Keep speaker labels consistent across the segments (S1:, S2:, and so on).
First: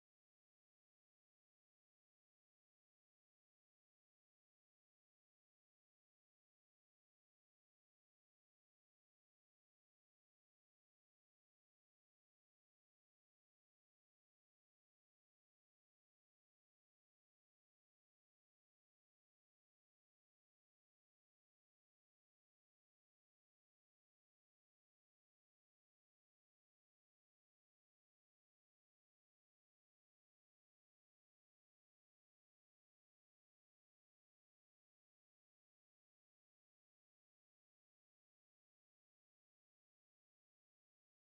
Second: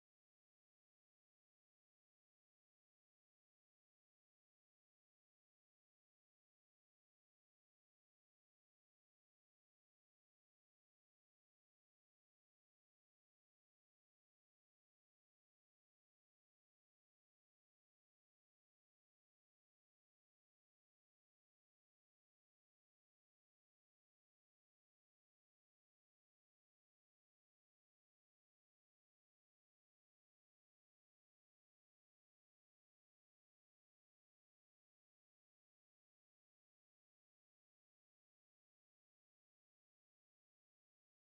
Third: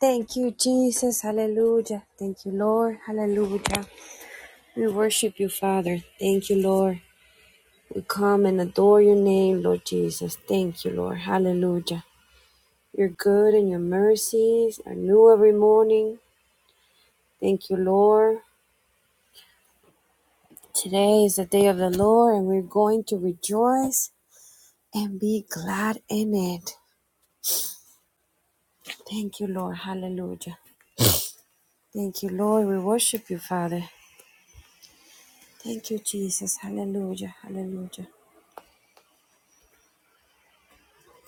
S1: Thank you, Jesus. Hallelujah. Thank you, Lord. Hallelujah. We worship you, Father. Thank you, Lord. We come and adore your name, Lord Jesus. Thank you, Lord. Hallelujah. You're good and your mercies are new every morning. Thank you, Lord. Today is the day of the Lord, and we're going to rejoice and be glad in it. Thank you, Lord. Hallelujah. Thank you, Lord. We worship you, Father. Thank you, Jesus. Hallelujah. Hallelujah.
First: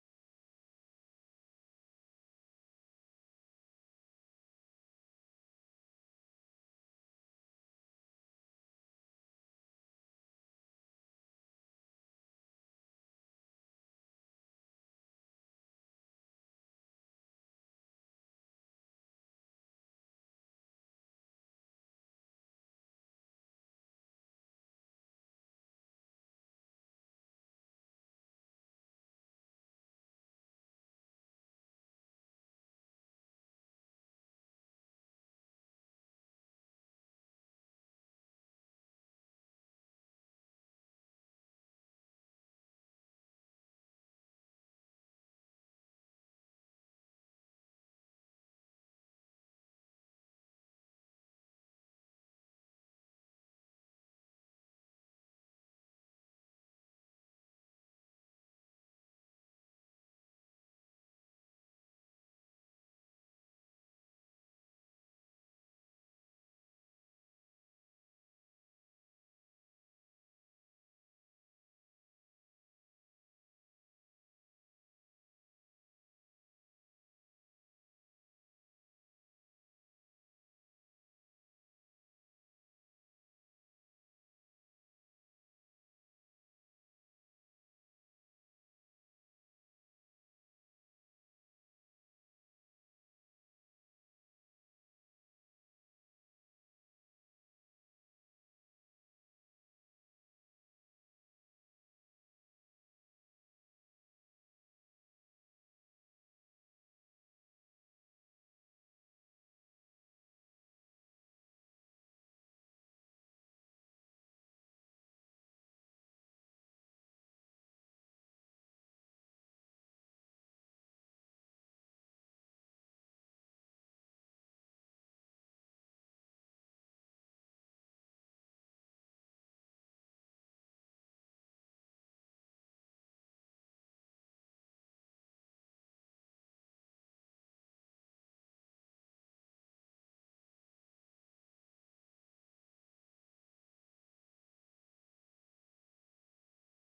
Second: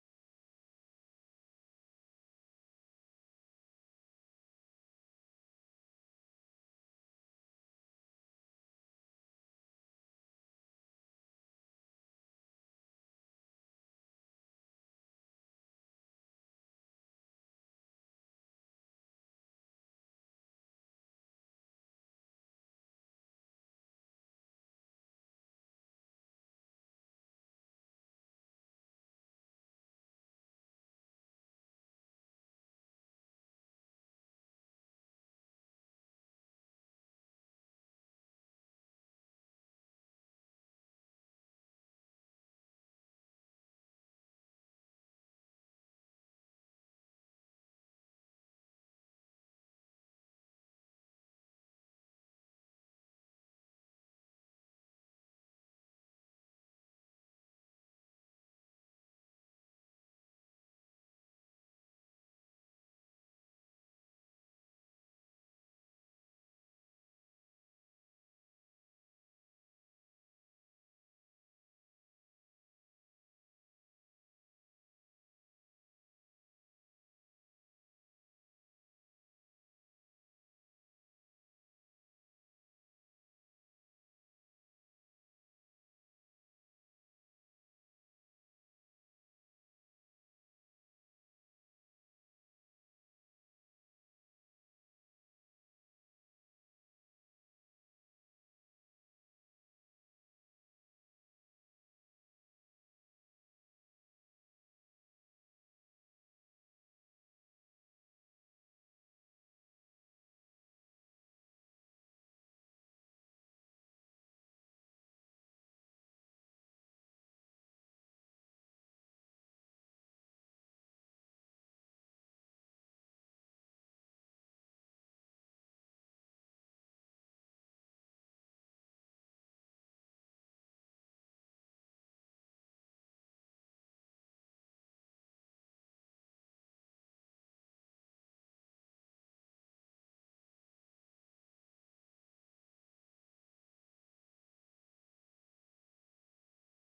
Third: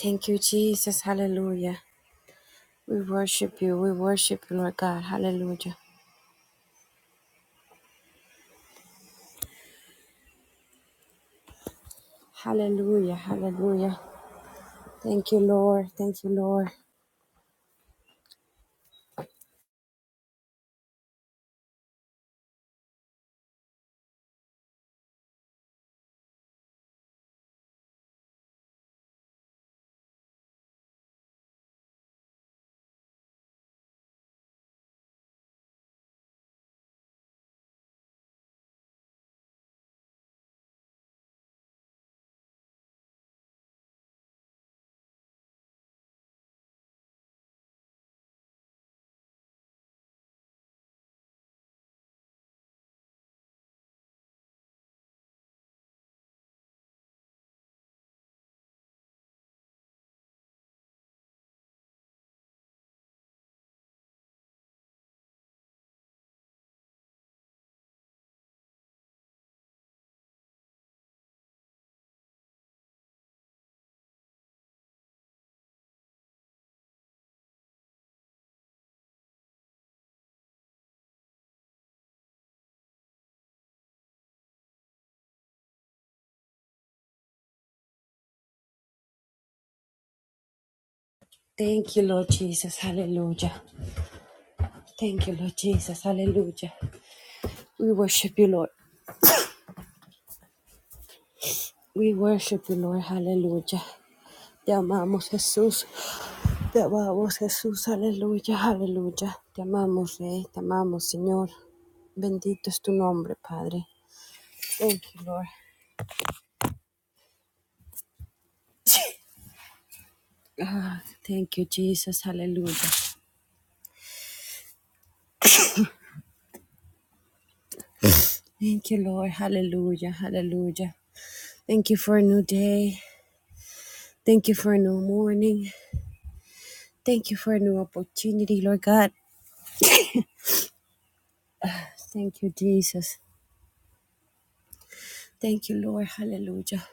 S1: Thank you, Jesus. Hallelujah. We worship you. We worship you, Lord God. Hallelujah. Hallelujah. Hallelujah. Thank you, Lord. Thank you, Lord. Thank you, Lord Jesus. Hallelujah. Thank you, Lord Jesus. Hallelujah. We worship you, Lord. We worship you, Lord. Hallelujah. Te amamos, Jesús. Te amamos, Jesús. Aleluya, aleluya. Te amamos, Rey. Te amamos, Señor. Bendito es tu nombre, Padre. Thank you, Lord. Ah, thank you, Jesus. Hallelujah. Thank you, Lord. Hallelujah. Hallelujah. Thank you for a new day. Thank you for a new morning. Thank you for a new opportunity, Lord God. Thank you, Jesus. Thank you, Lord. Hallelujah.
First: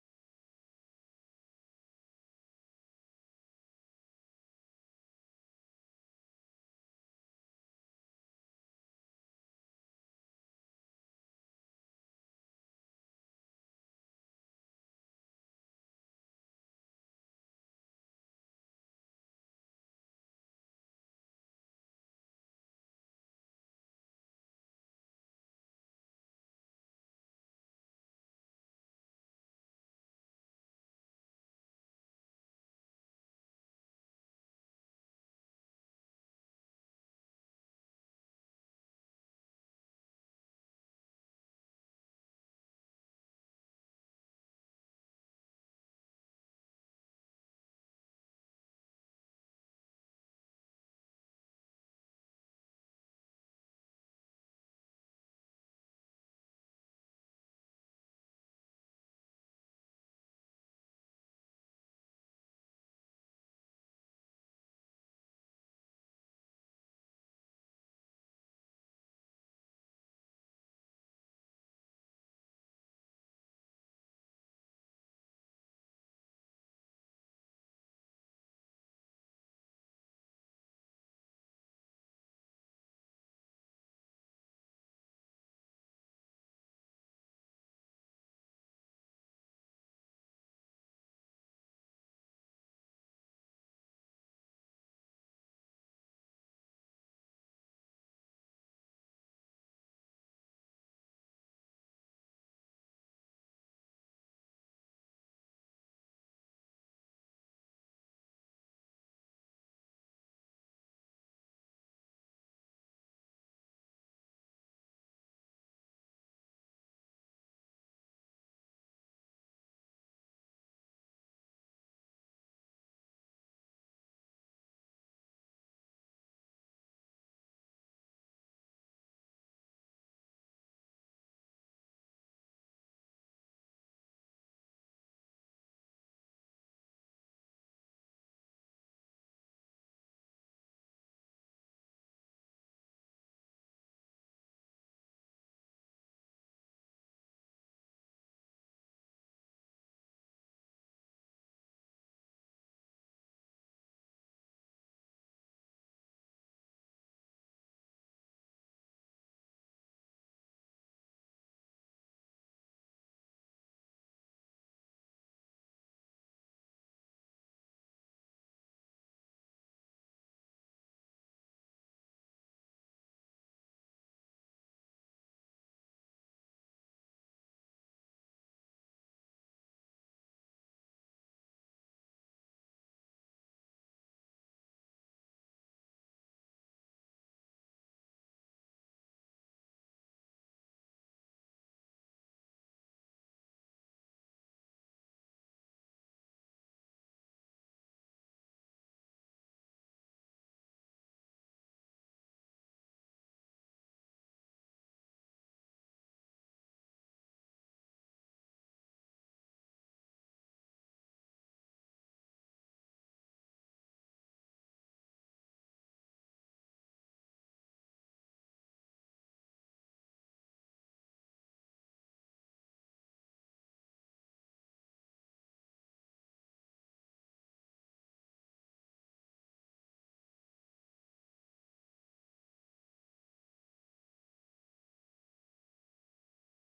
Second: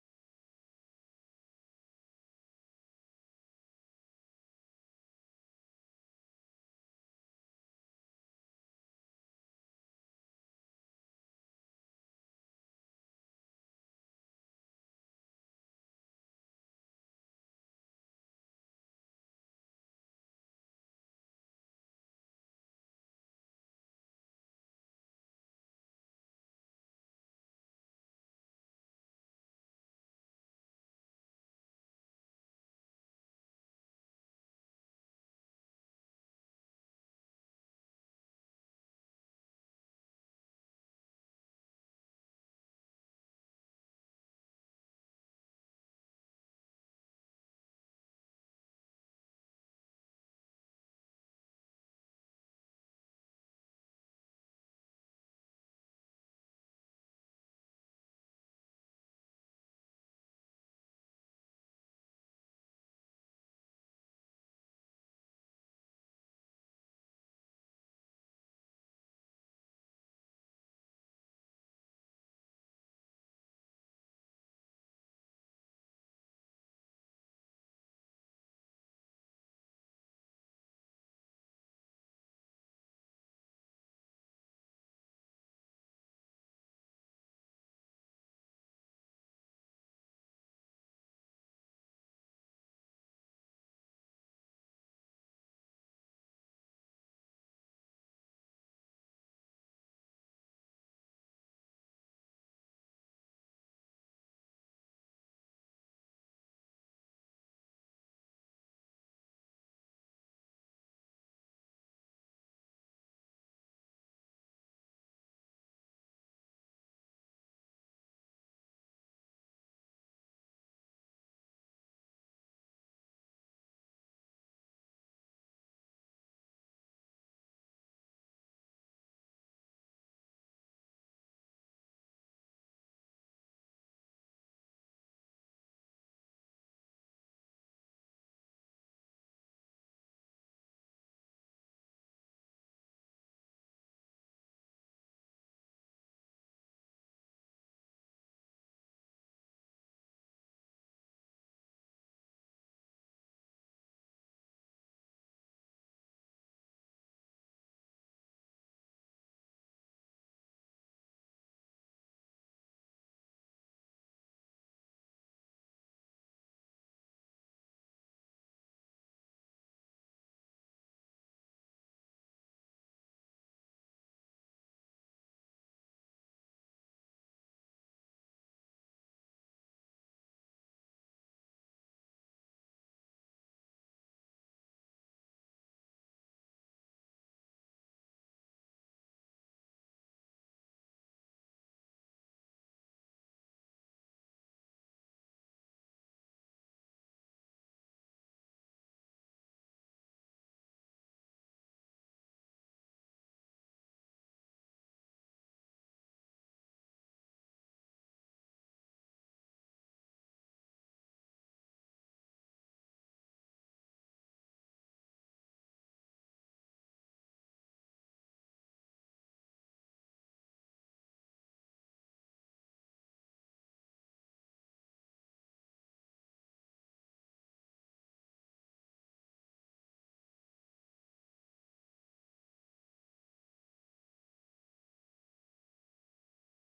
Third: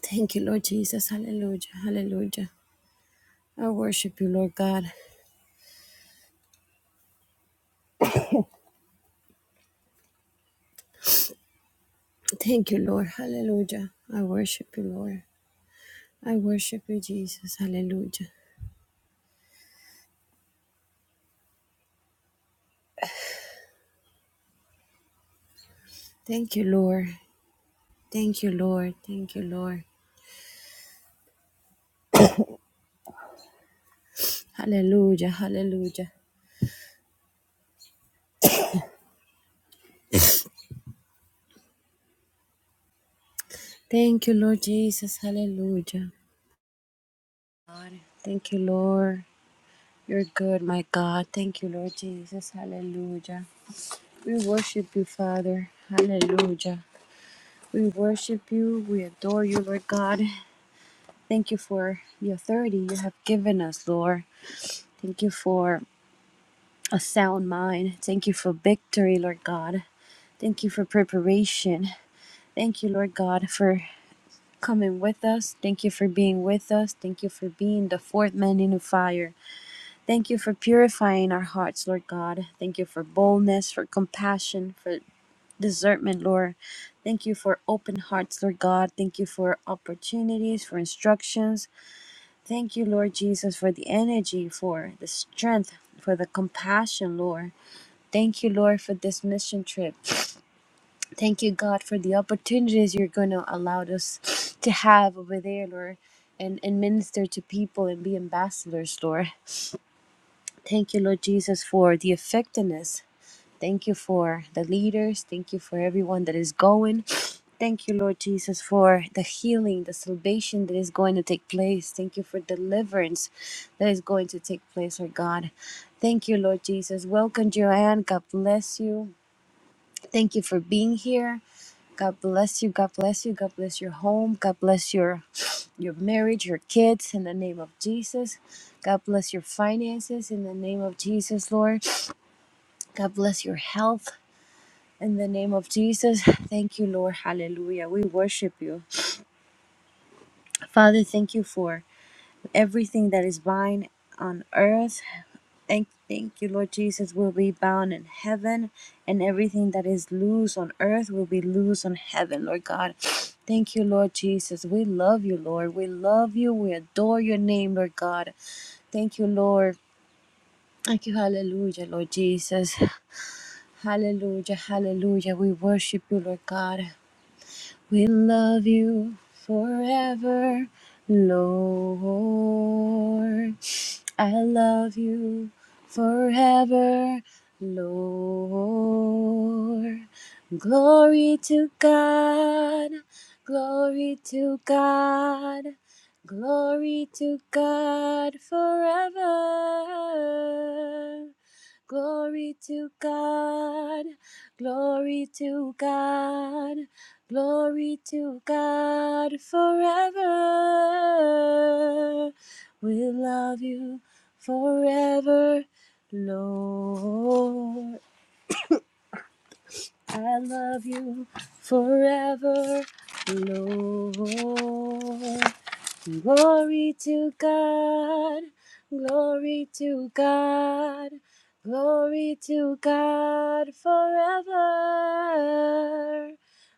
S1: Thank you, Lord Jesus. Hallelujah. Hallelujah. I worship you, Lord God. Thank you, Lord. Hallelujah. I worship you, Lord. I worship you, Jesus. Hallelujah. Thank you, Lord. Thank you, Lord. Thank you, Lord. Hallelujah. Hallelujah. Thank you, Lord Jesus. Hallelujah. Thank you, Lord. You're good, my God. Thank you, Lord Jesus. Hallelujah. We worship you, Father. Hallelujah. We worship you. We adore you, Lord God. Thank you for the authority you have given us, Lord. Thank you for a sound mind. Thank you for victory, Lord God. Thank you for preparation. Thank you, Lord God, for coming with us. Thank you for being with us. Thank you for being the fourth man in the fire. Thank you for purifying our hearts, Lord God. Thank you for boldness, for compassion, for discernment, Lord. Thank you for open hearts, Lord God. Thank you for opportunities, for instructions. Thank you, Lord Jesus, for the energy, for the strength, for the compassion, Lord. Thank you, Lord, for this mission trip. Thank you, God, for the opportunities you're going to allow us to have over there, Lord, and, and minister to people and be ambassadors, Lord. Thank you, Lord Jesus, for the effectiveness. Thank you for the leaders. Thank you for everyone that is going. Thank you, Lord Jesus, for the healing, the salvation that is going to take place. Thank you for deliverance that is going to take place, Lord God. Thank you, Lord Jesus. Welcome, Joanne. God bless you. Thank you for being here. God bless you. God bless you. God bless your home. God bless your your marriage, your kids in the name of Jesus. God bless your finances in the name of Jesus, Lord. God bless your health. In the name of Jesus, thank you, Lord. Hallelujah. We worship you. Father, thank you for everything that is bind on earth. Thank, thank you, Lord Jesus, will be bound in heaven, and everything that is loose on earth will be loose on heaven, Lord God. Thank you, Lord Jesus. We love you, Lord. We love you. We adore your name, Lord God. Thank you, Lord. Thank you, hallelujah, Lord Jesus. Hallelujah, hallelujah. We worship you, Lord God. We love you forever, Lord. I love you forever, Lord. Glory to God, glory to God, glory to God forever. Glory to God, glory to God, glory to God forever. We love you forever, Lord. I love you forever, Lord. Glory to God, glory to God, glory to God forever.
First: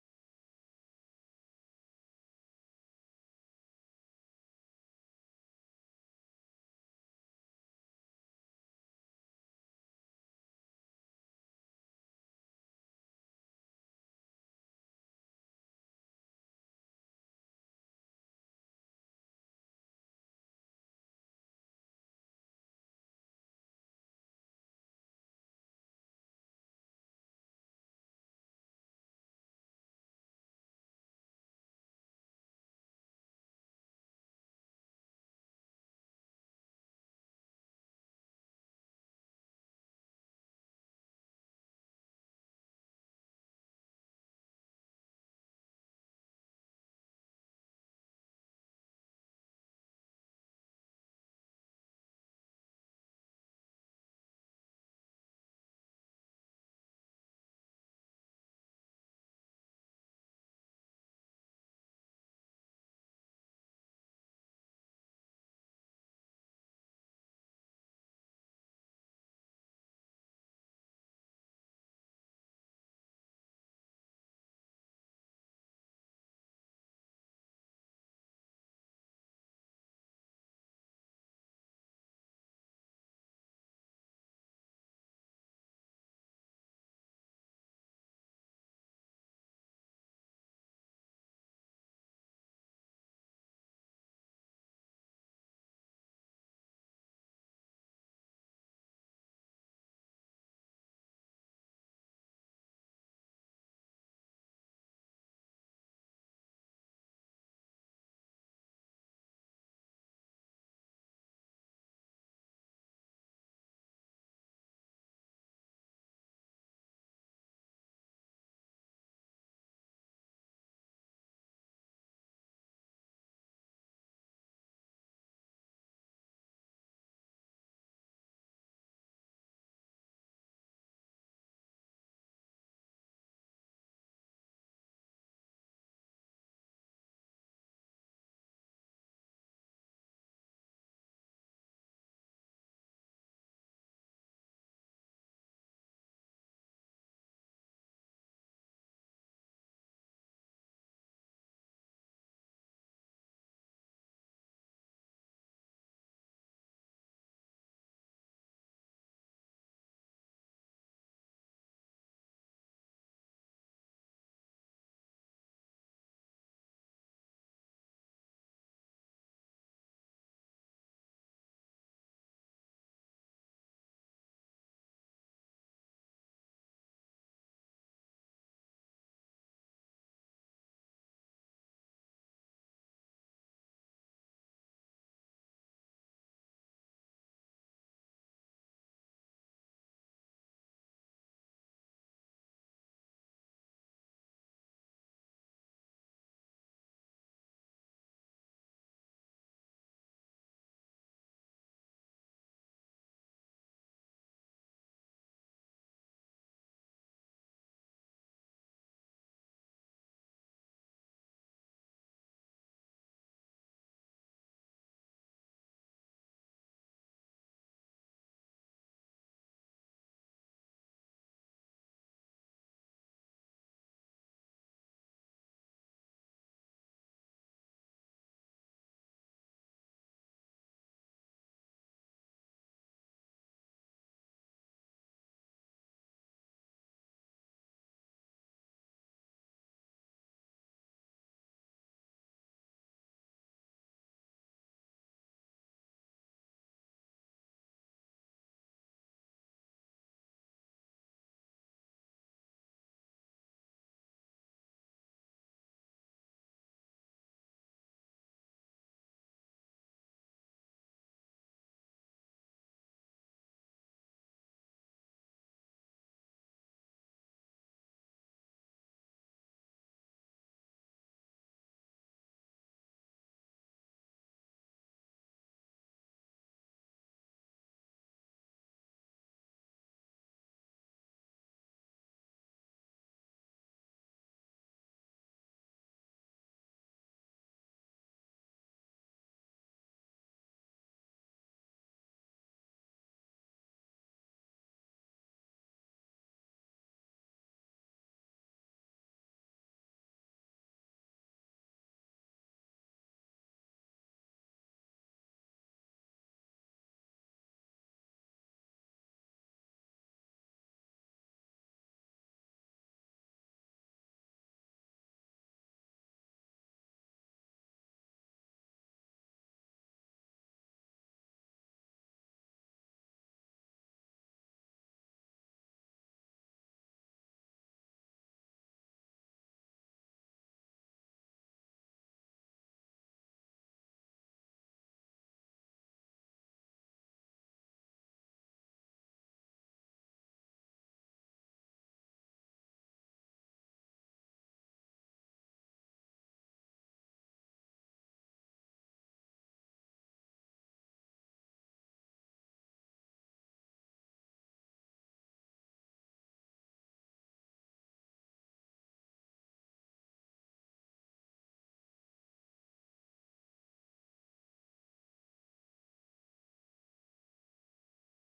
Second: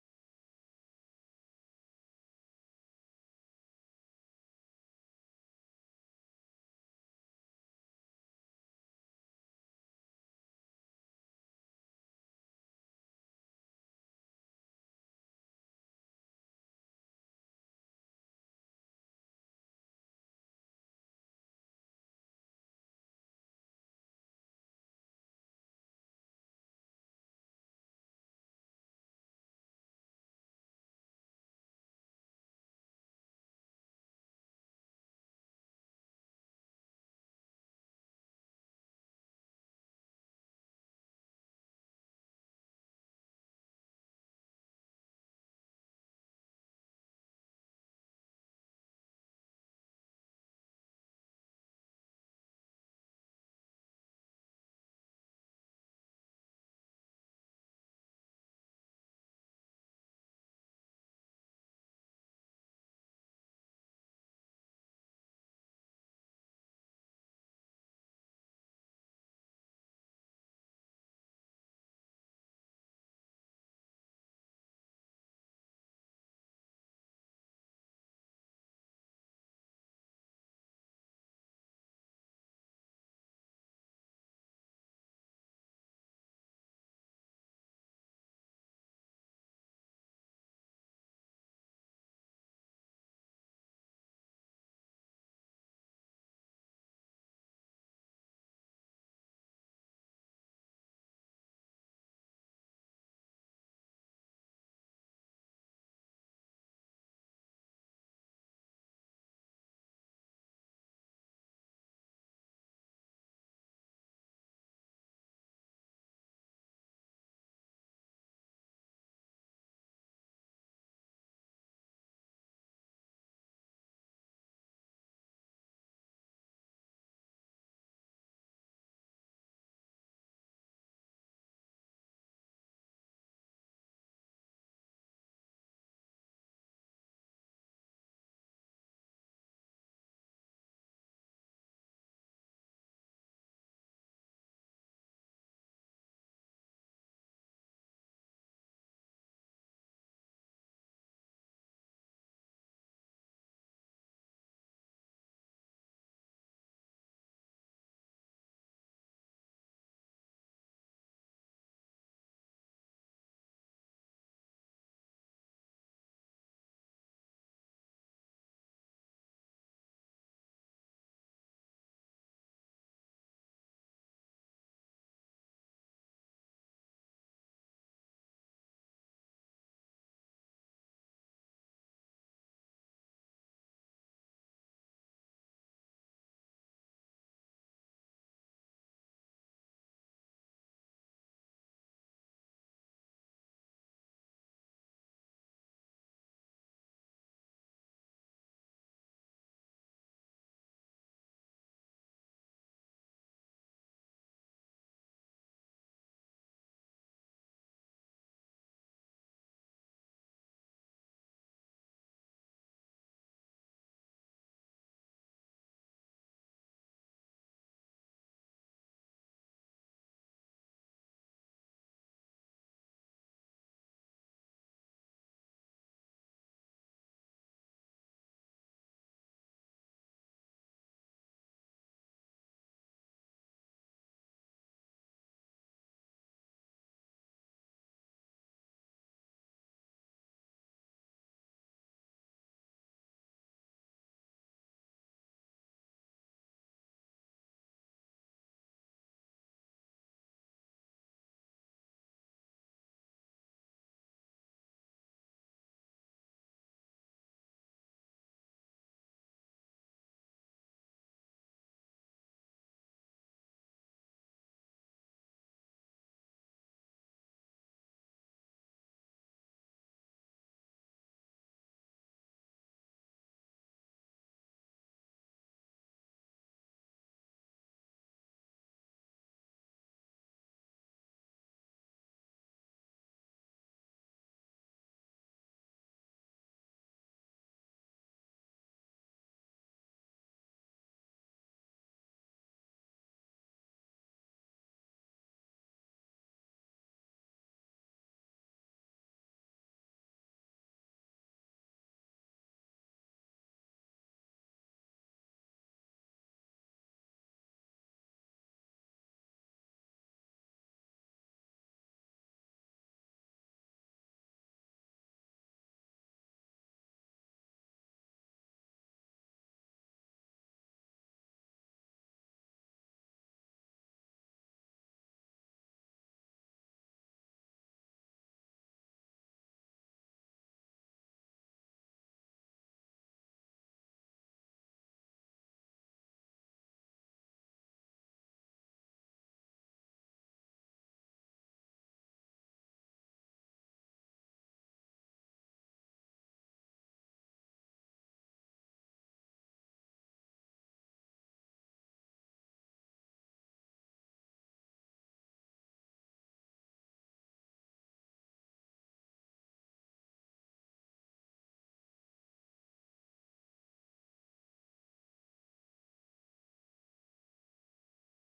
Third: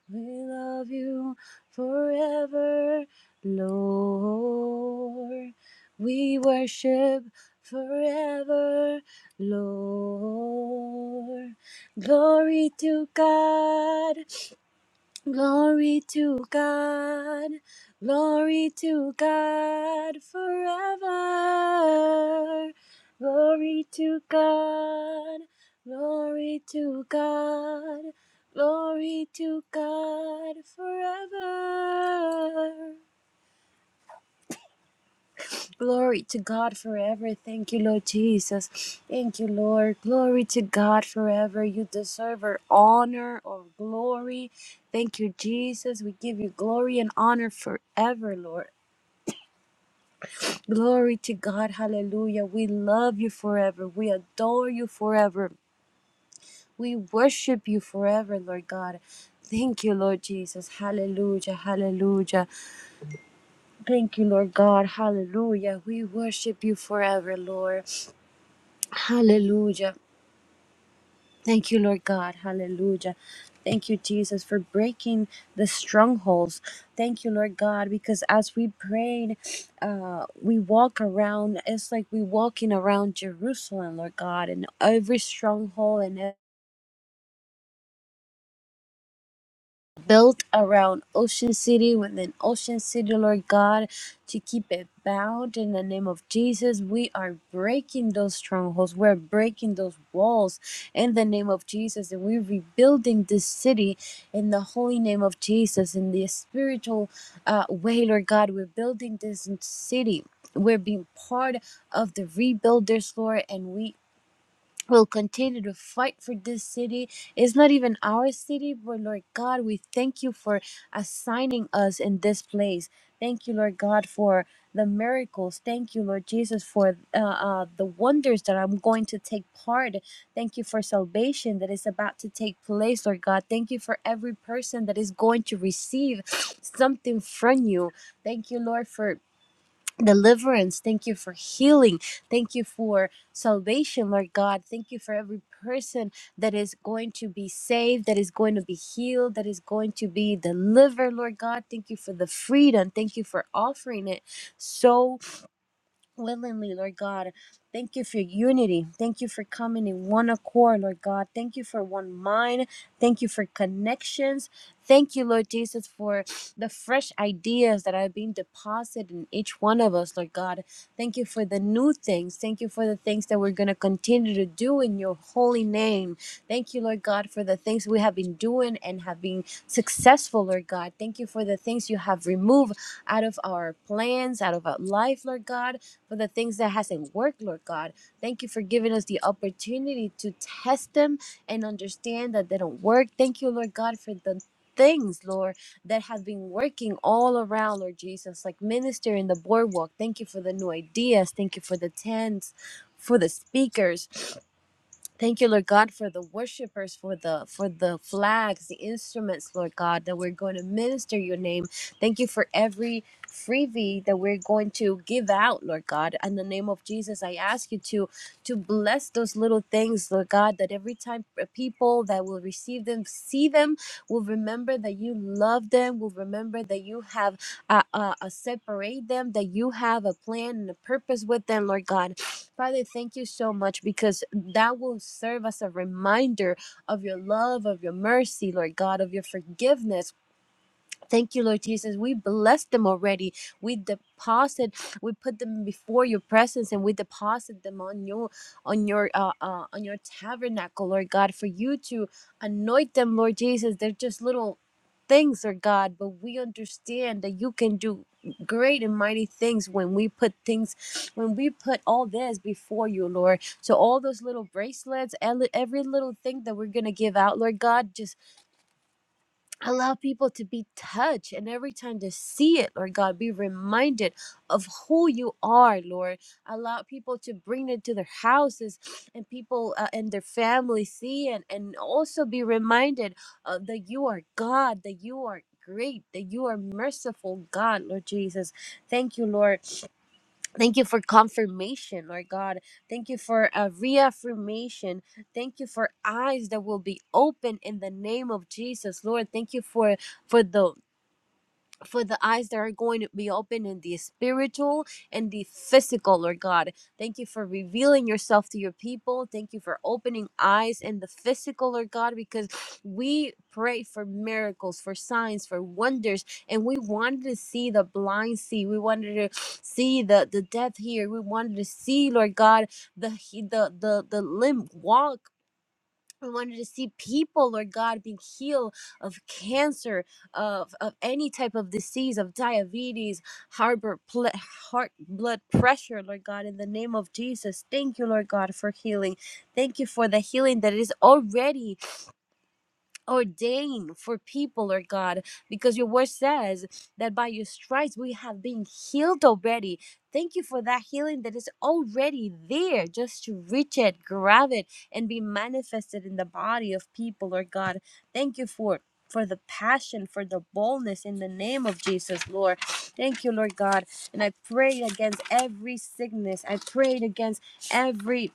S1: We love you forever, Lord. We worship forever, Lord. Glory to God, glory to God, glory to God forever. Glory to God, glory to God, glory to God forever. Glory to God forever. Thank you, Lord Jesus. Thank you, Lord. Glory to God forever. You deserve our honor or glory. Thank you, Jesus. We give you glory and honor forever, Lord. Glory to God. Hallelujah. We love you forever. We adore you forever. We worship you forever, Lord God. Thank you, Lord Jesus. Hallelujah. Hallelujah. Thank you, Lord God. Hallelujah. We worship you forever, Lord. Hallelujah. Thank you, Lord God. Hallelujah. Thank you, Jesus, for breaking the strongholds. Thank you, Lord God, because as we prayed, uh, we walk around. It's like we walking around Jerusalem, Lord God, and every stronghold and built around Ocean City with an Ocean City, Lord God, to keep it bound in the name of Jesus. We are breaking those strongholds. We're breaking those walls in the name of Jesus. And we're rebuilding this city in the holy name of Jesus. In the spiritual uh, way, Lord God, we're building this city. We're being part of the rebuilders, Lord, and we We'll continue to fight for this city. It's not even our city, but Lord God, we thank you for assigning us in this place. Thank you, Lord God, for the miracles. Thank you, Lord Jesus, for uh, uh, the wonders that I'm going to take part. Thank you for salvation that is about to take place, Lord God. Thank you for every person that is going to receive something from you. Thank you, Lord, for deliverance. Thank you for healing. Thank you for salvation, Lord God. Thank you for every person that is going to be saved, that is going to be healed, that is going to be delivered, Lord God. Thank you for the freedom. Thank you for offering it so willingly, Lord God. Thank you for unity. Thank you for coming in one accord, Lord God. Thank you for one mind. Thank you for connections. Thank you, Lord Jesus, for the fresh ideas that are being deposited in each one of us, Lord God. Thank you for the new things. Thank you for the things that we're going to continue to do in your holy name. Thank you, Lord God, for the things we have been doing and have been successful, Lord God. Thank you for the things you have removed out of our plans, out of our life, Lord God for the things that hasn't worked, Lord God. Thank you for giving us the opportunity to test them and understand that they don't work. Thank you, Lord God, for the things, Lord, that have been working all around, Lord Jesus, like minister in the boardwalk. Thank you for the new ideas. Thank you for the tents, for the speakers. Thank you, Lord God, for the worshipers, for the for the flags, the instruments, Lord God, that we're going to minister your name. Thank you for every freebie that we're going to give out, Lord God. In the name of Jesus, I ask you to to bless those little things, Lord God, that every time people that will receive them, see them, will remember that you love them, will remember that you have uh, uh, uh, separate them, that you have a plan and a purpose with them, Lord God. Father, thank you so much because that will serve as a reminder of your love, of your mercy, Lord God, of your forgiveness. Thank you, Lord Jesus. We bless them already. We deposit, we put them before your presence, and we deposit them on your, on your, uh, uh, on your tabernacle, Lord God, for you to anoint them, Lord Jesus. They're just little things, Lord God, but we understand that you can do great and mighty things when we put things, when we put all this before you, Lord. So all those little bracelets, ele- every little thing that we're gonna give out, Lord God, just Allow people to be touched and every time to see it, Lord God, be reminded of who you are, Lord. Allow people to bring it to their houses and people uh, and their family see it and also be reminded uh, that you are God, that you are great, that you are merciful, God, Lord Jesus. Thank you, Lord Thank you for confirmation, Lord God. Thank you for a reaffirmation. Thank you for eyes that will be open in the name of Jesus, Lord. Thank you for for the for the eyes that are going to be open in the spiritual and the physical, Lord God. Thank you for revealing yourself to your people. Thank you for opening eyes in the physical, Lord God, because we pray for miracles, for signs, for wonders, and we wanted to see the blind see. We wanted to see the the deaf hear. We wanted to see, Lord God, the he- the the the limb walk. We wanted to see people, Lord God, being healed of cancer, of, of any type of disease, of diabetes, harbor ple- heart blood pressure, Lord God, in the name of Jesus. Thank you, Lord God, for healing. Thank you for the healing that is already ordain for people, Lord God, because your word says that by your stripes we have been healed already. Thank you for that healing that is already there, just to reach it, grab it, and be manifested in the body of people, Lord God. Thank you for. For the passion, for the boldness in the name of Jesus, Lord. Thank you, Lord God. And I prayed against every sickness. I prayed against every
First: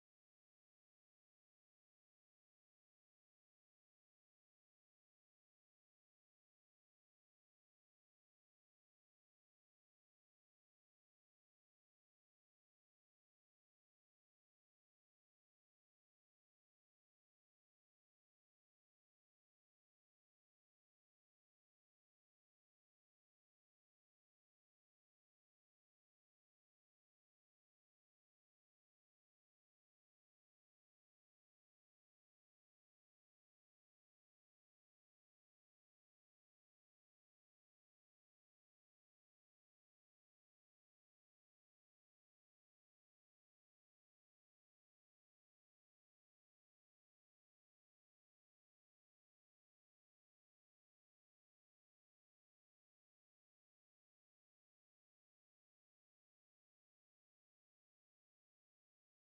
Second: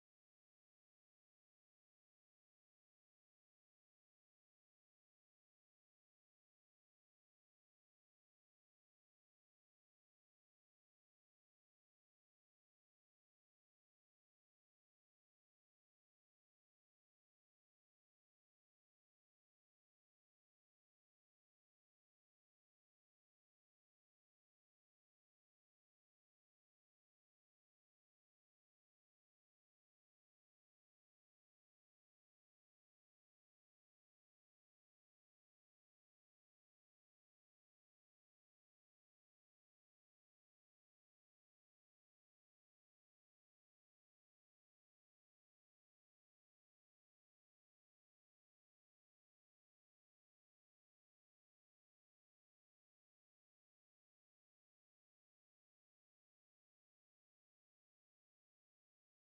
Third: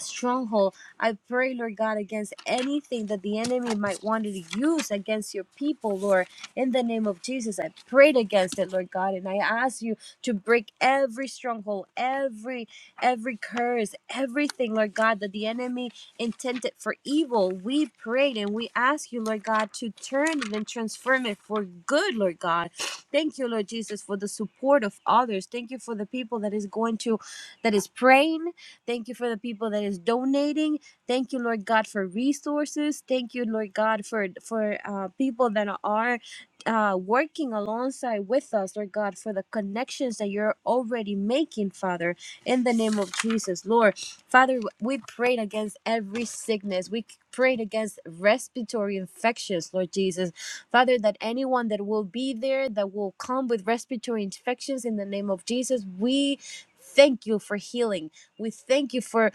S1: stronghold. I pray, Lord God, against anything that the enemy might want to use against your people, Lord. In the name of Jesus, I prayed against it, Lord God, and I ask you to break every stronghold, every every curse, everything, Lord God, that the enemy intended for evil. We prayed and we ask you, Lord God, to turn it and transform it for good, Lord God. Thank you, Lord Jesus, for the support of others. Thank you for the people that is going to that is praying Thank you for the people that is donating. Thank you, Lord God, for resources. Thank you, Lord God, for for uh, people that are uh, working alongside with us, Lord God, for the connections that you're already making, Father, in the name of Jesus, Lord. Father, we prayed against every sickness. We prayed against respiratory infections, Lord Jesus. Father, that anyone that will be there, that will come with respiratory infections in the name of Jesus, we thank you for healing. We thank you for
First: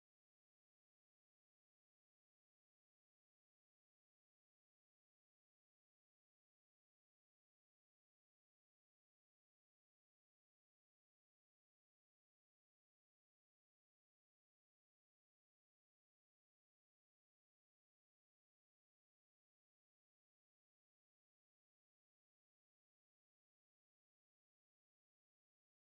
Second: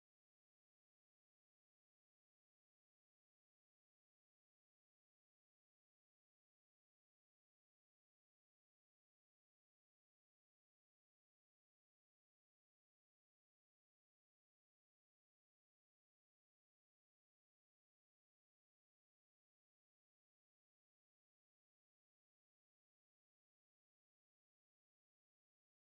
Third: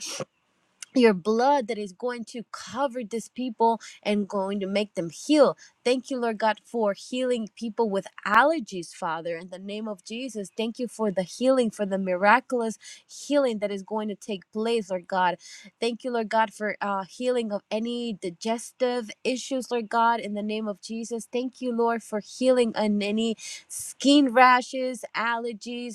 S1: your blood that is going to cover this people and going to make them heal. Thank you, Lord God, for healing people with allergies, Father, in the name of Jesus. Thank you for the healing, for the miraculous healing that is going to take place, Lord God. Thank you, Lord God, for uh, healing of any digestive issues, Lord God, in the name of Jesus. Thank you, Lord, for healing on any skin rashes, allergies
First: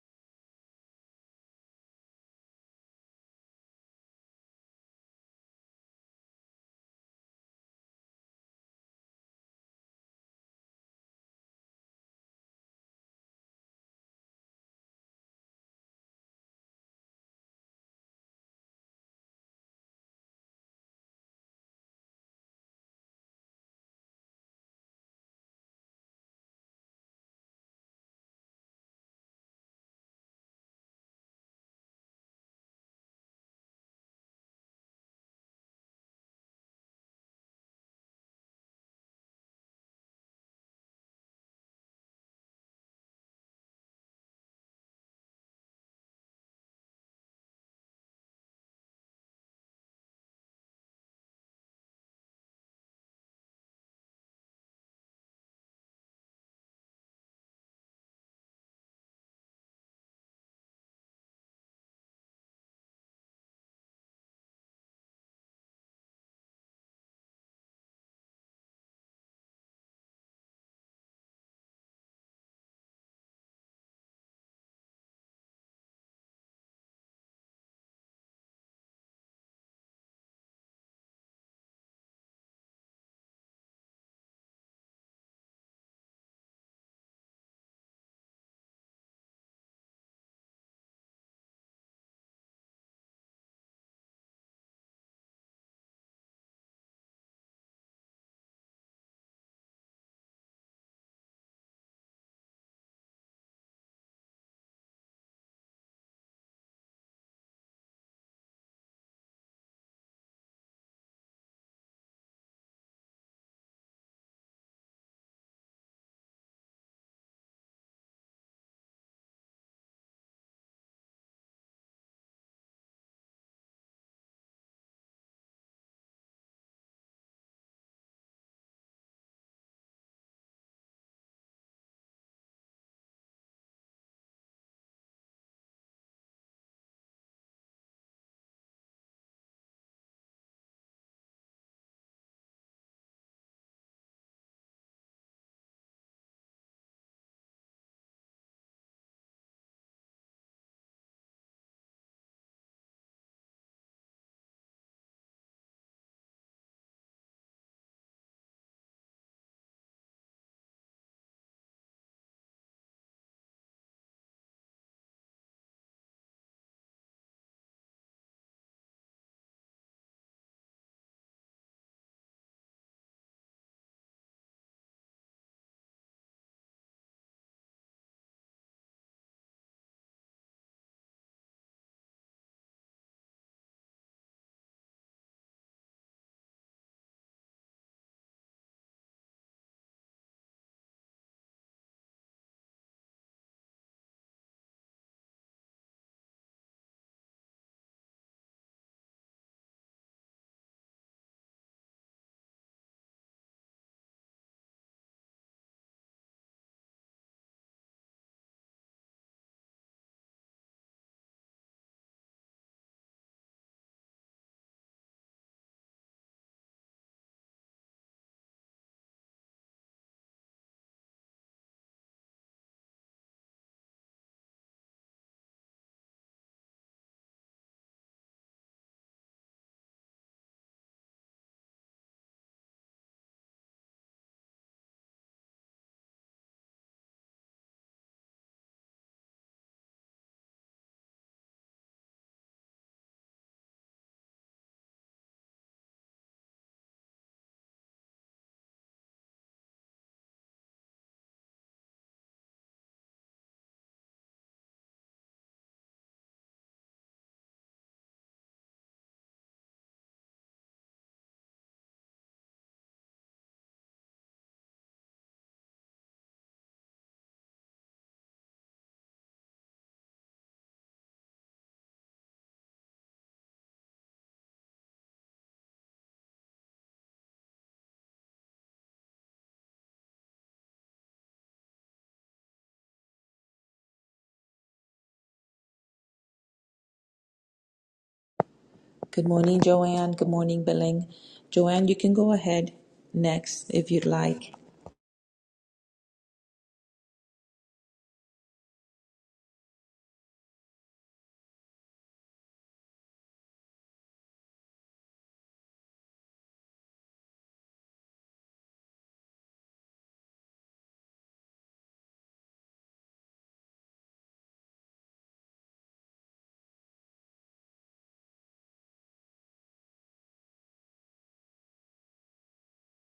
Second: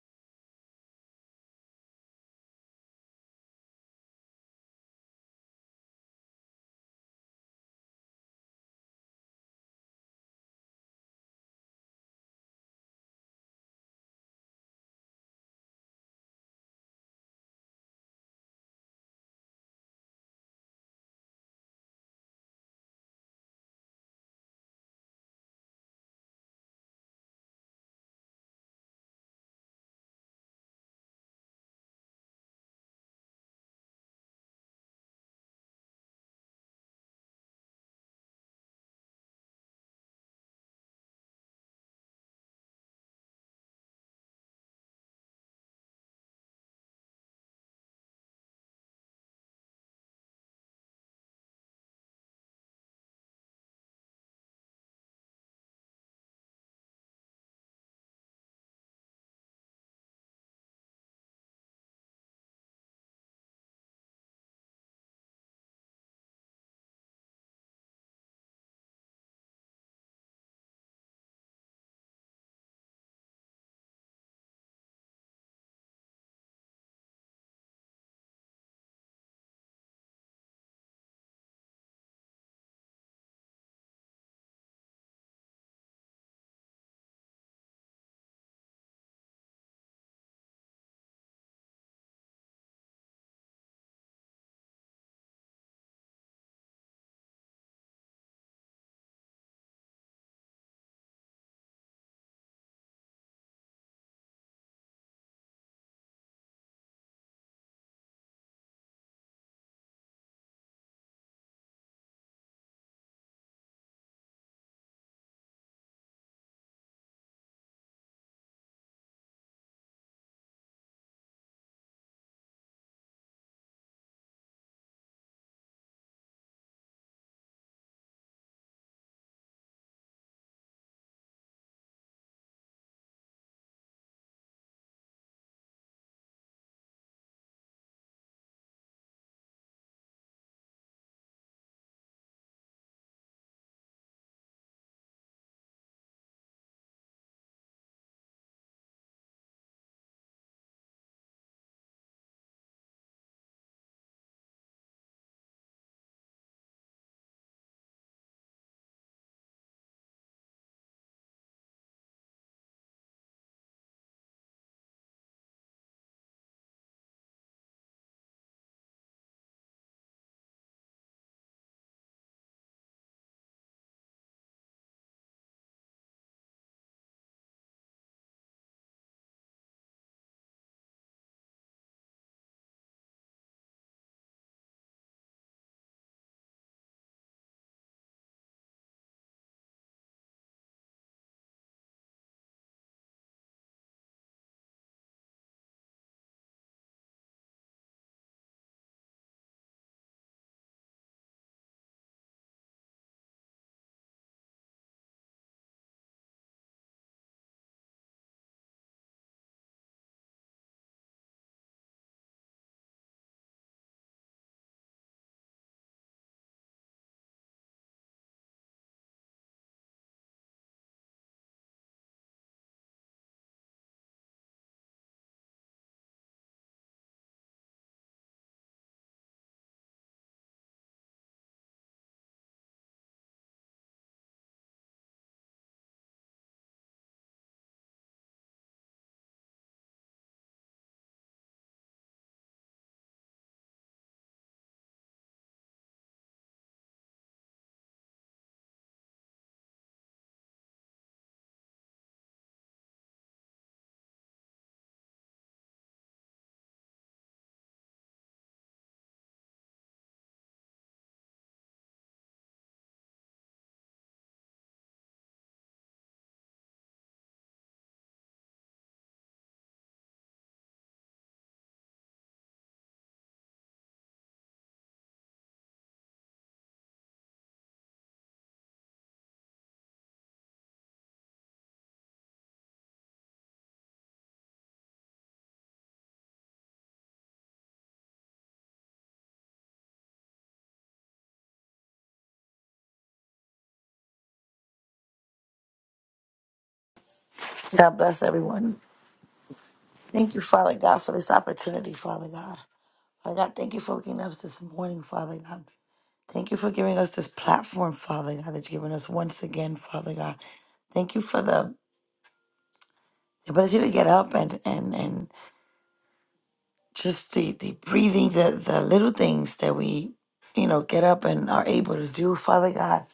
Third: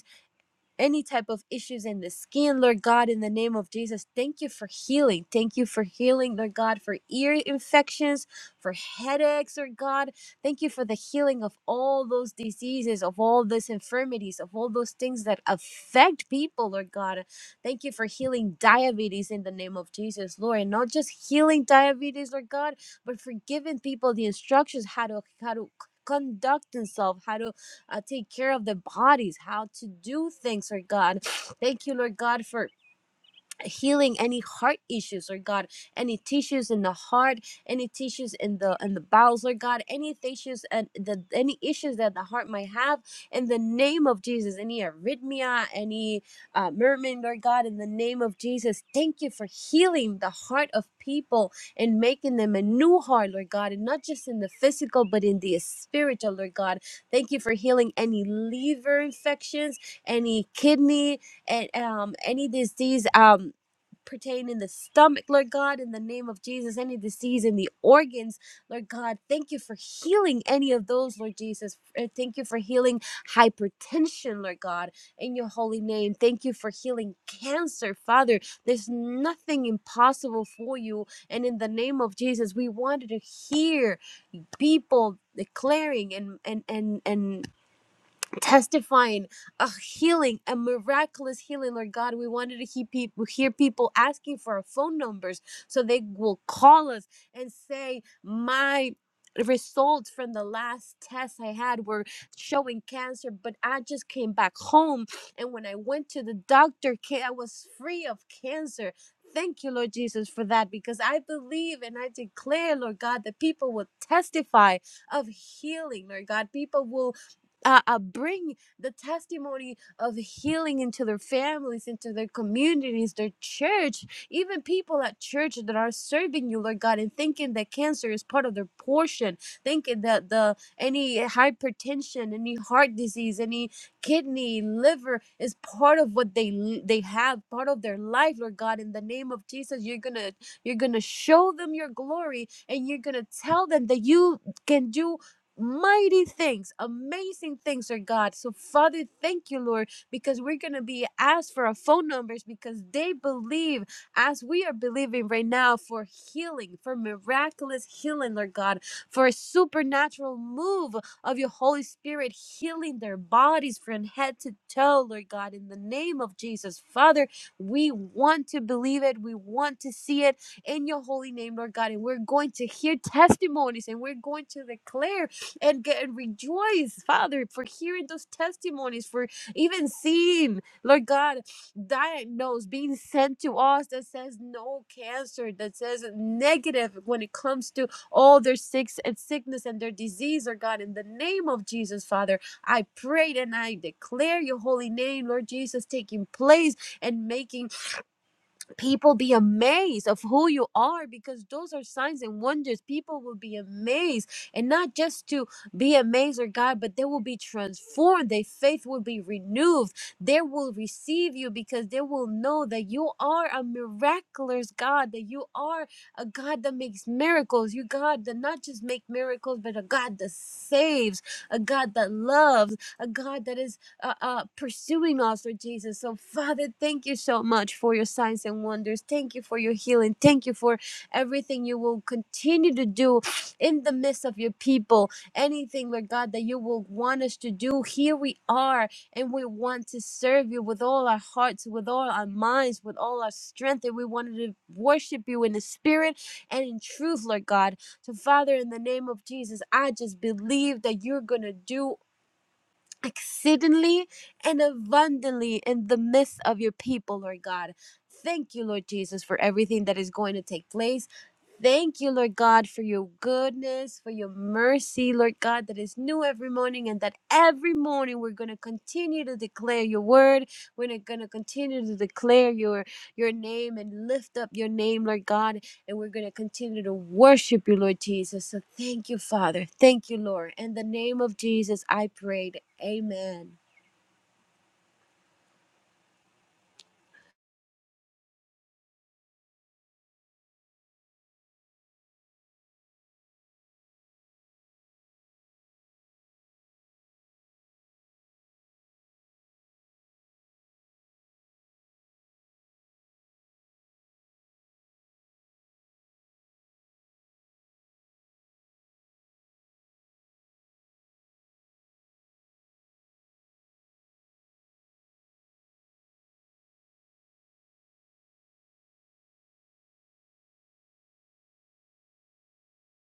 S1: any type of issues in the skin, Lord God, in the name of Jesus. Thank you for healing. Thank you for healing, Lord God, for ear infections, for headaches, Lord God. Thank you for the healing of all those diseases, of all those infirmities, of all those things that affect people, Lord God. Thank you for healing diabetes in the name of Jesus, Lord. And not just healing diabetes, Lord God, but for giving people the instructions how to how to conduct themselves, how to uh, take care of their bodies, how to do things, Lord God. Thank you, Lord God, for healing any heart issues or god any tissues in the heart any tissues in the in the bowels or god any tissues and the any issues that the heart might have in the name of jesus any arrhythmia any uh, mermaid or god in the name of jesus thank you for healing the heart of people and making them a new heart lord god and not just in the physical but in the spiritual lord god thank you for healing any liver infections any kidney and um any disease um pertaining the stomach, Lord God, in the name of Jesus, any disease in the organs, Lord God, thank you for healing any of those, Lord Jesus. Uh, Thank you for healing hypertension, Lord God, in your holy name. Thank you for healing cancer, Father. There's nothing impossible for you. And in the name of Jesus, we wanted to hear people declaring and and and and testifying a healing a miraculous healing lord god we wanted to hear people hear people asking for our phone numbers so they will call us and say my results from the last test i had were showing cancer but i just came back home and when i went to the doctor ca- i was free of cancer Thank you, Lord Jesus, for that because I believe and I declare, Lord God, that people will testify of healing, Lord God. People will uh, uh, bring the testimony of healing into their families, into their communities, their church, even people at church that are serving you, Lord God, and thinking that cancer is part of their portion, thinking that the any hypertension, any heart disease, any kidney, liver is part of what they they have, part of their life, Lord God. In the name of Jesus, you're gonna you're gonna show them your glory, and you're gonna tell them that you can do Mighty things, amazing things are God. So, Father, thank you, Lord, because we're going to be asked for our phone numbers because they believe as we are believing right now for healing, for miraculous healing, Lord God, for a supernatural move of your Holy Spirit healing their bodies from head to toe, Lord God, in the name of Jesus. Father, we want to believe it. We want to see it in your holy name, Lord God. And we're going to hear testimonies and we're going to declare and get and rejoice, Father, for hearing those testimonies, for even seeing, Lord God, diagnosed, being sent to us that says no cancer, that says negative when it comes to all their sick and sickness and their disease, Lord God, in the name of Jesus, Father, I prayed and I declare your holy name, Lord Jesus, taking place and making people be amazed of who you are because those are signs and wonders people will be amazed and not just to be amazed or god but they will be transformed their faith will be renewed they will receive you because they will know that you are a miraculous god that you are a god that makes miracles you god that not just make miracles but a god that saves a god that loves a god that is uh, uh, pursuing us, Lord Jesus. So, Father, thank you so much for your signs and wonders. Thank you for your healing. Thank you for everything you will continue to do in the midst of your people. Anything, Lord God, that you will want us to do, here we are, and we want to serve you with all our hearts, with all our minds, with all our strength, and we wanted to worship you in the spirit and in truth, Lord God. So, Father, in the name of Jesus, I just believe that you're going to do exceedingly and abundantly in the midst of your people, Lord God. Thank you, Lord Jesus, for everything that is going to take place. Thank you, Lord God, for your goodness, for your mercy, Lord God, that is new every morning, and that every morning we're going to continue to declare your word. We're going to continue to declare your your name and lift up your name, Lord God, and we're going to continue to worship you, Lord Jesus. So thank you, Father. Thank you, Lord. In the name of Jesus, I prayed. Amen.
S2: Good morning, Joanne. Good morning, Billing. Joanne, you can go ahead next if you'd like.
S3: God bless everyone. Thank you, Father God, for this opportunity, Father God. Father God, thank you for waking us this morning, Father God. Thank you for giving us this platform, Father God, that you've given us once again, Father God. Thank you for the ability to get up and and and just the, the breathing, the the little things that we, you know, get up and are able to do, Father God,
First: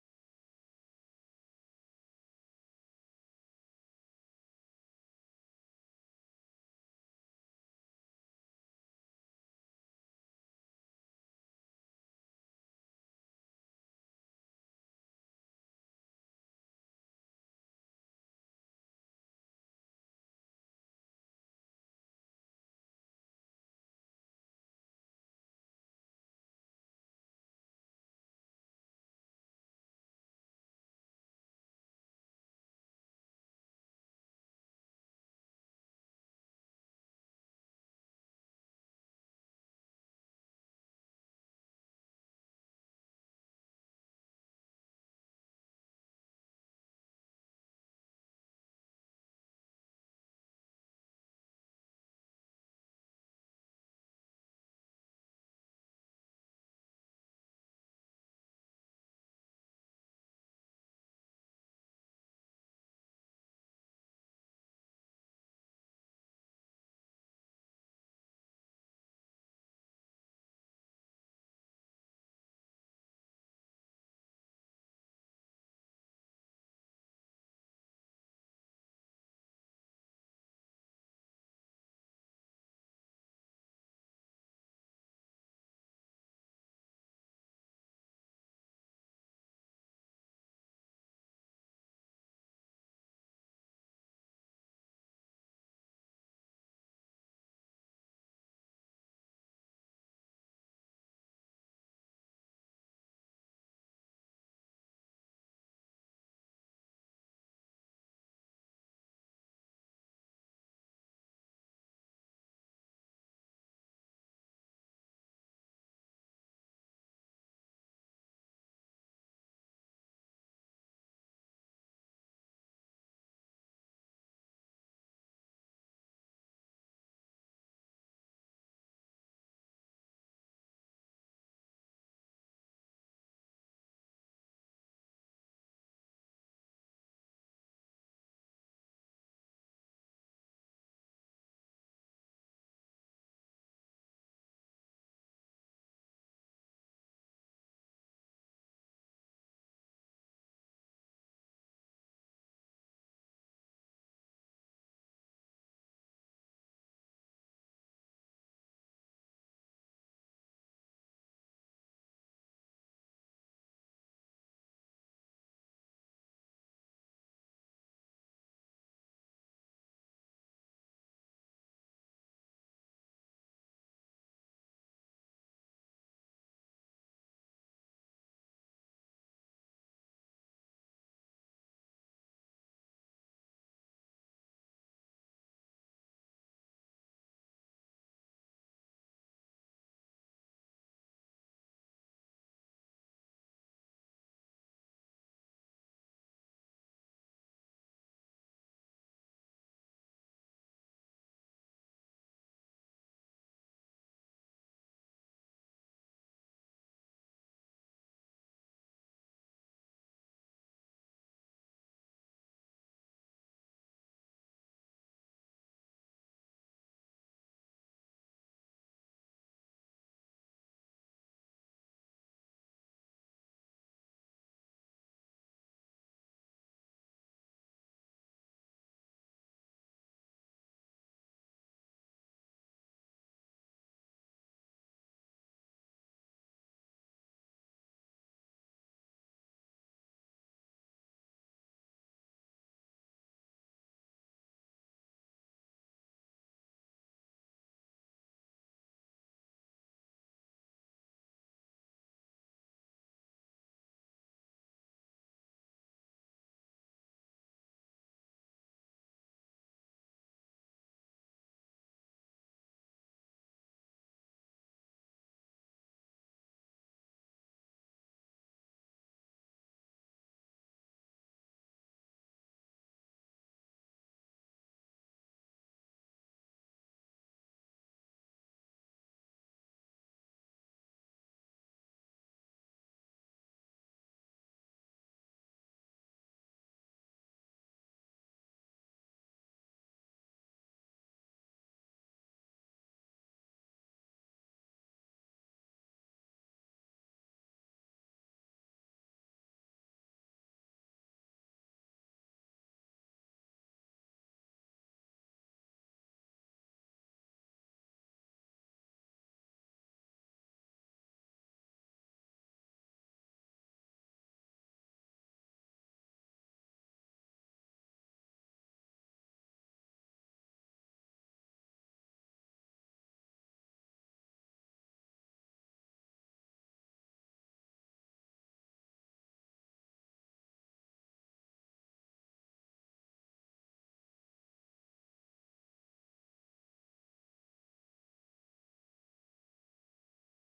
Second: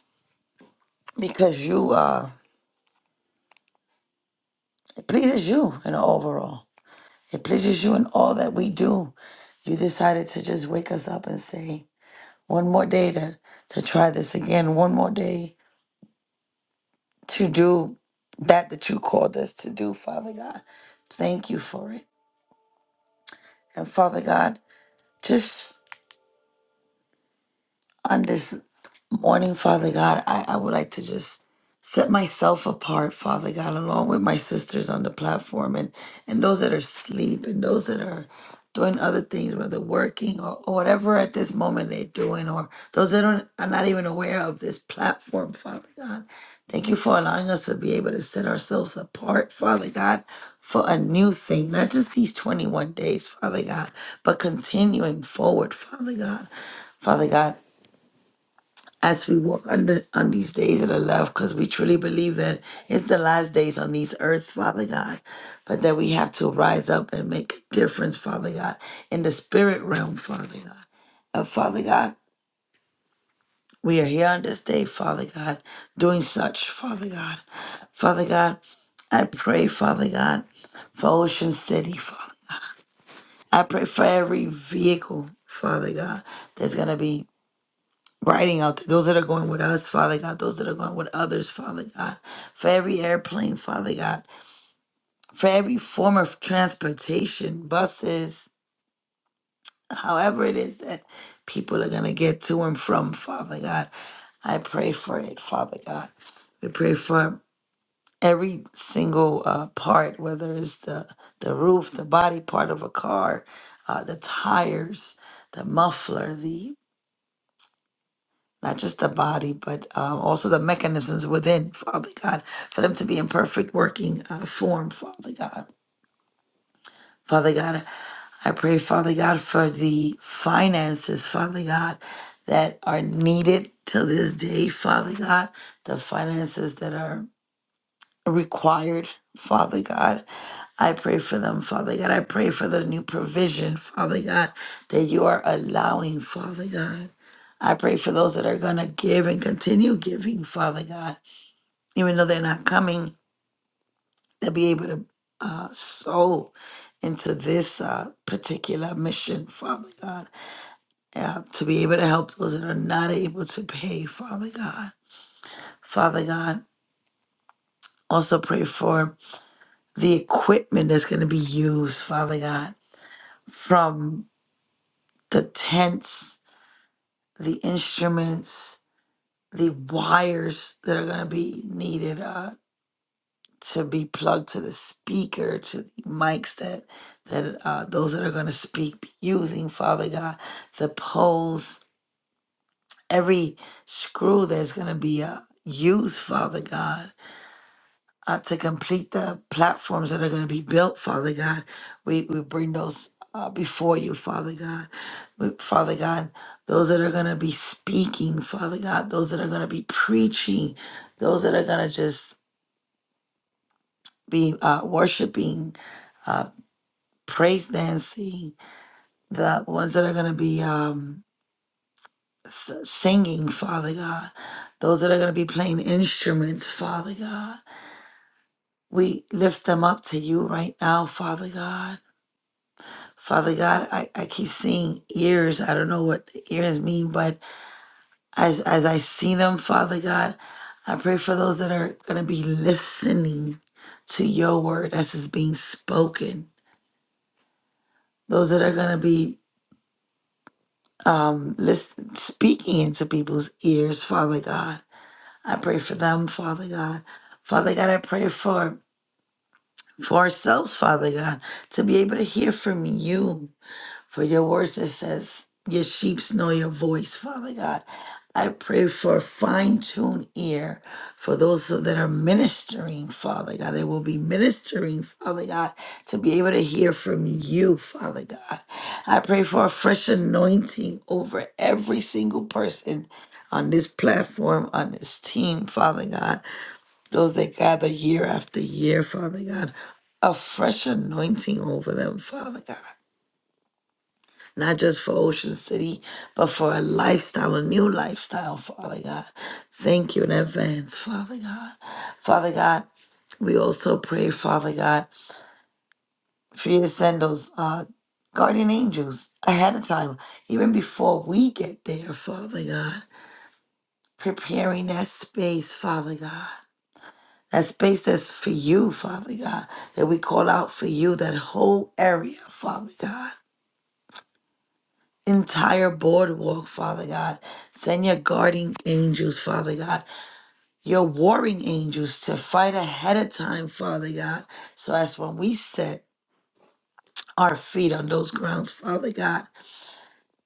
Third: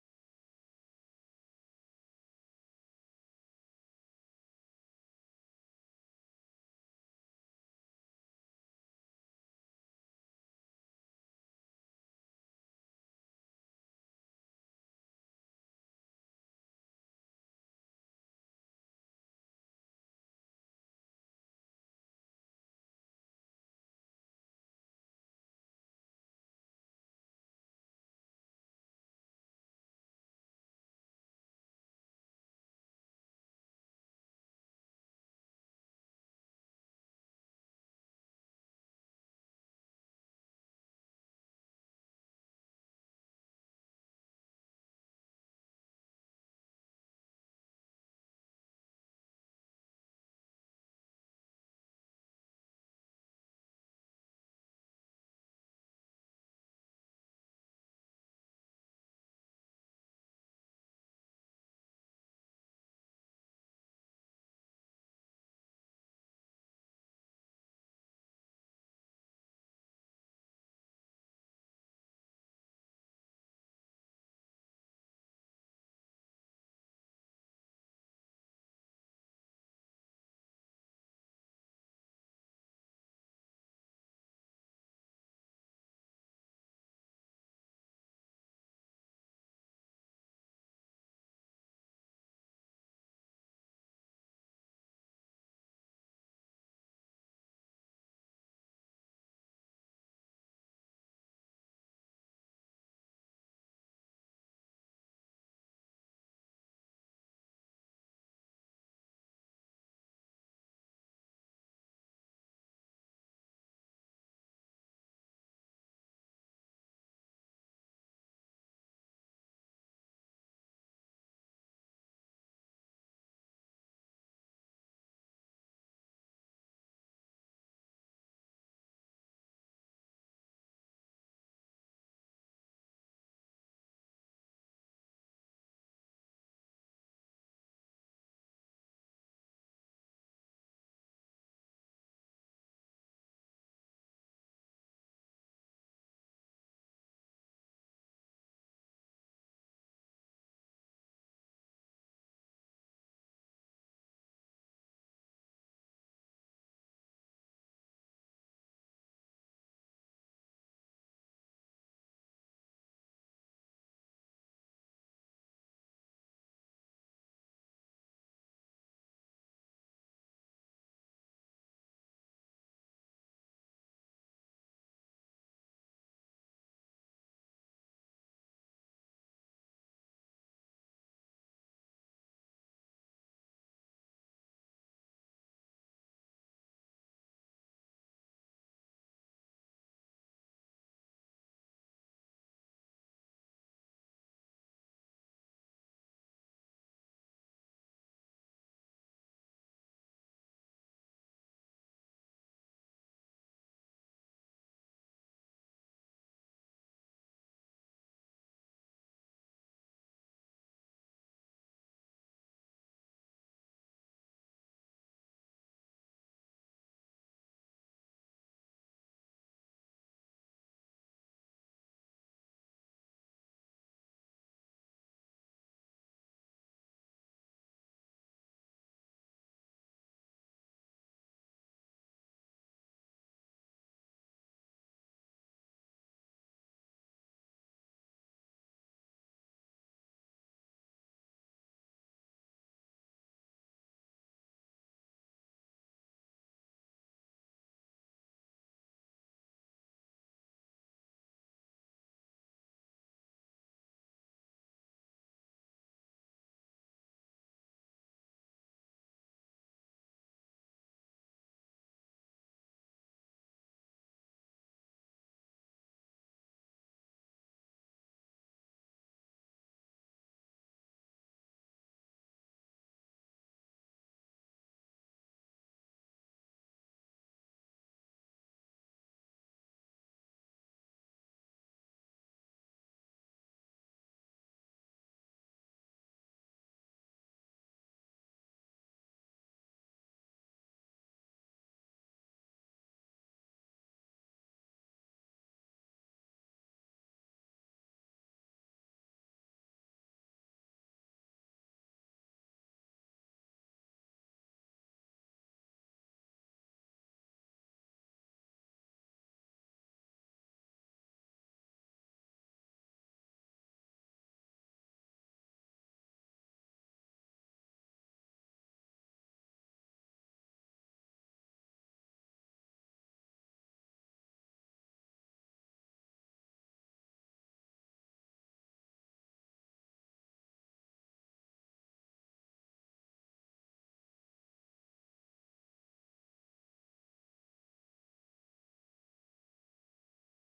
S3: because you uh it pleases you in overall. It pleases you in all that we do. You decided to just wake us up and say, One more day to, to try this again. One more day to do that that you called us to do, Father God. Thank you for it. And Father God, just on this morning, Father God, I, I would like to just set myself apart, Father God, along with my sisters on the platform and, and those that are asleep and those that are doing other things, whether working or, or whatever at this moment they're doing, or those that don't, are not even aware of this platform, Father God. Thank you for allowing us to be able to set ourselves apart, Father God, for a new thing, not just these 21 days, Father God, but continuing forward, Father God. Father God, as we walk under on these days of the left, because we truly believe that it's the last days on these earth, Father God, but that we have to rise up and make a difference, Father God, in the spirit realm, Father God. And Father God, we are here on this day, Father God, doing such, Father God. Father God, I pray, Father God, for Ocean City, Father. I pray for every vehicle, Father God, that's going to be writing out there, those that are going with us, Father God, those that are going with others, Father God, for every airplane, Father God, for every form of transportation, buses, however it is that people are going to get to and from, Father God. I pray for it, Father God. We pray for every single uh, part, whether it's the, the roof, the body part of a car, uh, the tires, the muffler, not just the body, but um, also the mechanisms within, Father God, for them to be in perfect working uh, form, Father God. Father God, I pray, Father God, for the finances, Father God, that are needed to this day, Father God, the finances that are required, Father God. I pray for them, Father God. I pray for the new provision, Father God, that you are allowing, Father God. I pray for those that are going to give and continue giving, Father God, even though they're not coming, they'll be able to uh, sow into this uh, particular mission, Father God, uh, to be able to help those that are not able to pay, Father God. Father God, also pray for the equipment that's going to be used, Father God, from the tents, the instruments, the wires that are going to be needed uh, to be plugged to the speaker, to the mics that that uh, those that are going to speak be using, Father God, the poles, every screw that's going to be uh, used, Father God uh, to complete the platforms that are going to be built, Father God. We, we bring those uh, before you, Father God. We- Father God, those that are going to be speaking, Father God, those that are going to be preaching, those that are going to just be uh, worshiping, uh, praise dancing, the ones that are going to be um, s- singing, Father God, those that are going to be playing instruments, Father God. We lift them up to you right now, Father God. Father God, I, I keep seeing ears. I don't know what the ears mean, but as as I see them, Father God, I pray for those that are gonna be listening to your word as it's being spoken. Those that are gonna be um listen, speaking into people's ears, Father God. I pray for them, Father God. Father God, I pray for for ourselves, Father God, to be able to hear from you. For your words it says, Your sheeps know your voice, Father God. I pray for a fine-tuned ear for those that are ministering, Father God. They will be ministering, Father God, to be able to hear from you, Father God. I pray for a fresh anointing over every single person on this platform, on this team, Father God. Those that gather year after year, Father God. A fresh anointing over them, Father God not just for Ocean City, but for a lifestyle, a new lifestyle, Father God. Thank you in advance, Father God. Father God, we also pray, Father God, for you to send those uh, guardian angels ahead of time, even before we get there, Father God. Preparing that space, Father God. That space that's for you, Father God, that we call out for you, that whole area, Father God. entire boardwalk, Father God. Send your guarding angels, Father God, your warring angels to fight ahead of time, Father God. So as when we set our feet on those grounds, Father God,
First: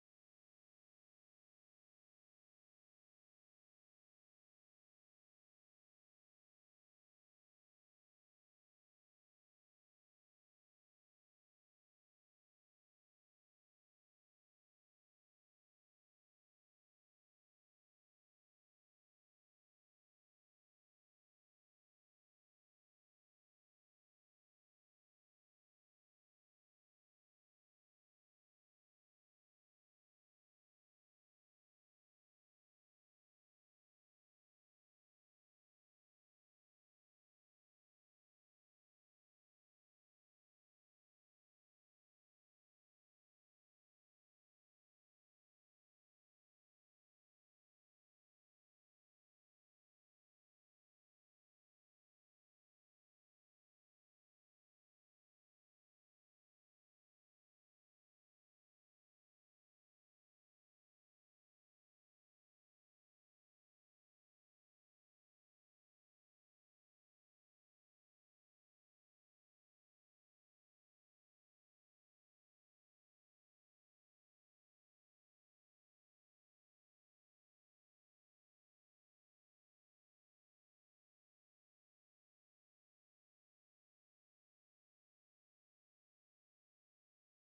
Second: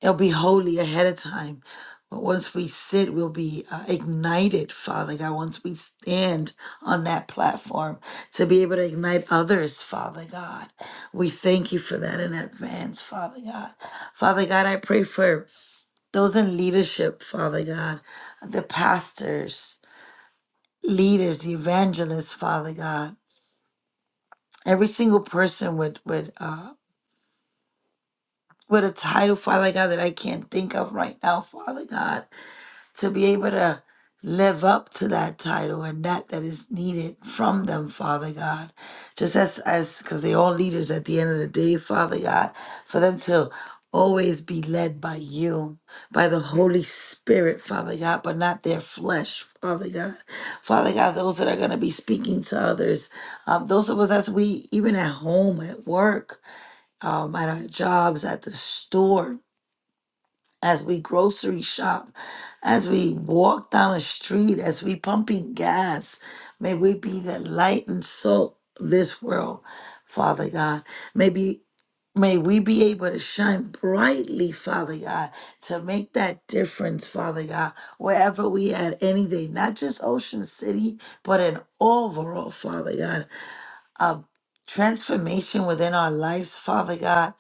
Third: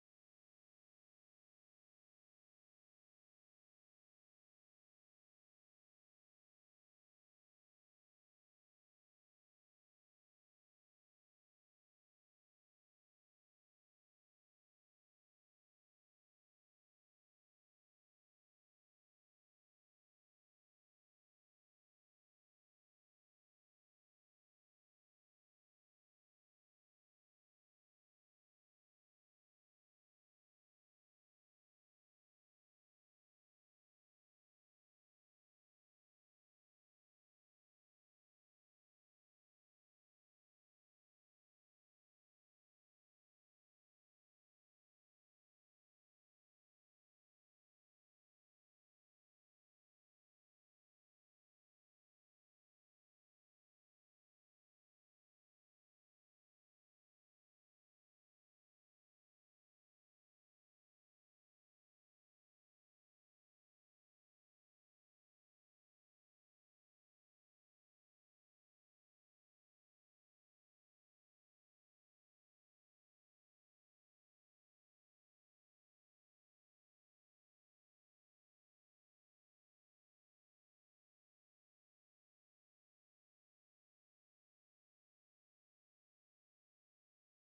S3: it'll be holy ahead of time. But once we sit, we'll be uh, ignited, Father God. Once we stand on that platform to be able to ignite others, Father God. We thank you for that in advance, Father God. Father God, I pray for those in leadership, Father God, the pastors, leaders, evangelists, Father God, every single person with with uh with a title, Father God, that I can't think of right now, Father God. to be able to live up to that title and that that is needed from them, Father God. Just as as because they all leaders at the end of the day, Father God, for them to always be led by you, by the Holy Spirit, Father God, but not their flesh, Father God. Father God, those that are going to be speaking to others, um, those of us that's we even at home, at work, um, at our jobs, at the store, as we grocery shop, as we walk down a street, as we pumping gas. May we be the light and salt of this world, Father God. May be, may we be able to shine brightly, Father God, to make that difference, Father God, wherever we at any day, not just Ocean City, but an overall, Father God, a transformation within our lives, Father God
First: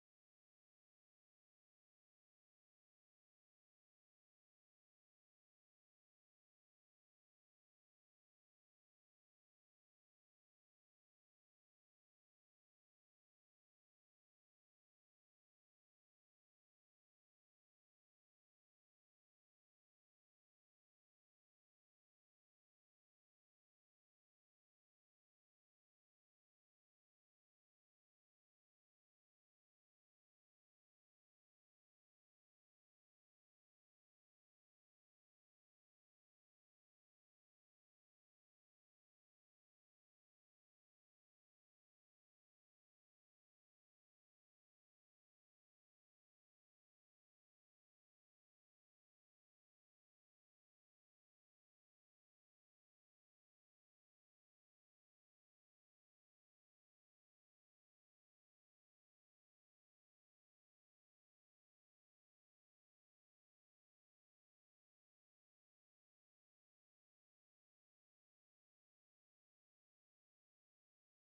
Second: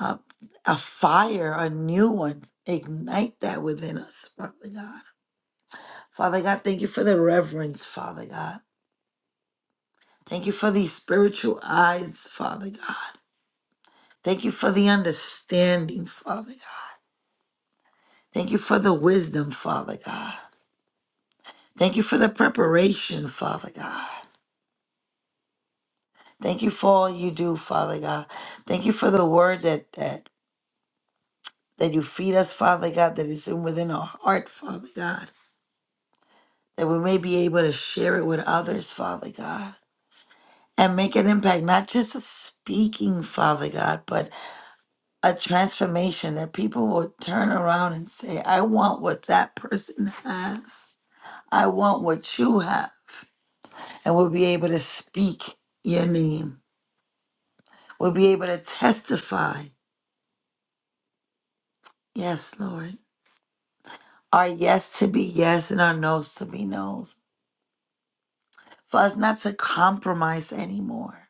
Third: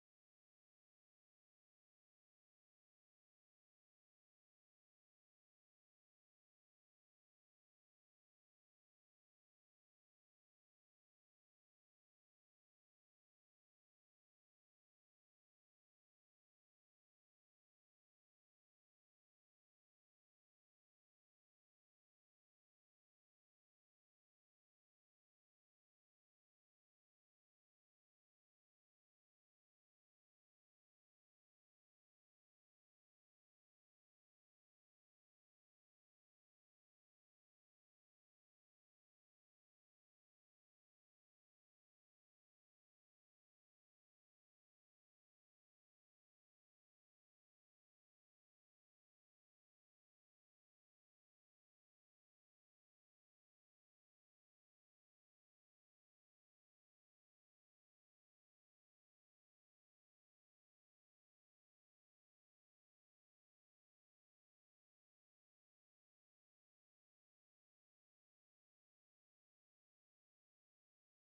S3: uh, a fire, a new one. Ignite that within us, Father God. Father God, thank you for the reverence, Father God. Thank you for these spiritual eyes, Father God. Thank you for the understanding, Father God. Thank you for the wisdom, Father God. Thank you for the preparation, Father God. Thank you for all you do, Father God. Thank you for the word that that that you feed us, Father God, that is in within our heart, Father God, that we may be able to share it with others, Father God. and make an impact, not just a speaking, Father God, but a transformation that people will turn around and say, I want what that person has. I want what you have. And we'll be able to speak your name. We'll be able to testify. Yes, Lord. Our yes to be yes and our no's to be no's. For us not to compromise anymore.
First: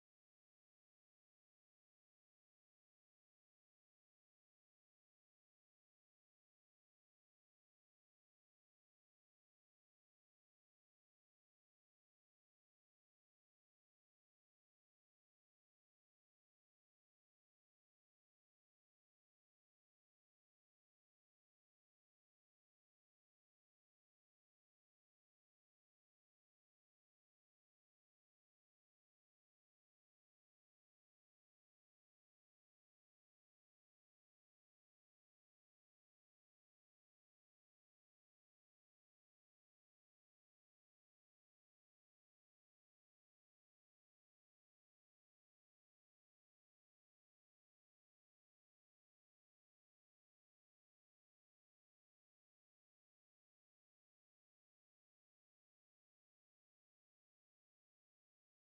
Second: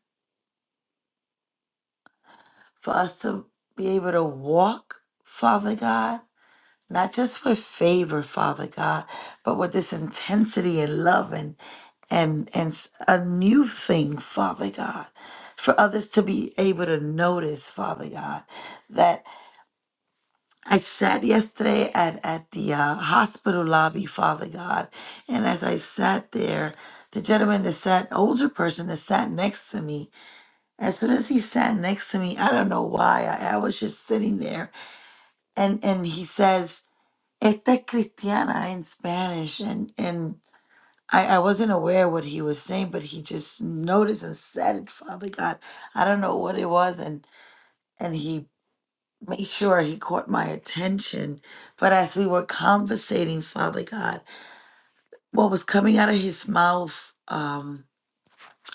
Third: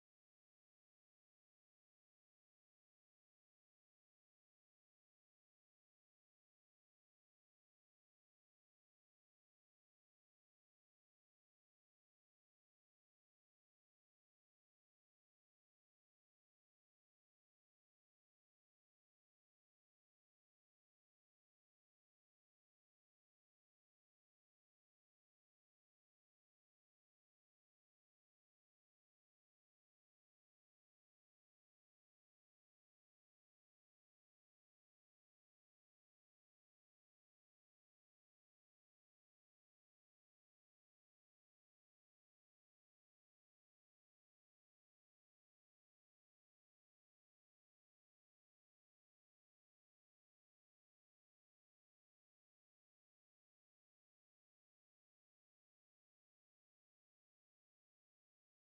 S3: For us to be able to walk, Father God. not just for favor, Father God, but with this intensity and love and and and s- a new thing, Father God, for others to be able to notice, Father God, that I sat yesterday at at the uh, hospital lobby, Father God, and as I sat there, the gentleman that sat, older person that sat next to me, as soon as he sat next to me, I don't know why, I, I was just sitting there, and and he says. Esta Cristiana in Spanish, and and I, I wasn't aware what he was saying, but he just noticed and said it, Father God. I don't know what it was, and and he made sure he caught my attention. But as we were conversating, Father God, what was coming out of his mouth um,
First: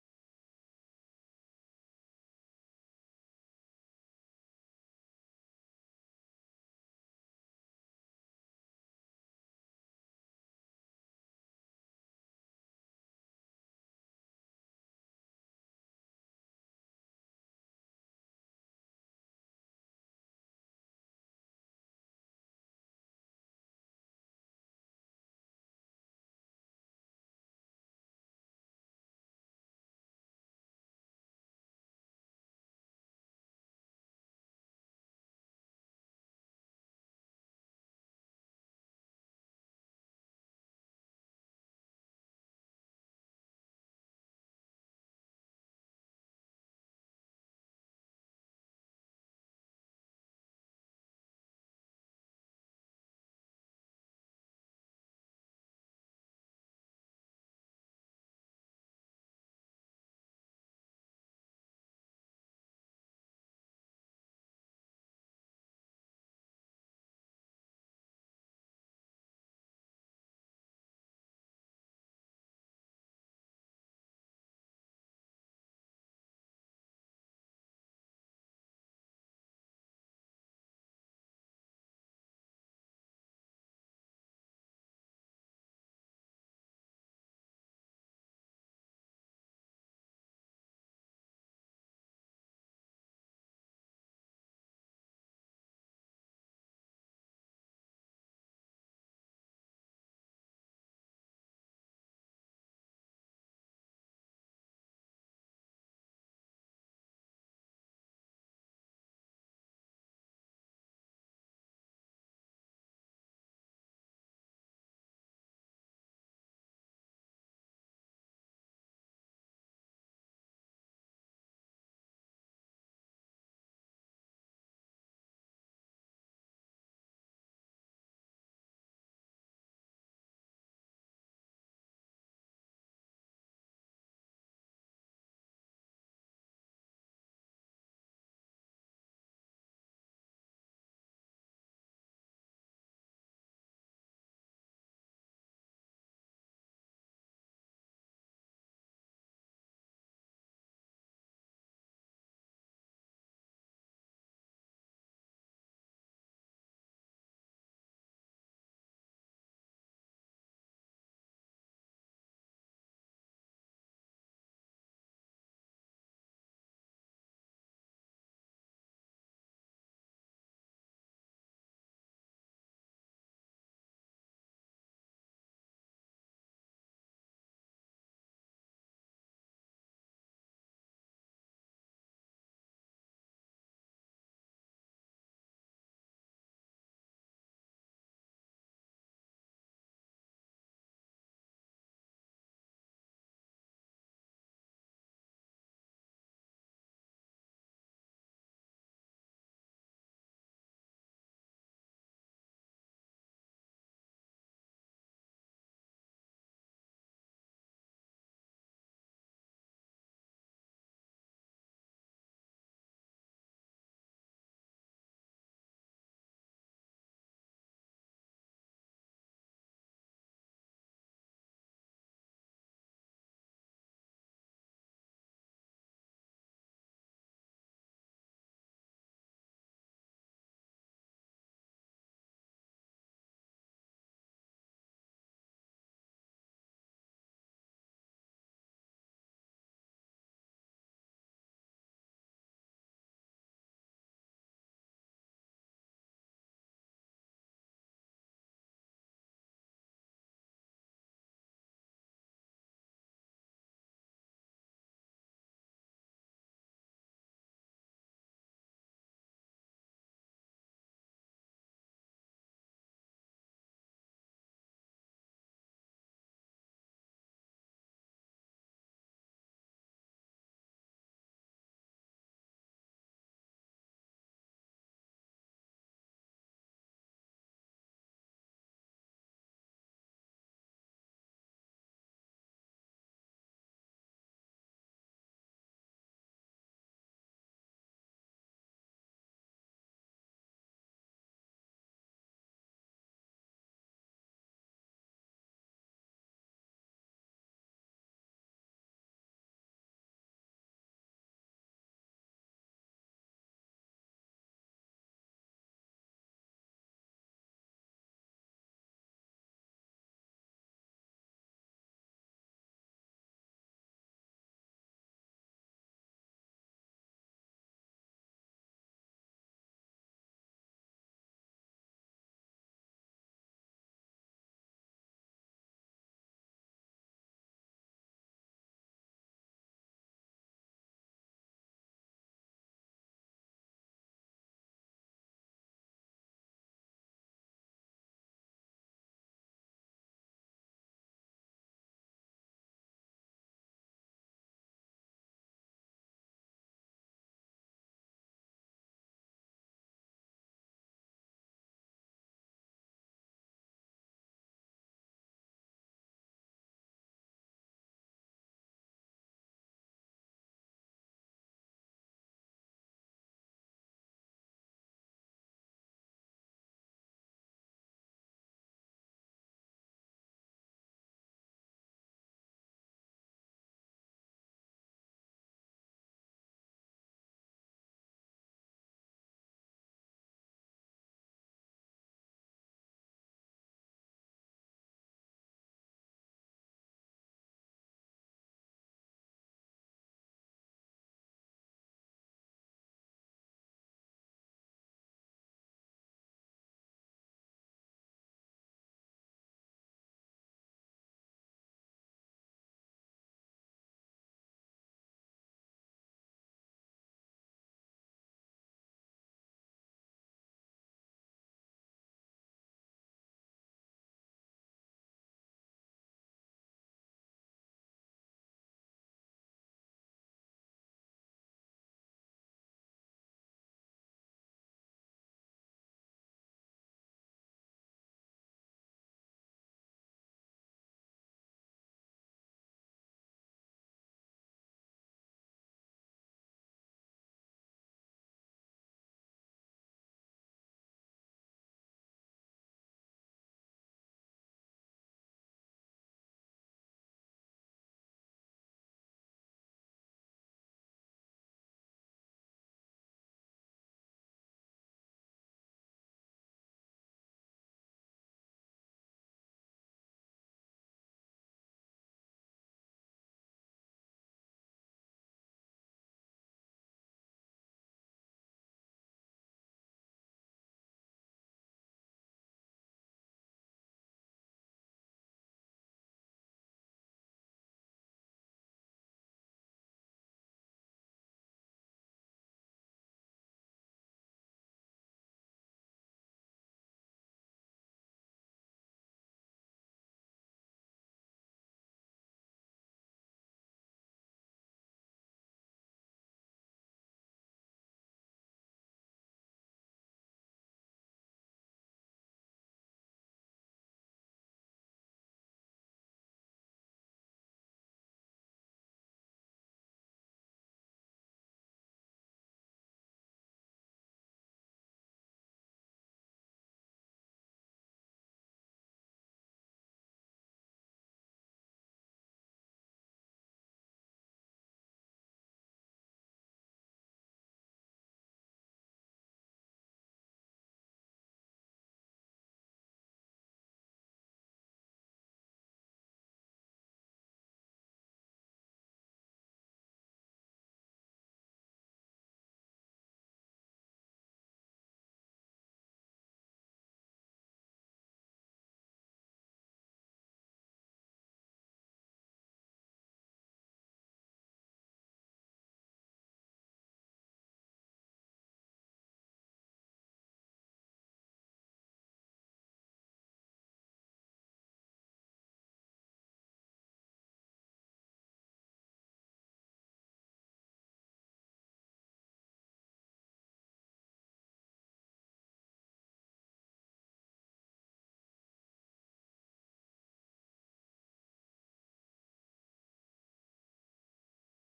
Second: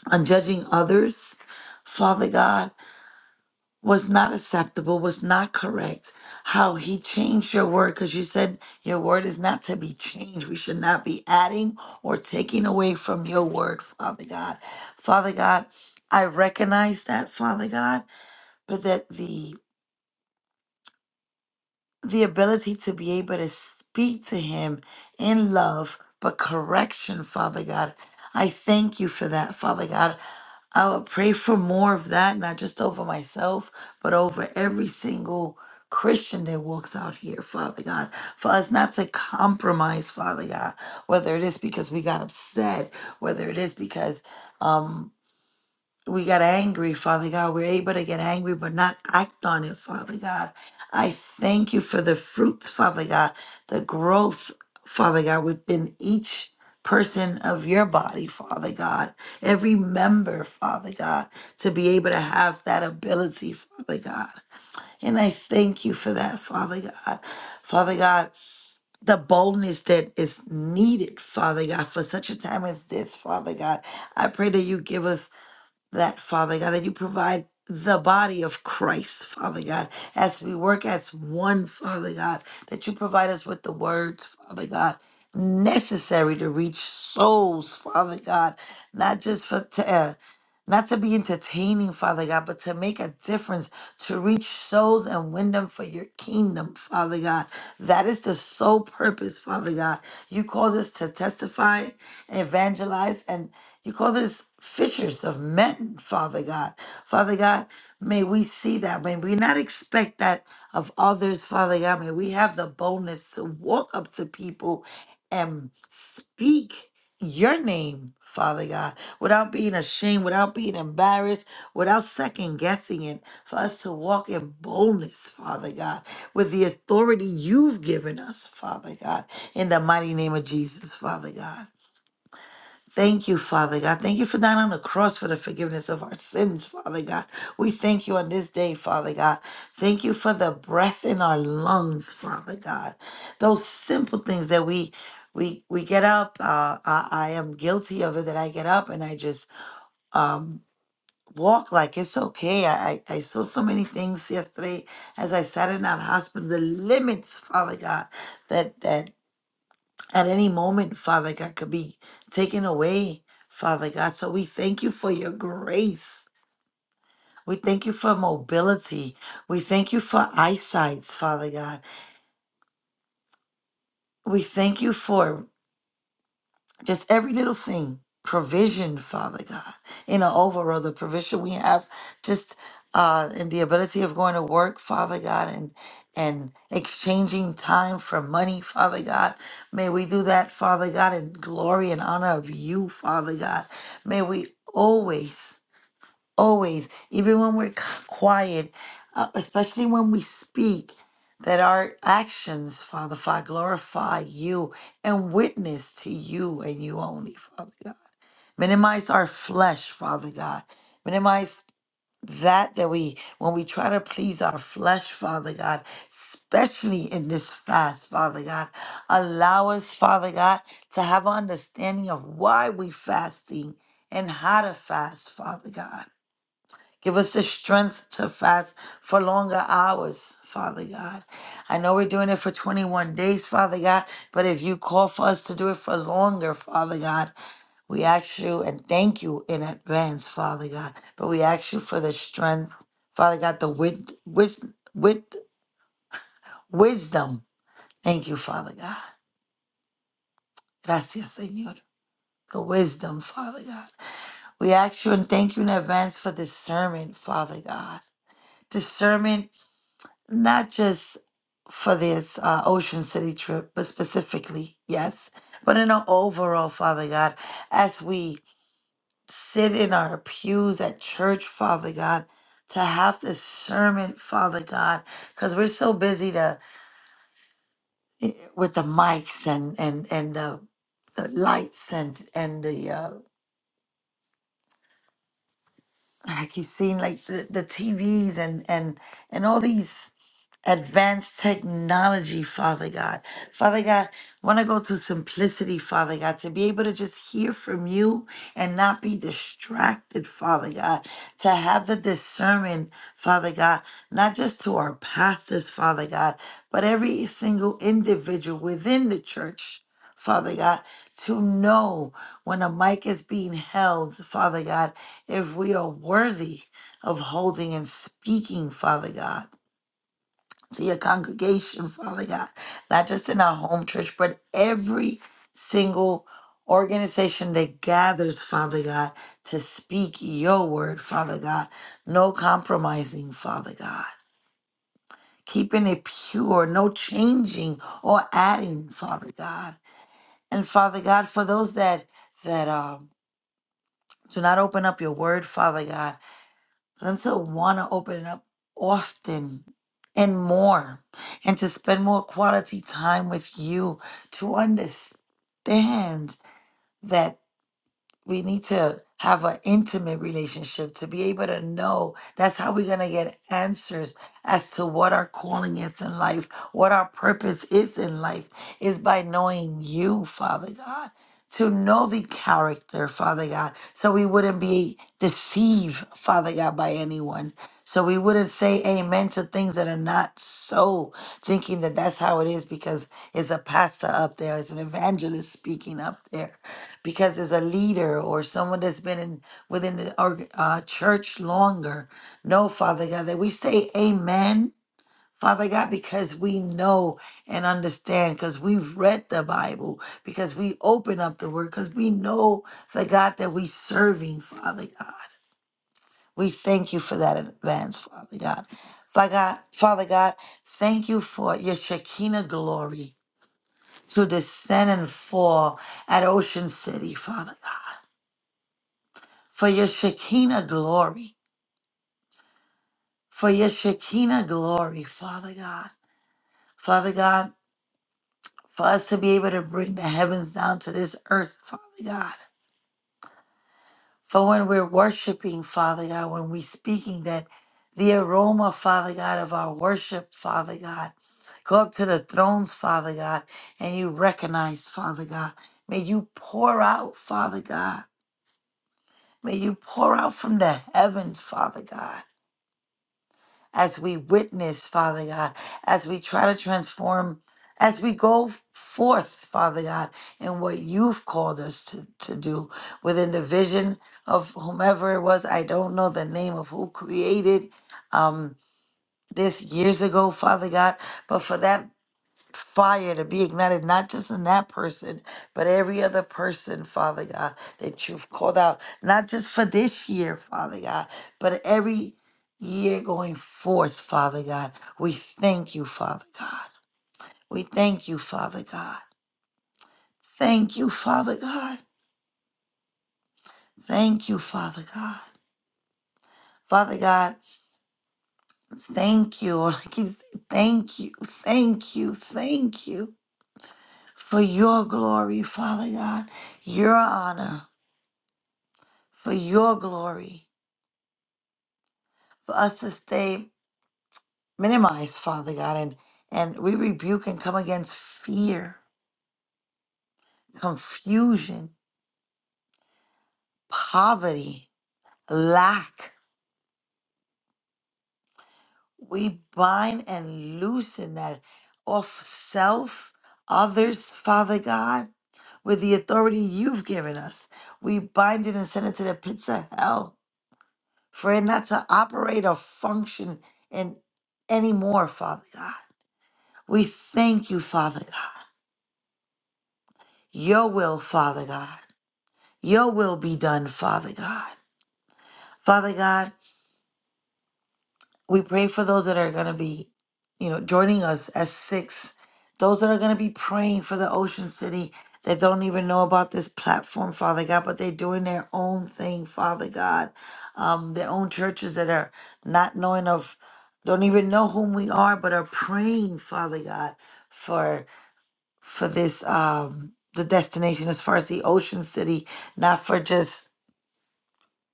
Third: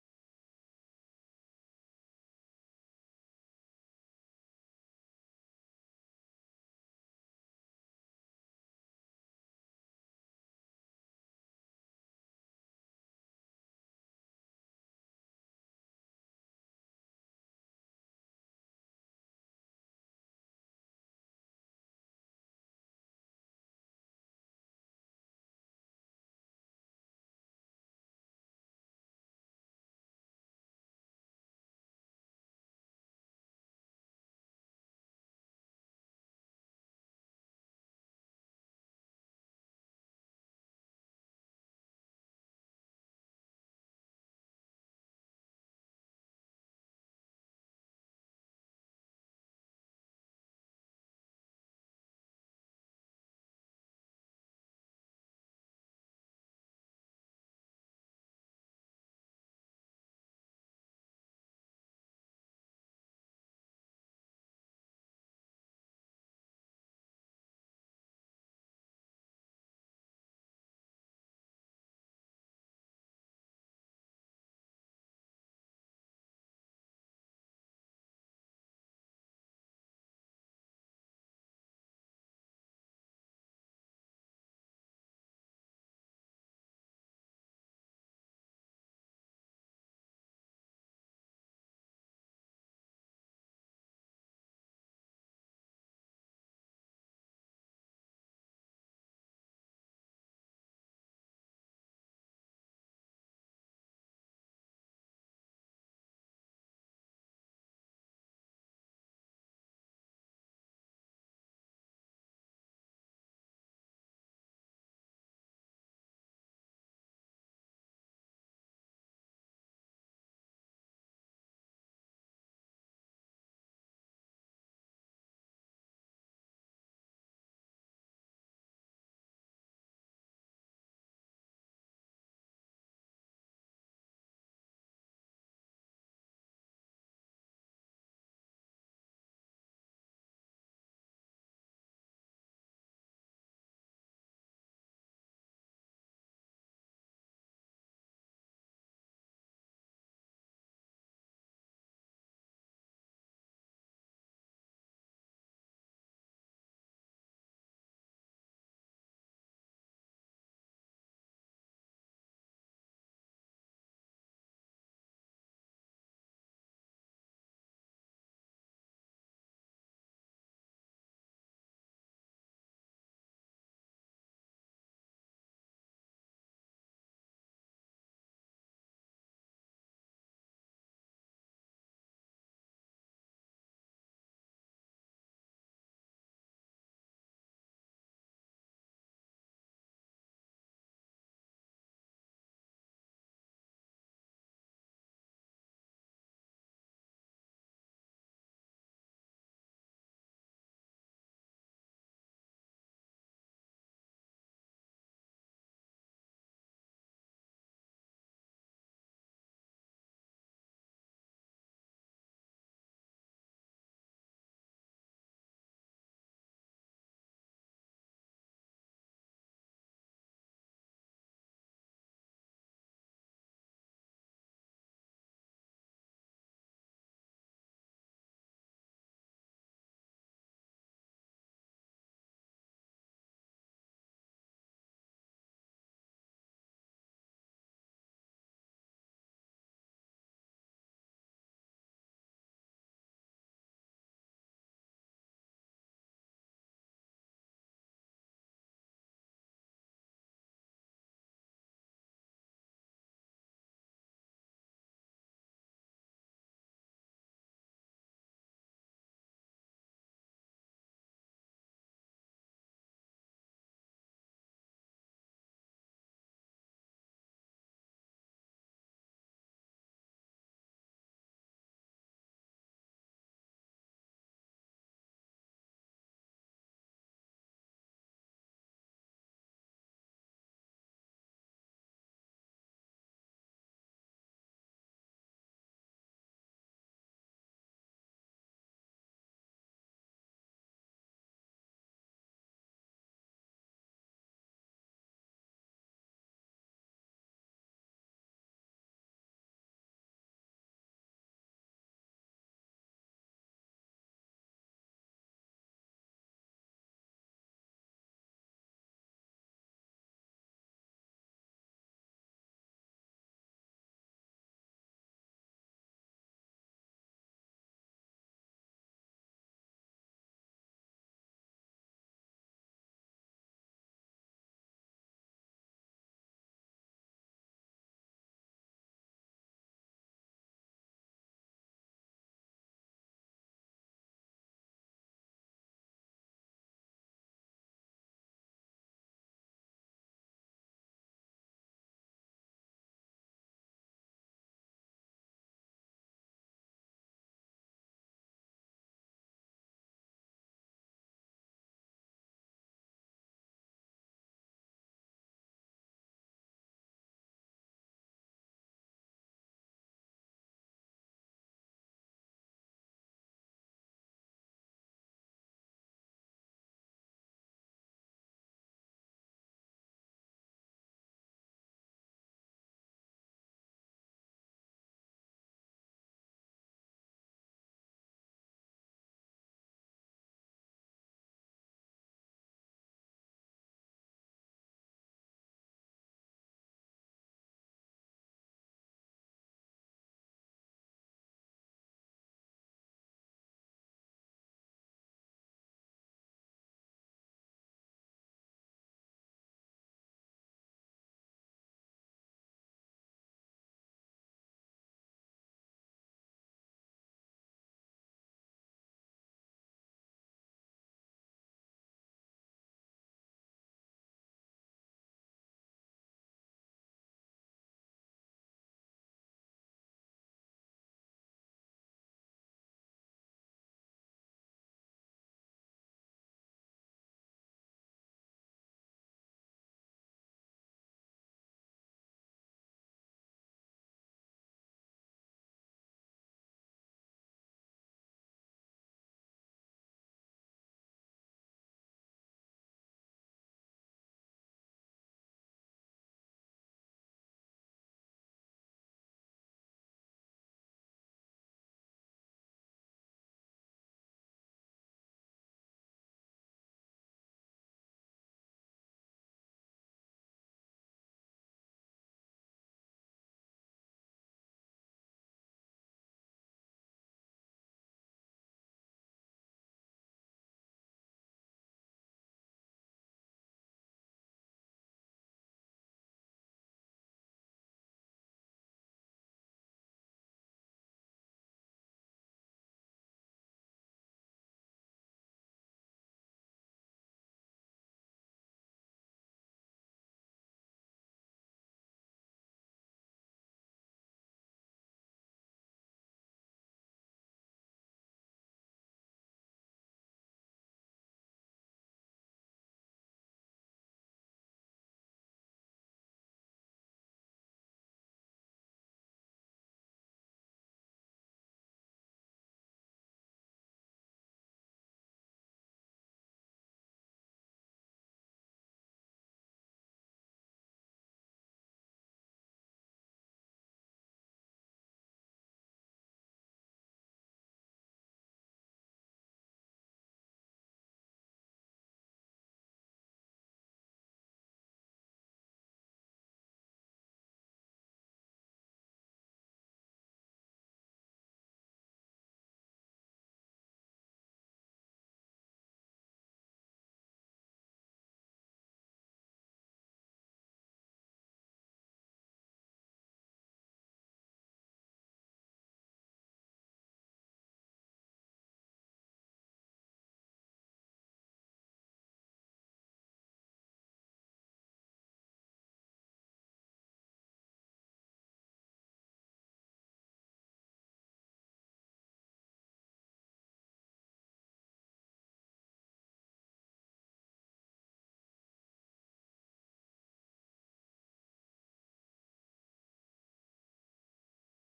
S3: on judging others, Father God. was not acceptable, was not correct. How he changed your word because you said your word is not to be changed. We should not be adding or taking away from your word, Father God. Father God, I recognize that, Father God, but that the the ability to be able to speak to him in love, but correction, Father God. I thank you for that, Father God. I would pray for more of that, not just over myself, but over every single Christian that walks out here, Father God, for us not to compromise, Father God, whether it is because we got upset, whether it is because um, we got angry, Father God. We're able to get angry, but not act on it, Father God. I thank you for the fruits, Father God, the growth, Father God, within each person of your body, Father God. Every member, Father God, to be able to have that ability, Father God. And I thank you for that, Father God. Father God, the boldness that is needed, Father God, for such a time as this, Father God. I pray that you give us that, Father God, that you provide the body of Christ, Father God, as we work as one, Father God, that you provide us with the words, Father God, necessary to reach souls, Father God, not just for. T- uh, not to be entertaining, Father God, but to make a difference, to reach souls and win them for your kingdom, Father God. That is the sole purpose, Father God. You called us to testify and evangelize. And you call this fishers of men, Father God. Father God, may we see that. May we not expect that of others, Father God. May we have the boldness to walk up to people and speak your name, Father God, without being ashamed, without being embarrassed, without second guessing it, for us to walk in boldness, Father God, with the authority you've given us, Father God, in the mighty name of Jesus, Father God. Thank you, Father God. Thank you for dying on the cross for the forgiveness of our sins, Father God. We thank you on this day, Father God. Thank you for the breath in our lungs, Father God. Those simple things that we we we get up. Uh, I, I am guilty of it that I get up and I just um, walk like it's okay. I I I saw so many things yesterday as I sat in that hospital. The limits, Father God, that that at any moment, Father God, could be taken away, Father God. So we thank you for your grace. We thank you for mobility. We thank you for eyesight, Father God. We thank you for just every little thing provision father god in an overall the provision we have just uh in the ability of going to work father god and and exchanging time for money father god may we do that father god in glory and honor of you father god may we always always, even when we're c- quiet, uh, especially when we speak, that our actions, Father, Father, glorify you and witness to you and you only, Father God. Minimize our flesh, Father God. Minimize that that we when we try to please our flesh father god especially in this fast father god allow us father god to have understanding of why we fasting and how to fast father god Give us the strength to fast for longer hours, Father God. I know we're doing it for 21 days, Father God, but if you call for us to do it for longer, Father God, we ask you and thank you in advance, Father God. But we ask you for the strength, Father God, the wit, wis, wit, wisdom. Thank you, Father God. Gracias, Señor. The wisdom, Father God. We ask you and thank you in advance for discernment, Father God. Discernment not just for this uh, Ocean City trip, but specifically, yes, but in an overall, Father God, as we sit in our pews at church, Father God, to have discernment, Father God, because we're so busy to eh, with the mics and and and the the lights and and the uh, like you've seen like the, the TVs and and and all these. advanced technology, Father God. Father God, want to go to simplicity, Father God, to be able to just hear from you and not be distracted, Father God, to have the discernment, Father God, not just to our pastors, Father God, but every single individual within the church. Father God, to know when a mic is being held, Father God, if we are worthy of holding and speaking, Father God to your congregation, Father God, not just in our home church, but every single organization that gathers, Father God, to speak your word, Father God. No compromising, Father God. Keeping it pure, no changing or adding, Father God. And Father God, for those that that um do not open up your word, Father God. for them to want to open it up often and more and to spend more quality time with you to understand that we need to have an intimate relationship to be able to know that's how we're going to get answers as to what our calling is in life what our purpose is in life is by knowing you father god to know the character father god so we wouldn't be deceived father god by anyone so we wouldn't say amen to things that are not so thinking that that's how it is because it's a pastor up there it's an evangelist speaking up there because as a leader or someone that's been in within the org- uh, church longer no father god that we say amen father god because we know and understand because we've read the bible because we open up the word because we know the god that we serving father god we thank you for that in advance father god father god father god thank you for your shekinah glory to descend and fall at ocean city father god for your Shekinah glory, for your Shekinah glory, Father God. Father God, for us to be able to bring the heavens down to this earth, Father God. For when we're worshiping, Father God, when we're speaking, that the aroma, Father God, of our worship, Father God, go up to the thrones, Father God, and you recognize, Father God. May you pour out, Father God. May you pour out from the heavens, Father God. as we witness, Father God, as we try to transform, as we go forth, Father God, in what you've called us to, to do within the vision of whomever it was. I don't know the name of who created um, this years ago, Father God, but for that fire to be ignited, not just in that person, but every other person, Father God, that you've called out, not just for this year, Father God, but every year going forth, Father God. We thank you, Father God. We thank you, Father God. Thank you, Father God. Thank you, Father God. Father God, thank you. I keep saying thank you, thank you, thank you for your glory, Father God, your honor for your glory, for us to stay minimized, Father God, and and we rebuke and come against fear, confusion, poverty, lack. We bind and loosen that off self, others, Father God, with the authority you've given us. We bind it and send it to the pits of hell for it not to operate or function in anymore, Father God. We thank you, Father God. Your will, Father God. Your will be done, Father God. Father God, we pray for those that are going to be, you know, joining us at six, those that are going to be praying for the Ocean City that don't even know about this platform, Father God, but they're doing their own thing, Father God. Um, their own churches that are not knowing of, don't even know whom we are, but are praying, Father God, for for this um the destination as far as the Ocean City, not for just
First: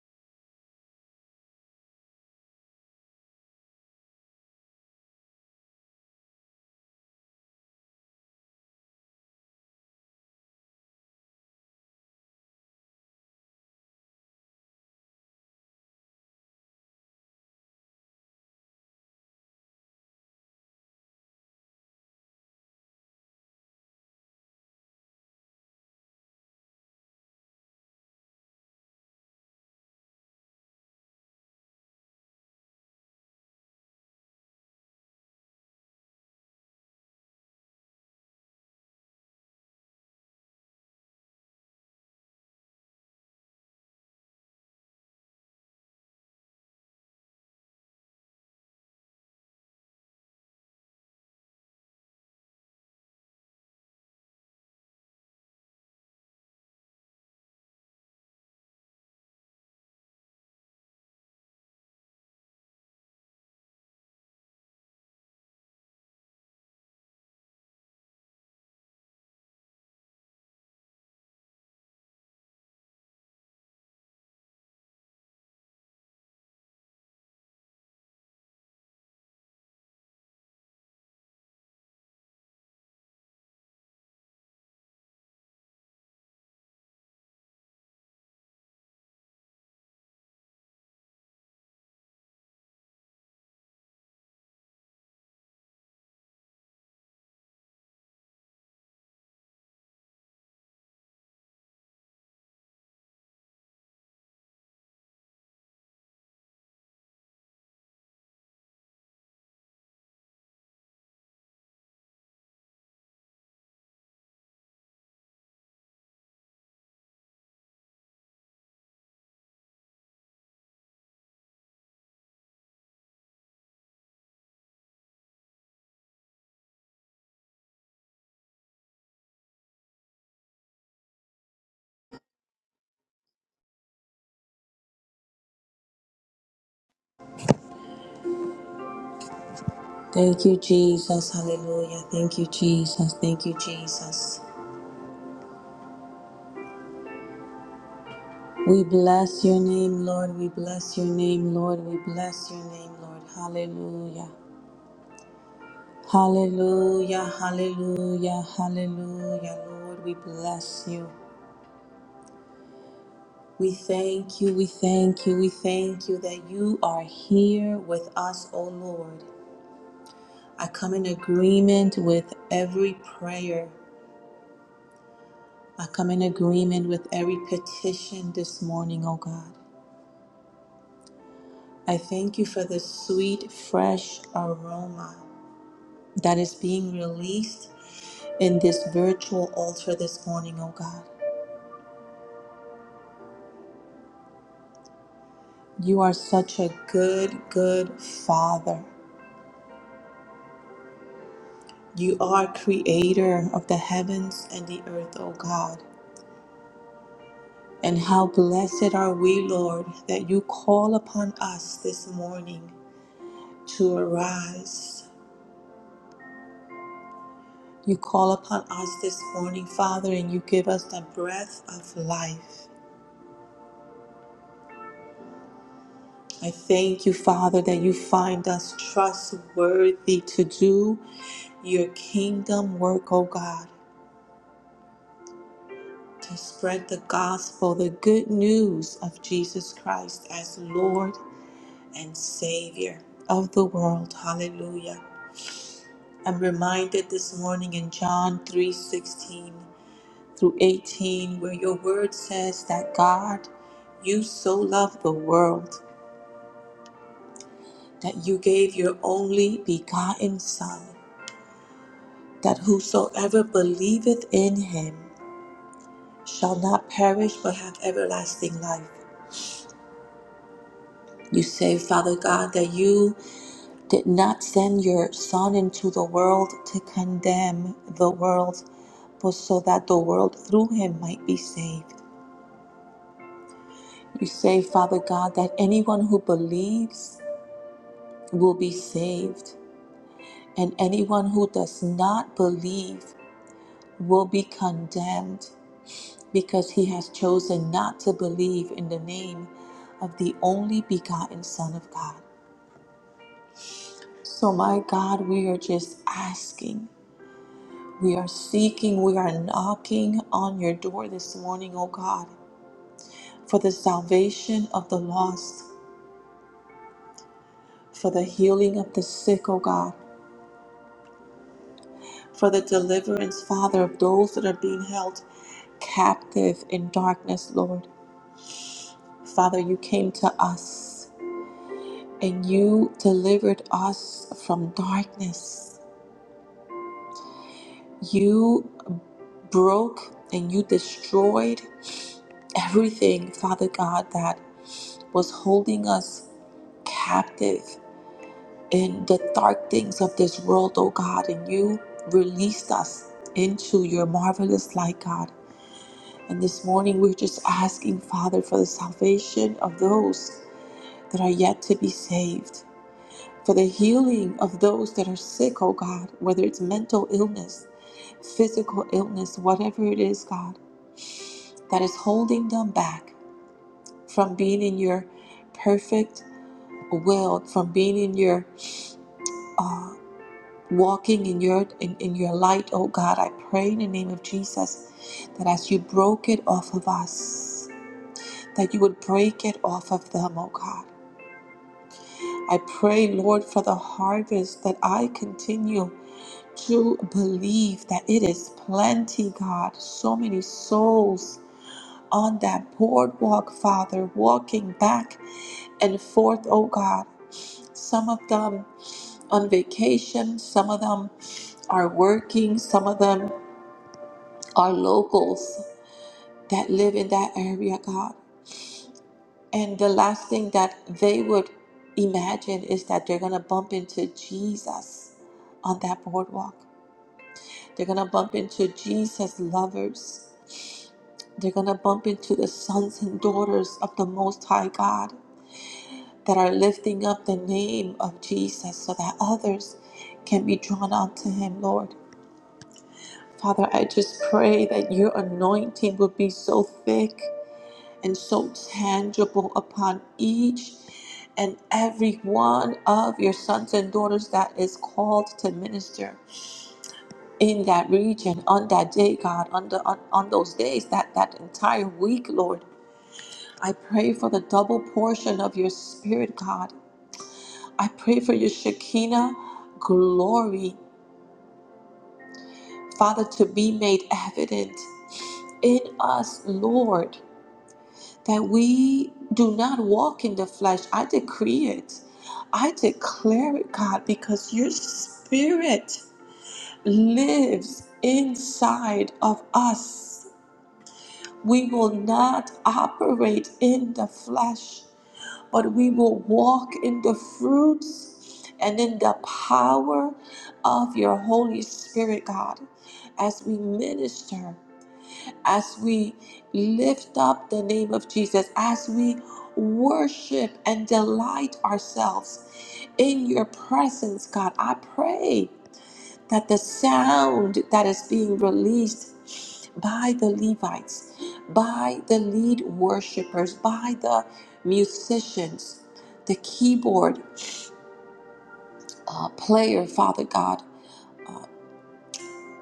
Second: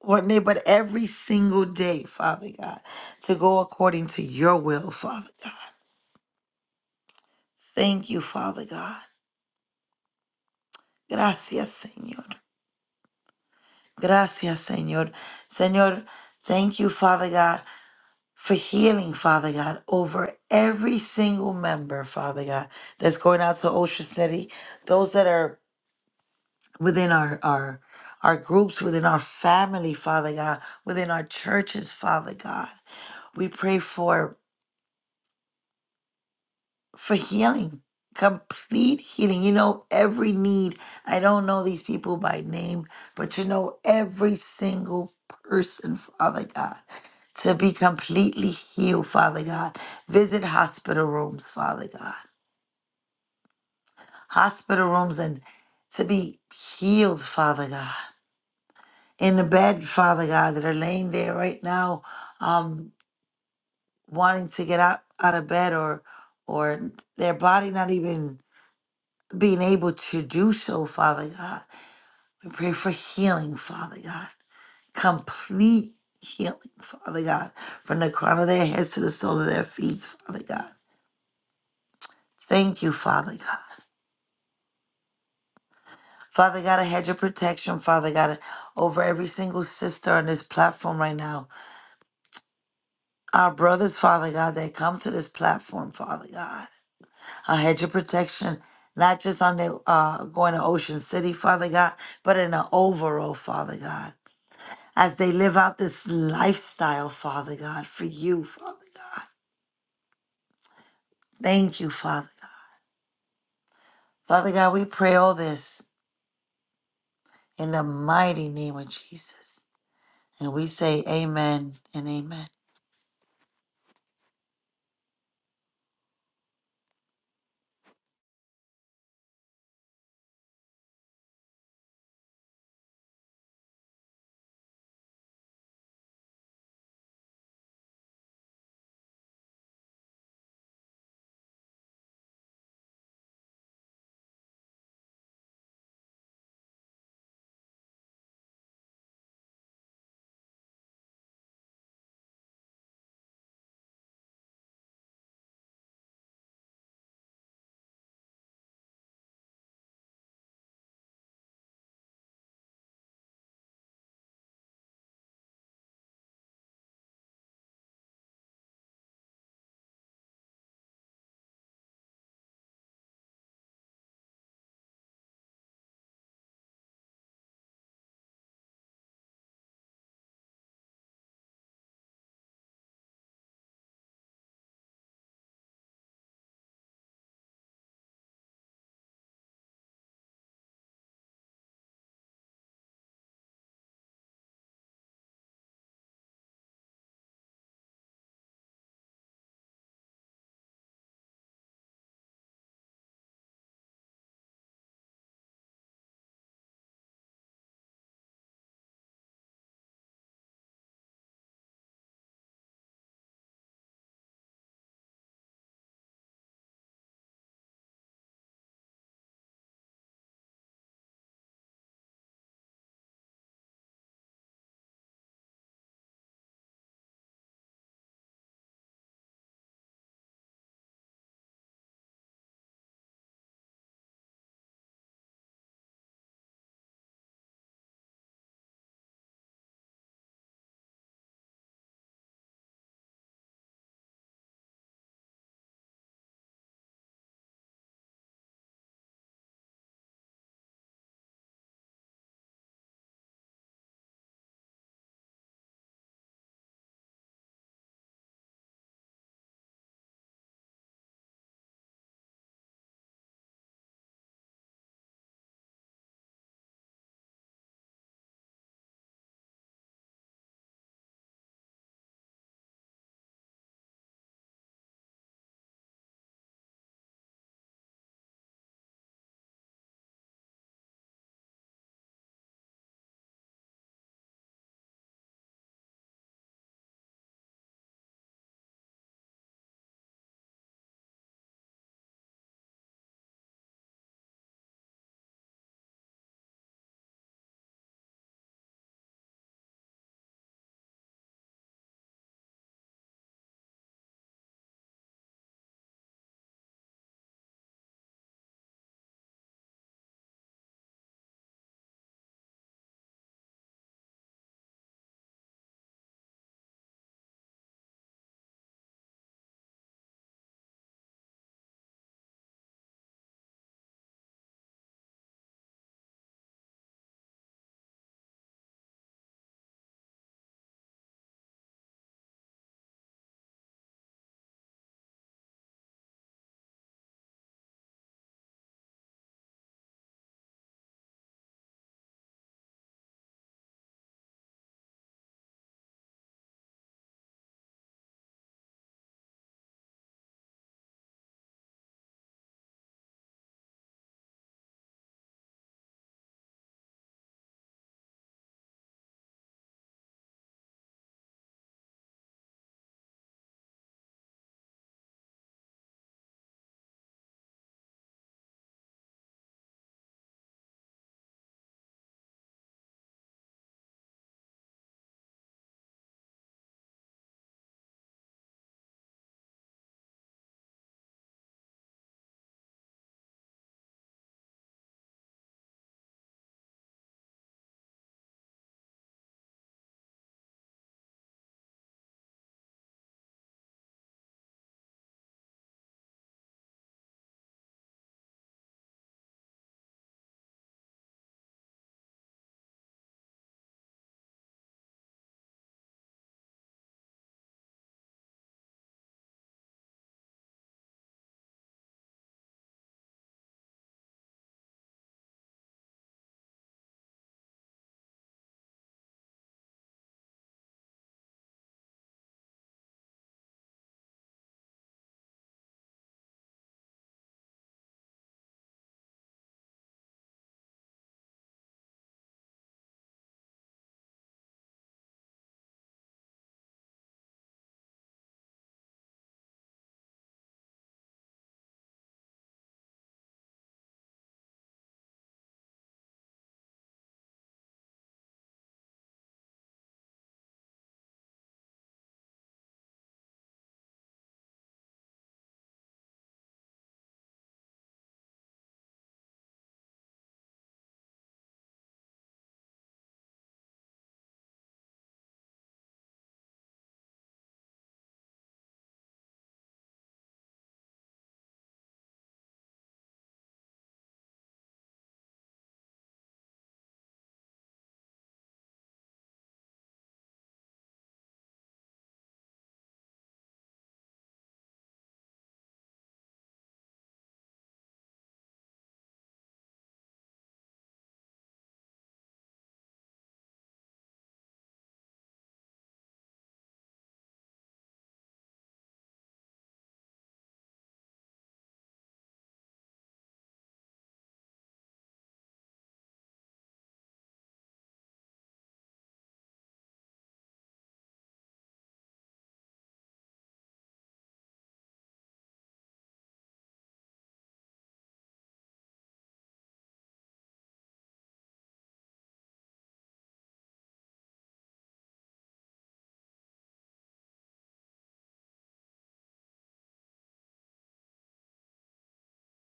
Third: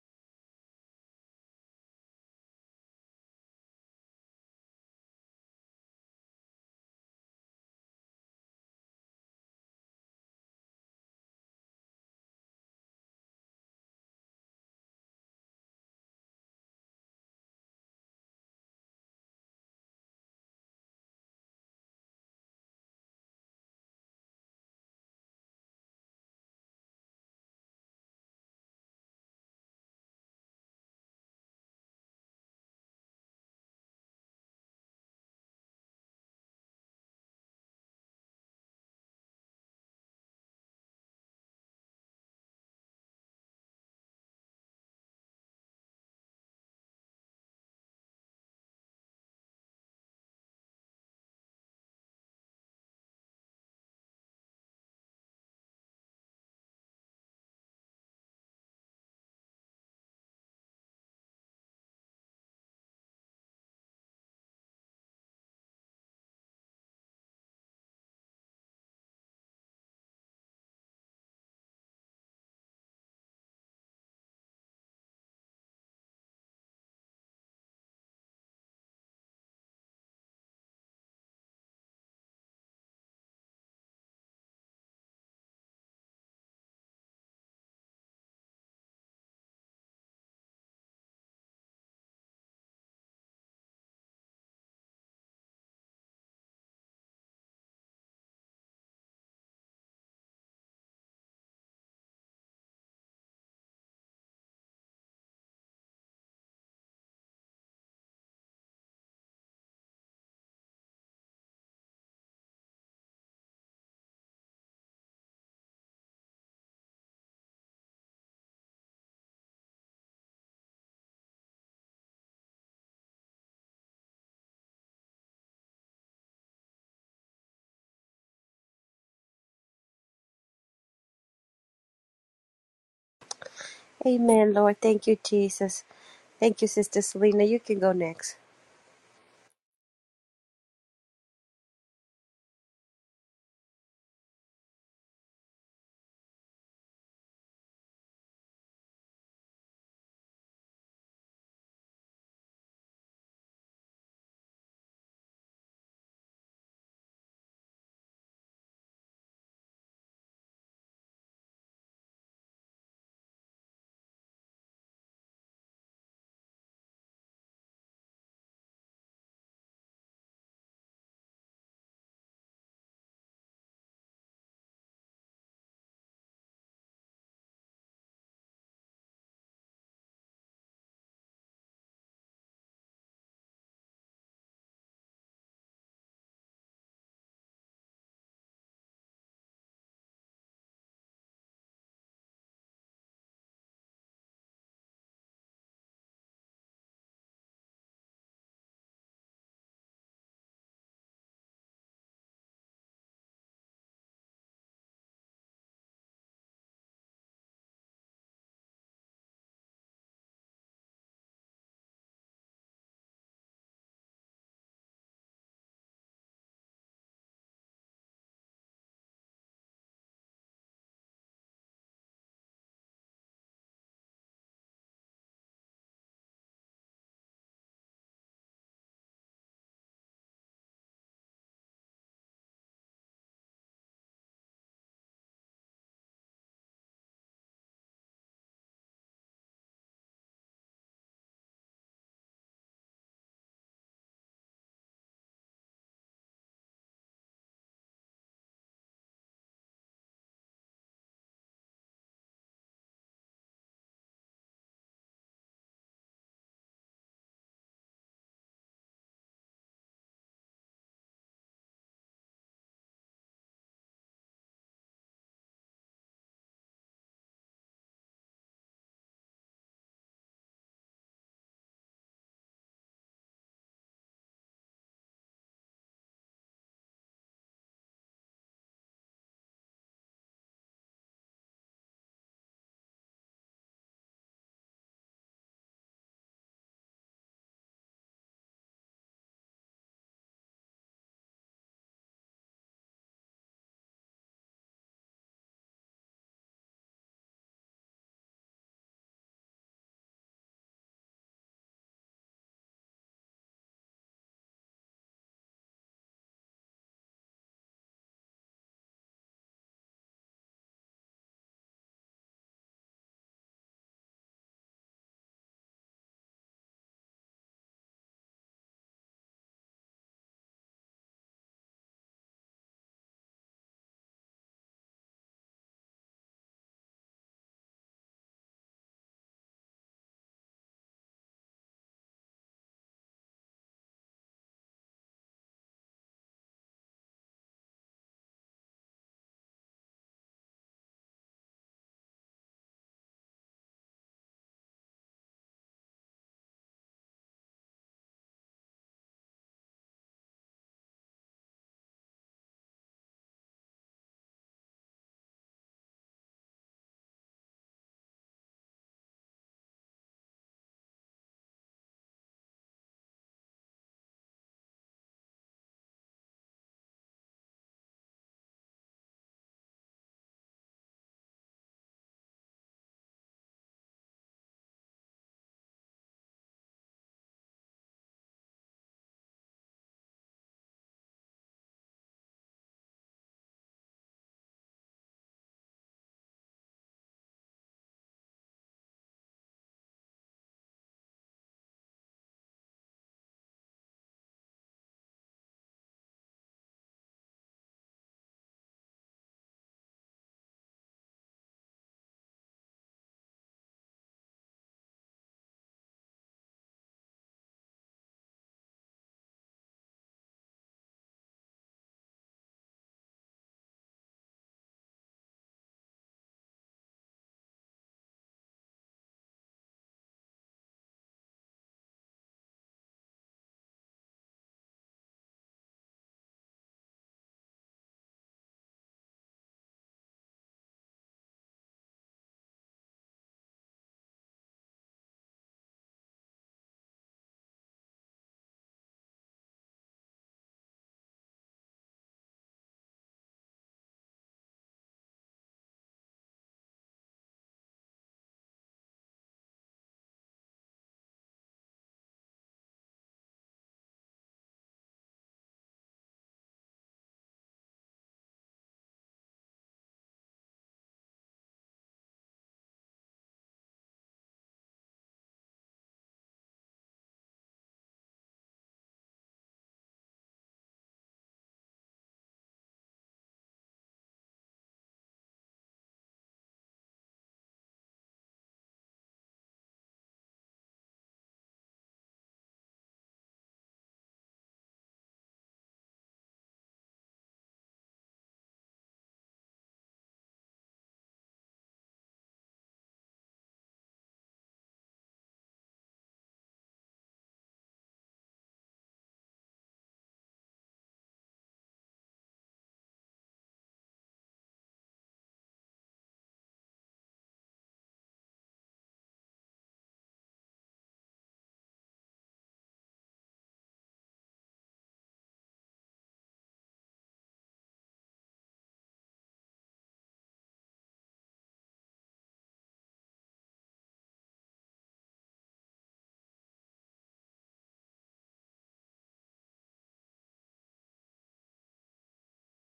S3: one day, but every single day, Father God, to go according to your will, Father God. Thank you, Father God. Gracias, Señor. Gracias, Señor. Señor, thank you, Father God, for healing, Father God, over every single member, Father God, that's going out to Ocean City, those that are within our, our, our groups, within our family, Father God, within our churches, Father God. We pray for for healing, complete healing. You know, every need. I don't know these people by name, but you know, every single person, Father God, to be completely healed, Father God. Visit hospital rooms, Father God. Hospital rooms and to be healed, Father God. In the bed, Father God, that are laying there right now, um, wanting to get out, out of bed or or their body not even being able to do so, Father God. We pray for healing, Father God. Complete healing, Father God, from the crown of their heads to the sole of their feet, Father God. Thank you, Father God. Father God, I had your protection, Father God, over every single sister on this platform right now. Our brothers, Father God, that come to this platform, Father God. I had your protection, not just on the uh, going to Ocean City, Father God, but in the overall, Father God. as they live out this lifestyle, Father God, for you, Father God. Thank you, Father God. Father God, we pray all this in the mighty name of Jesus. And we say amen and amen.
S1: Amen, Lord. Thank you, Jesus. Thank you, Sister Selena. You can go next.
S2: Thank you, Jesus. Hallelujah. Thank you, Jesus. Thank you, Jesus. We bless your name, Lord. We bless your name, Lord. We bless your name, Lord. Hallelujah. Hallelujah. Hallelujah. Hallelujah. Lord, we bless you. We thank you. We thank you. We thank you that you are here with us, O Lord. I come in agreement with every prayer. I come in agreement with every petition this morning, oh God. I thank you for the sweet, fresh aroma that is being released in this virtual altar this morning, oh God. You are such a good, good Father. You are creator of the heavens and the earth, O God. And how blessed are we, Lord, that you call upon us this morning to arise. You call upon us this morning, Father, and you give us the breath of life. I thank you, Father, that you find us trustworthy to do your kingdom work, O God, to spread the gospel, the good news of Jesus Christ as Lord and Savior of the world. Hallelujah. I'm reminded this morning in John 3:16 through 18, where your word says that God, you so loved the world that you gave your only begotten Son, that whosoever believeth in him shall not perish but have everlasting life. You say, Father God, that you did not send your Son into the world to condemn the world, but so that the world through him might be saved. You say, Father God, that anyone who believes, will be saved, and anyone who does not believe will be condemned because he has chosen not to believe in the name of the only begotten Son of God. So, my God, we are just asking, we are seeking, we are knocking on your door this morning, O God, for the salvation of the lost, for the healing of the sick, O God for the deliverance, Father, of those that are being held captive in darkness, Lord. Father, you came to us and you delivered us from darkness. You broke and you destroyed everything, Father God, that was holding us captive in the dark things of this world, oh God, and you released us into your marvelous light, God. And this morning, we're just asking, Father, for the salvation of those that are yet to be saved, for the healing of those that are sick, oh God, whether it's mental illness, physical illness, whatever it is, God, that is holding them back from being in your perfect will, from being in your walking in your in, in your light, oh God. I pray in the name of Jesus that as you broke it off of us, that you would break it off of them, oh God I pray, Lord, for the harvest that I continue to believe that it is plenty, God. So many souls on that boardwalk, Father, walking back and forth, oh God. Some of them on vacation, some of them are working, some of them are locals that live in that area, God. And the last thing that they would imagine is that they're going to bump into Jesus on that boardwalk. They're going to bump into Jesus' lovers. They're going to bump into the sons and daughters of the Most High God that are lifting up the name of Jesus so that others can be drawn unto Him, Lord. Father, I just pray that your anointing would be so thick and so tangible upon each and every one of your sons and daughters that is called to minister in that region on that day, God, on, the, on, on those days, that, that entire week, Lord. I pray for the double portion of your spirit, God. I pray for your Shekinah glory, Father, to be made evident in us, Lord. that we do not walk in the flesh. I decree it. I declare it, God, because your spirit lives inside of us. We will not operate in the flesh, but we will walk in the fruits and in the power of your Holy Spirit, God, as we minister as we lift up the name of Jesus, as we worship and delight ourselves in your presence, God, I pray that the sound that is being released by the Levites, by the lead worshipers, by the musicians, the keyboard uh, player, Father God,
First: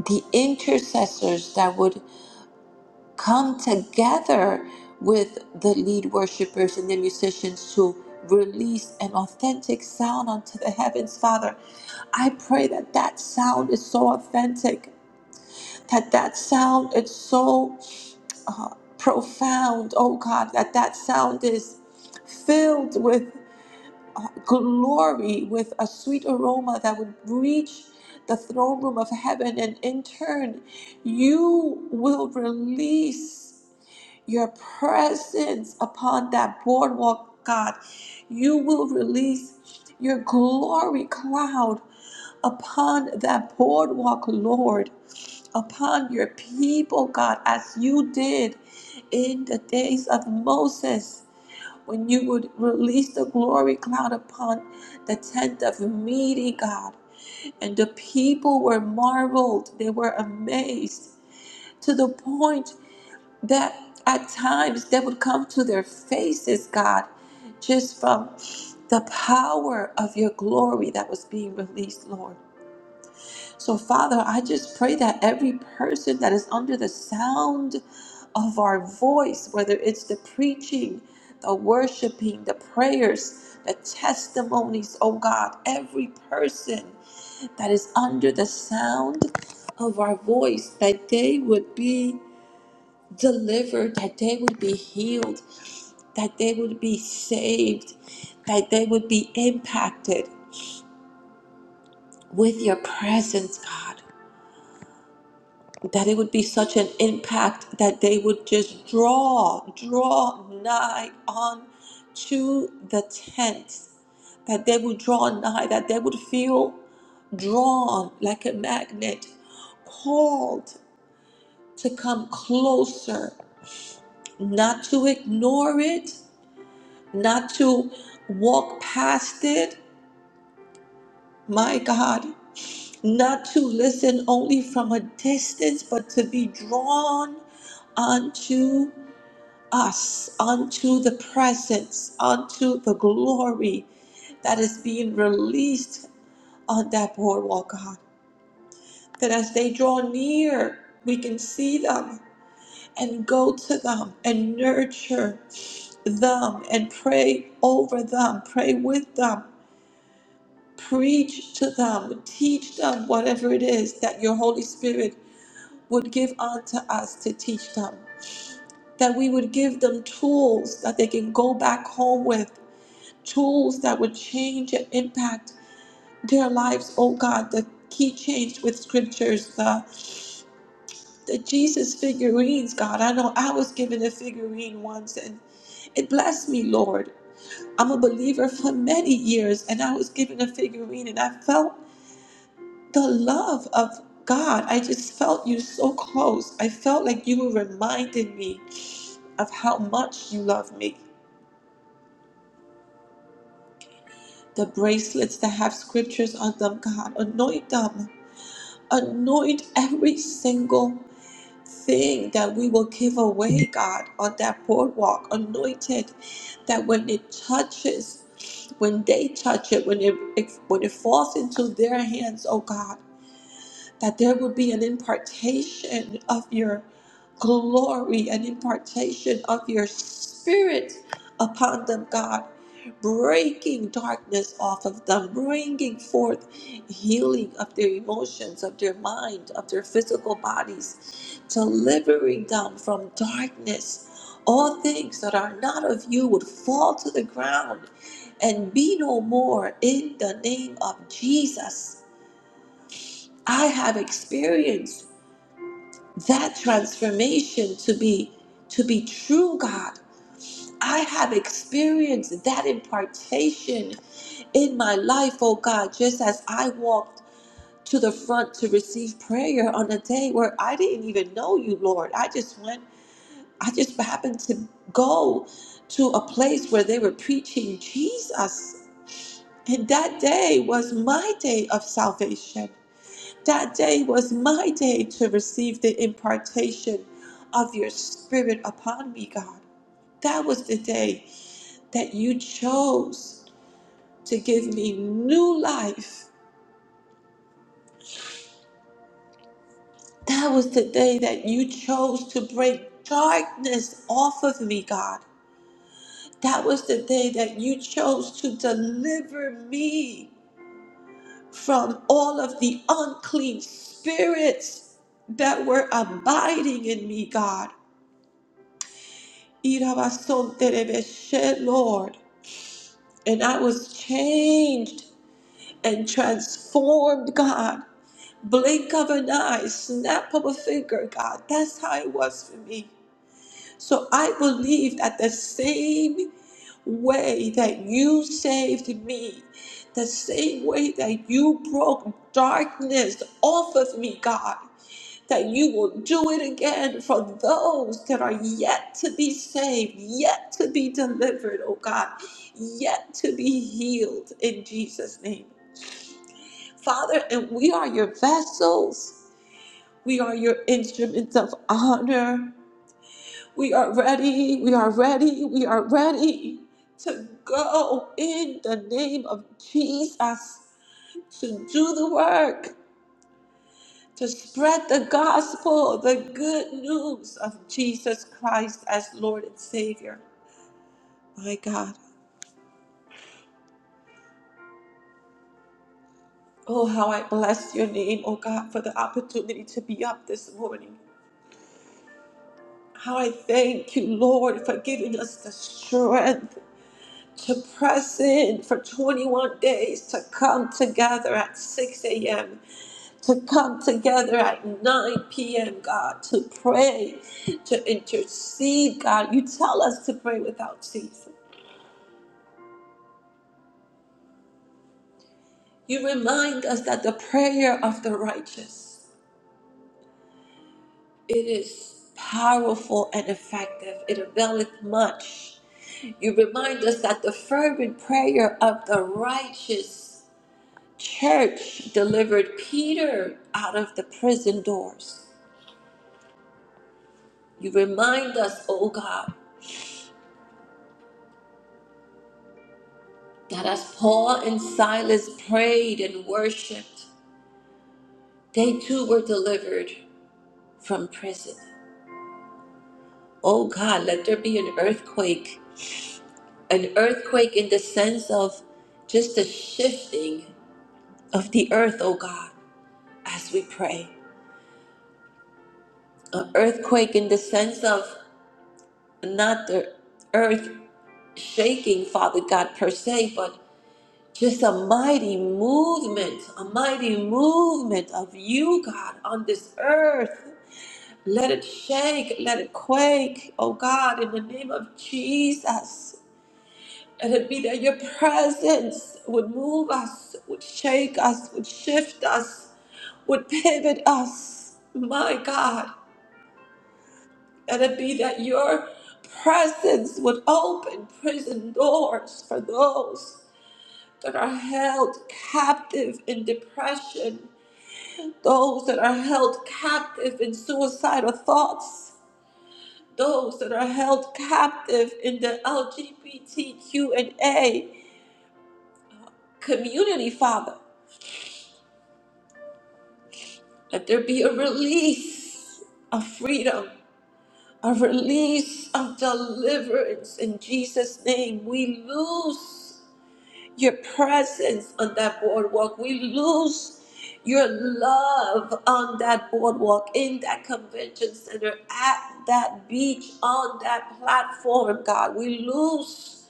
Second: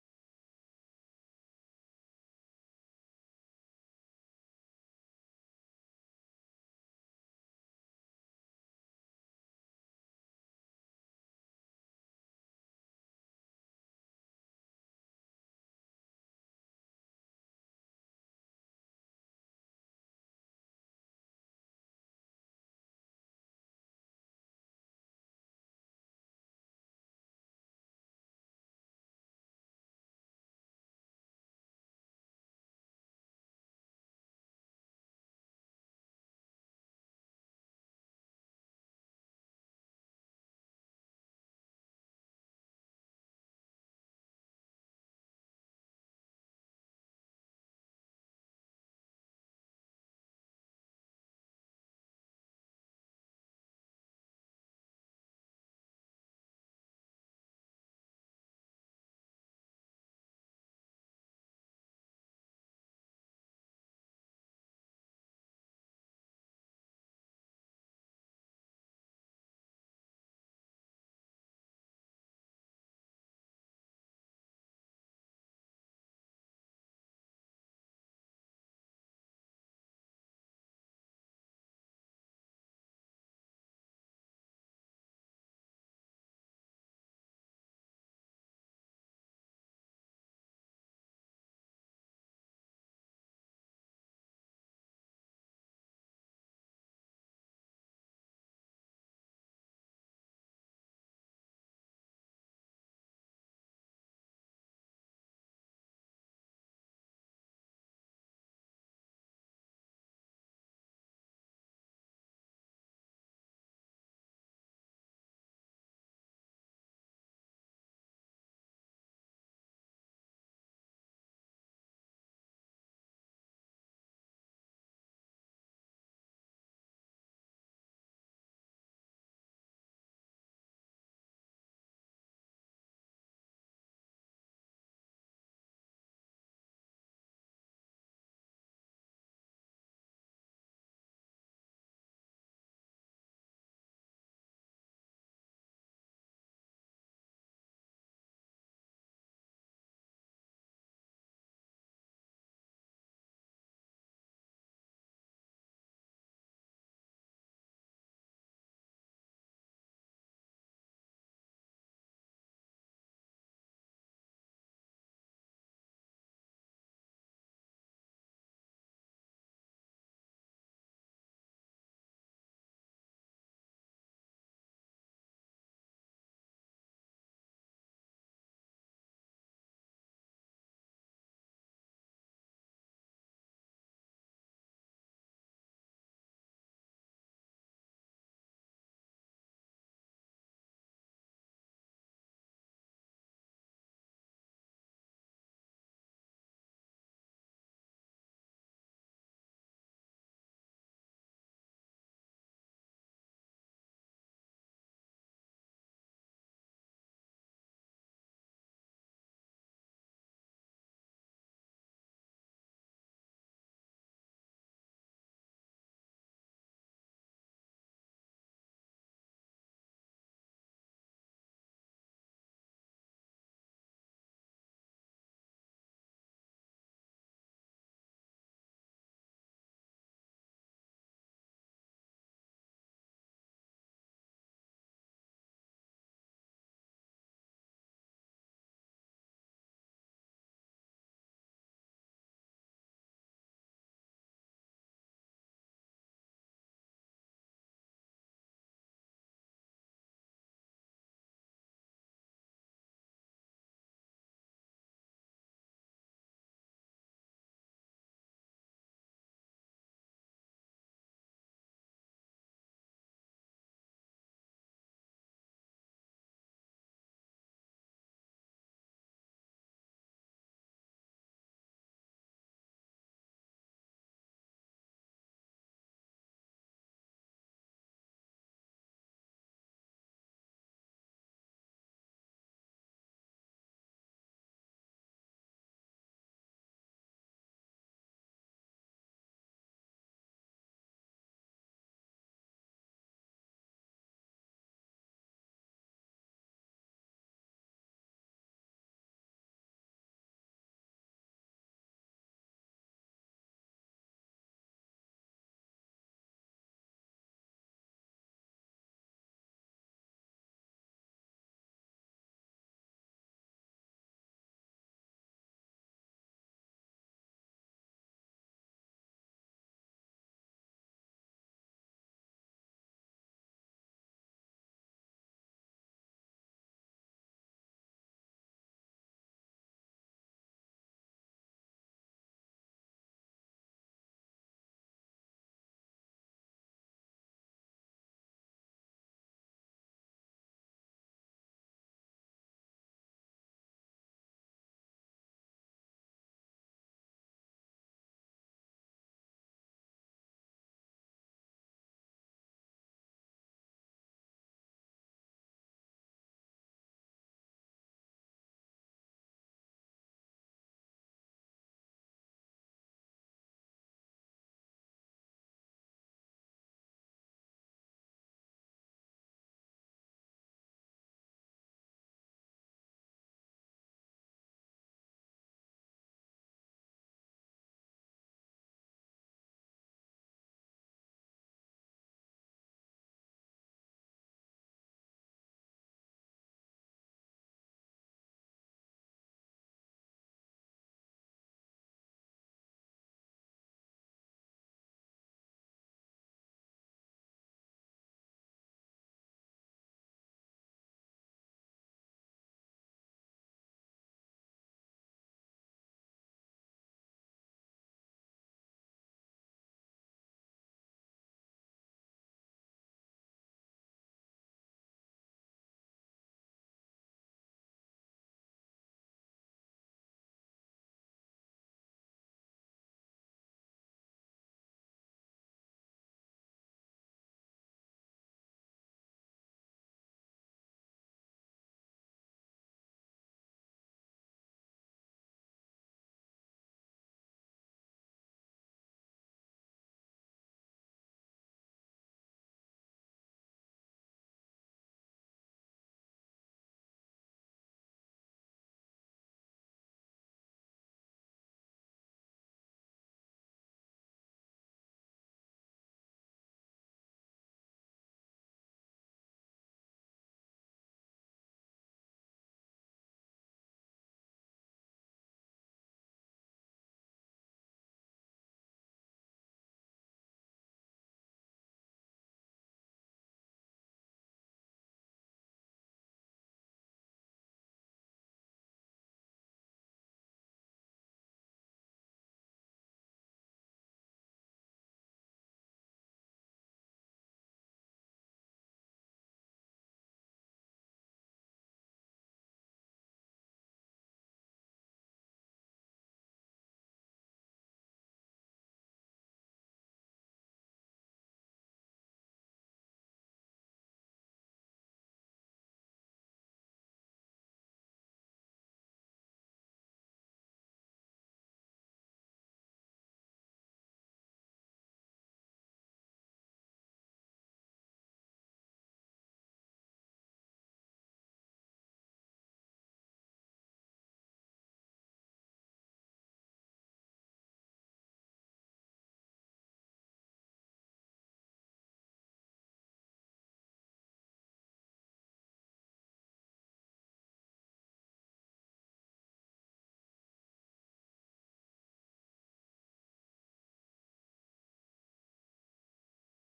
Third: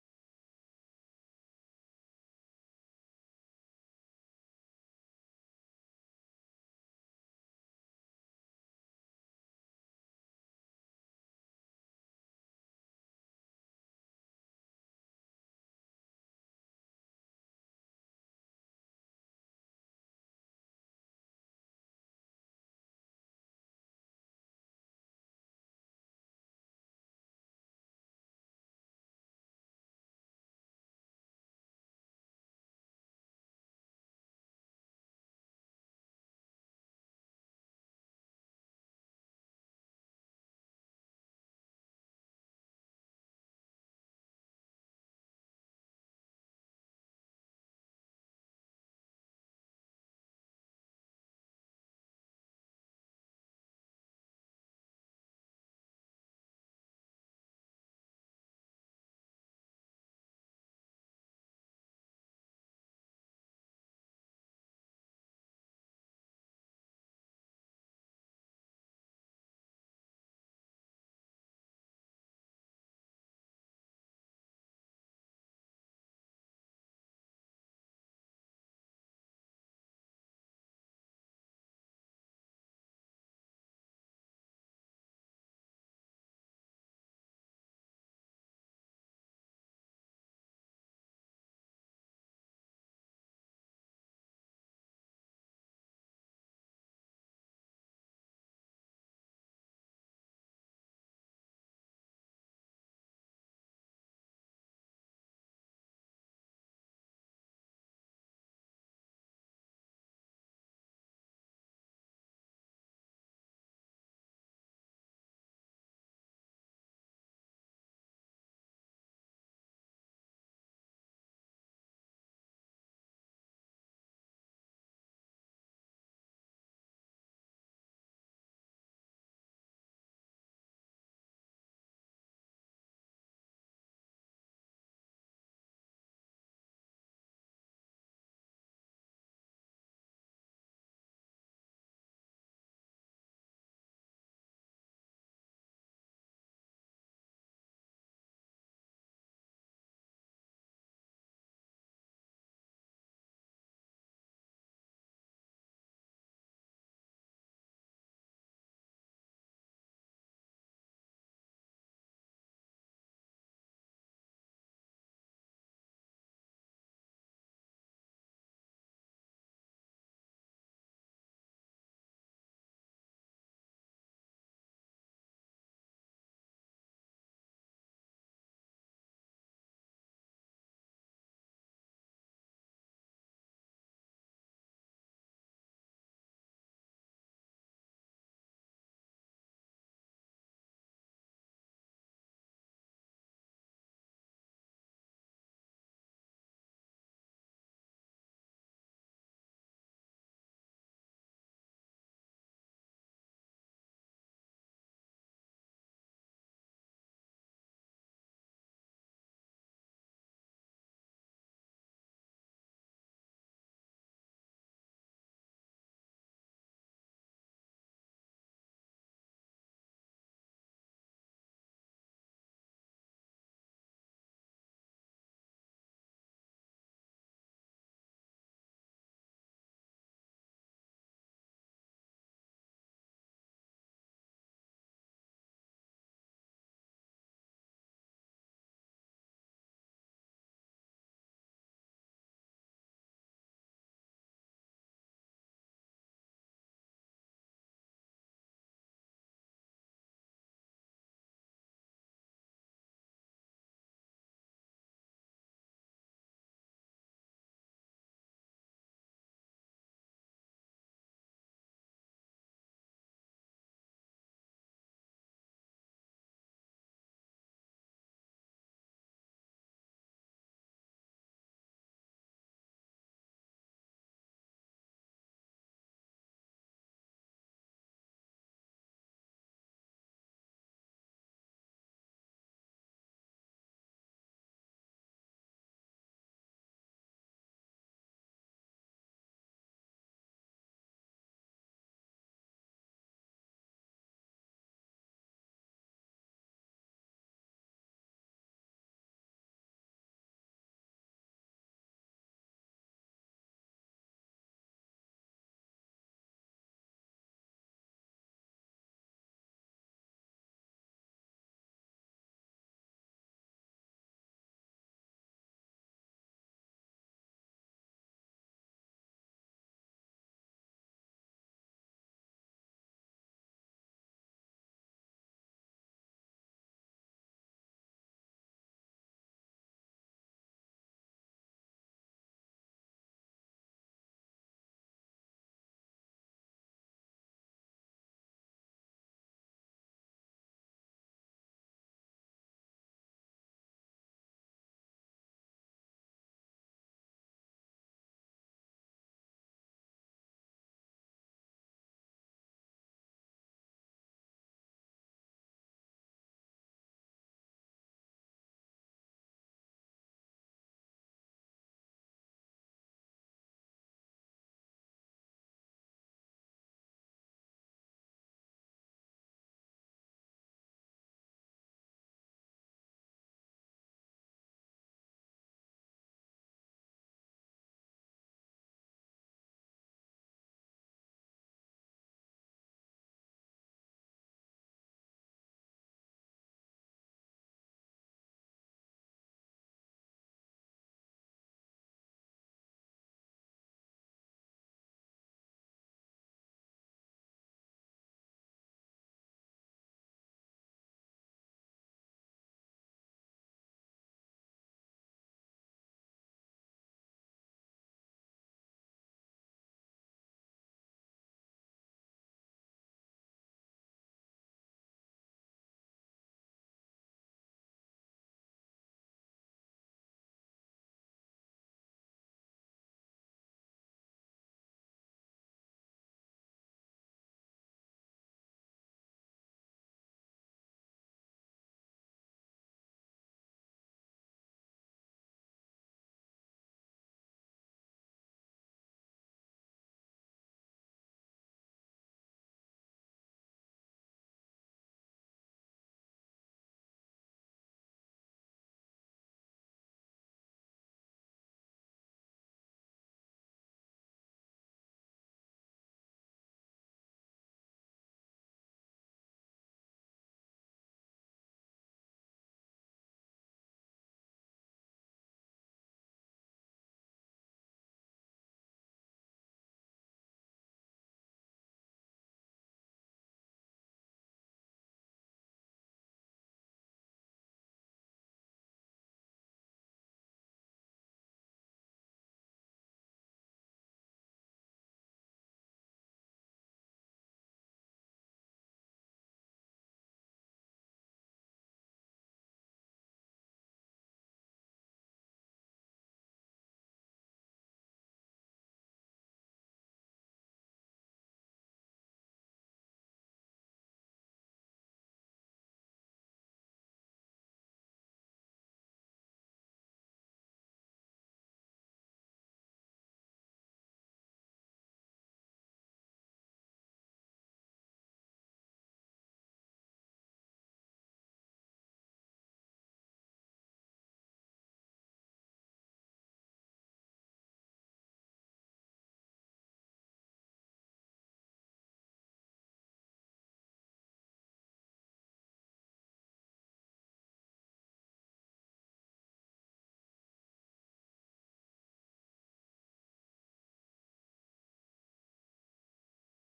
S2: the intercessors that would come together with the lead worshipers and the musicians to release an authentic sound unto the heavens father i pray that that sound is so authentic that that sound is so uh, profound oh god that that sound is filled with glory with a sweet aroma that would reach the throne room of heaven and in turn you will release your presence upon that boardwalk, God. You will release your glory cloud upon that boardwalk, Lord, upon your people, God, as you did in the days of Moses. When you would release the glory cloud upon the tent of meeting, God. And the people were marveled, they were amazed to the point that at times that would come to their faces, God, just from the power of your glory that was being released, Lord. So, Father, I just pray that every person that is under the sound of our voice, whether it's the preaching, the worshiping, the prayers, the testimonies, oh God, every person that is under the sound of our voice, that they would be delivered, that they would be healed, that they would be saved, that they would be impacted with your presence, God. That it would be such an impact that they would just draw, draw nigh on to the tent. That they would draw nigh, that they would feel drawn like a magnet, called to come closer, not to ignore it, not to walk past it, my God, not to listen only from a distance, but to be drawn unto us, unto the presence, unto the glory that is being released on that boardwalk, God. That as they draw near, we can see them and go to them and nurture them and pray over them, pray with them Preach to them, teach them whatever it is that your Holy Spirit would give unto us to teach them. That we would give them tools that they can go back home with, tools that would change and impact their lives, oh God. The key change with scriptures, the, the Jesus figurines, God. I know I was given a figurine once and it blessed me, Lord. I'm a believer for many years, and I was given a figurine, and I felt the love of God. I just felt you so close. I felt like you were reminding me of how much you love me. The bracelets that have scriptures on them, God, anoint them. Anoint every single thing that we will give away, God, on that boardwalk. Anoint it that when it touches, when they touch it, when it, it when it falls into their hands, oh God. that there would be an impartation of your glory, an impartation of your spirit upon them, God, breaking darkness off of them, bringing forth healing of their emotions, of their mind, of their physical bodies, delivering them from darkness. All things that are not of you would fall to the ground and be no more in the name of Jesus. I have experienced that transformation to be to be true god i have experienced that impartation in my life oh god just as i walked to the front to receive prayer on a day where i didn't even know you lord i just went i just happened to go to a place where they were preaching jesus and that day was my day of salvation that day was my day to receive the impartation of your spirit upon me, God. That was the day that you chose to give me new life. That was the day that you chose to break darkness off of me, God. That was the day that you chose to deliver me from all of the unclean spirits that were abiding in me, God. Irabasonterebeshe, Lord. And I was changed and transformed, God. Blink of an eye, snap of a finger, God. That's how it was for me. So I believe that the same way that you saved me, the same way that you broke darkness off of me, God that you will do it again for those that are yet to be saved, yet to be delivered, oh God, yet to be healed in Jesus' name. Father, and we are your vessels, we are your instruments of honor. We are ready, we are ready, we are ready to go in the name of Jesus to do the work. to spread the gospel, the good news of Jesus Christ as Lord and Savior. My God. Oh, how I bless your name, oh God, for the opportunity to be up this morning. How I thank you, Lord, for giving us the strength to press in for 21 days, to come together at 6 a.m., to come together at 9 p.m., God, to pray, to intercede, God. You tell us to pray without ceasing. You remind us that the prayer of the righteous, it is powerful and effective. It availeth much. You remind us that the fervent prayer of the righteous church delivered Peter out of the prison doors. You remind us, O God, that as Paul and Silas prayed and worshiped, they too were delivered from prison. O God, let there be an earthquake an earthquake in the sense of just a shifting of the earth, oh God, as we pray. An earthquake in the sense of not the earth shaking, Father God, per se, but just a mighty movement, a mighty movement of you, God, on this earth. Let it shake, let it quake, oh God, in the name of Jesus. And it'd be that your presence would move us, would shake us, would shift us, would pivot us, my God. And it'd be that your presence would open prison doors for those that are held captive in depression, those that are held captive in suicidal thoughts, those that are held captive in the LGBTQ and A community, Father. Let there be a release of freedom, a release of deliverance in Jesus' name. We lose your presence on that boardwalk. We lose your love on that boardwalk, in that convention center, at that beach, on that platform, God. We lose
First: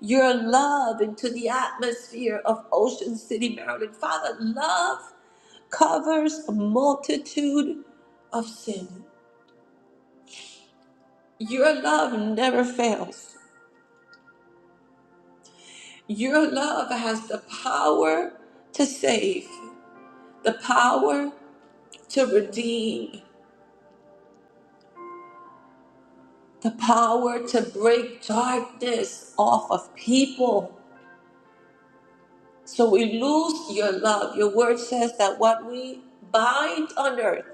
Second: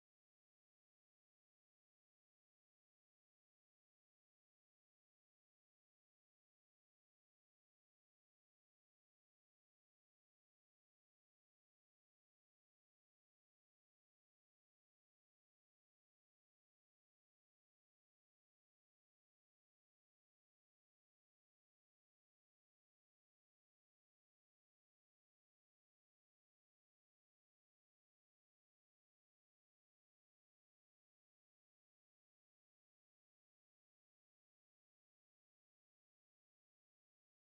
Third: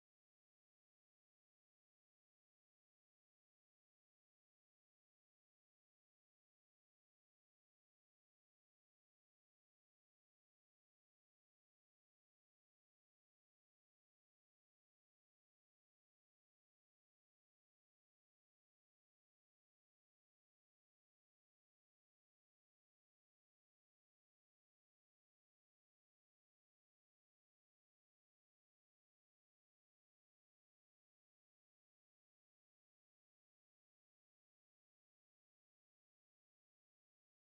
S2: your love into the atmosphere of Ocean City, Maryland. Father, love covers a multitude of sin. Your love never fails. Your love has the power to save, the power to redeem, the power to break darkness off of people. So we lose your love. Your word says that what we bind on earth,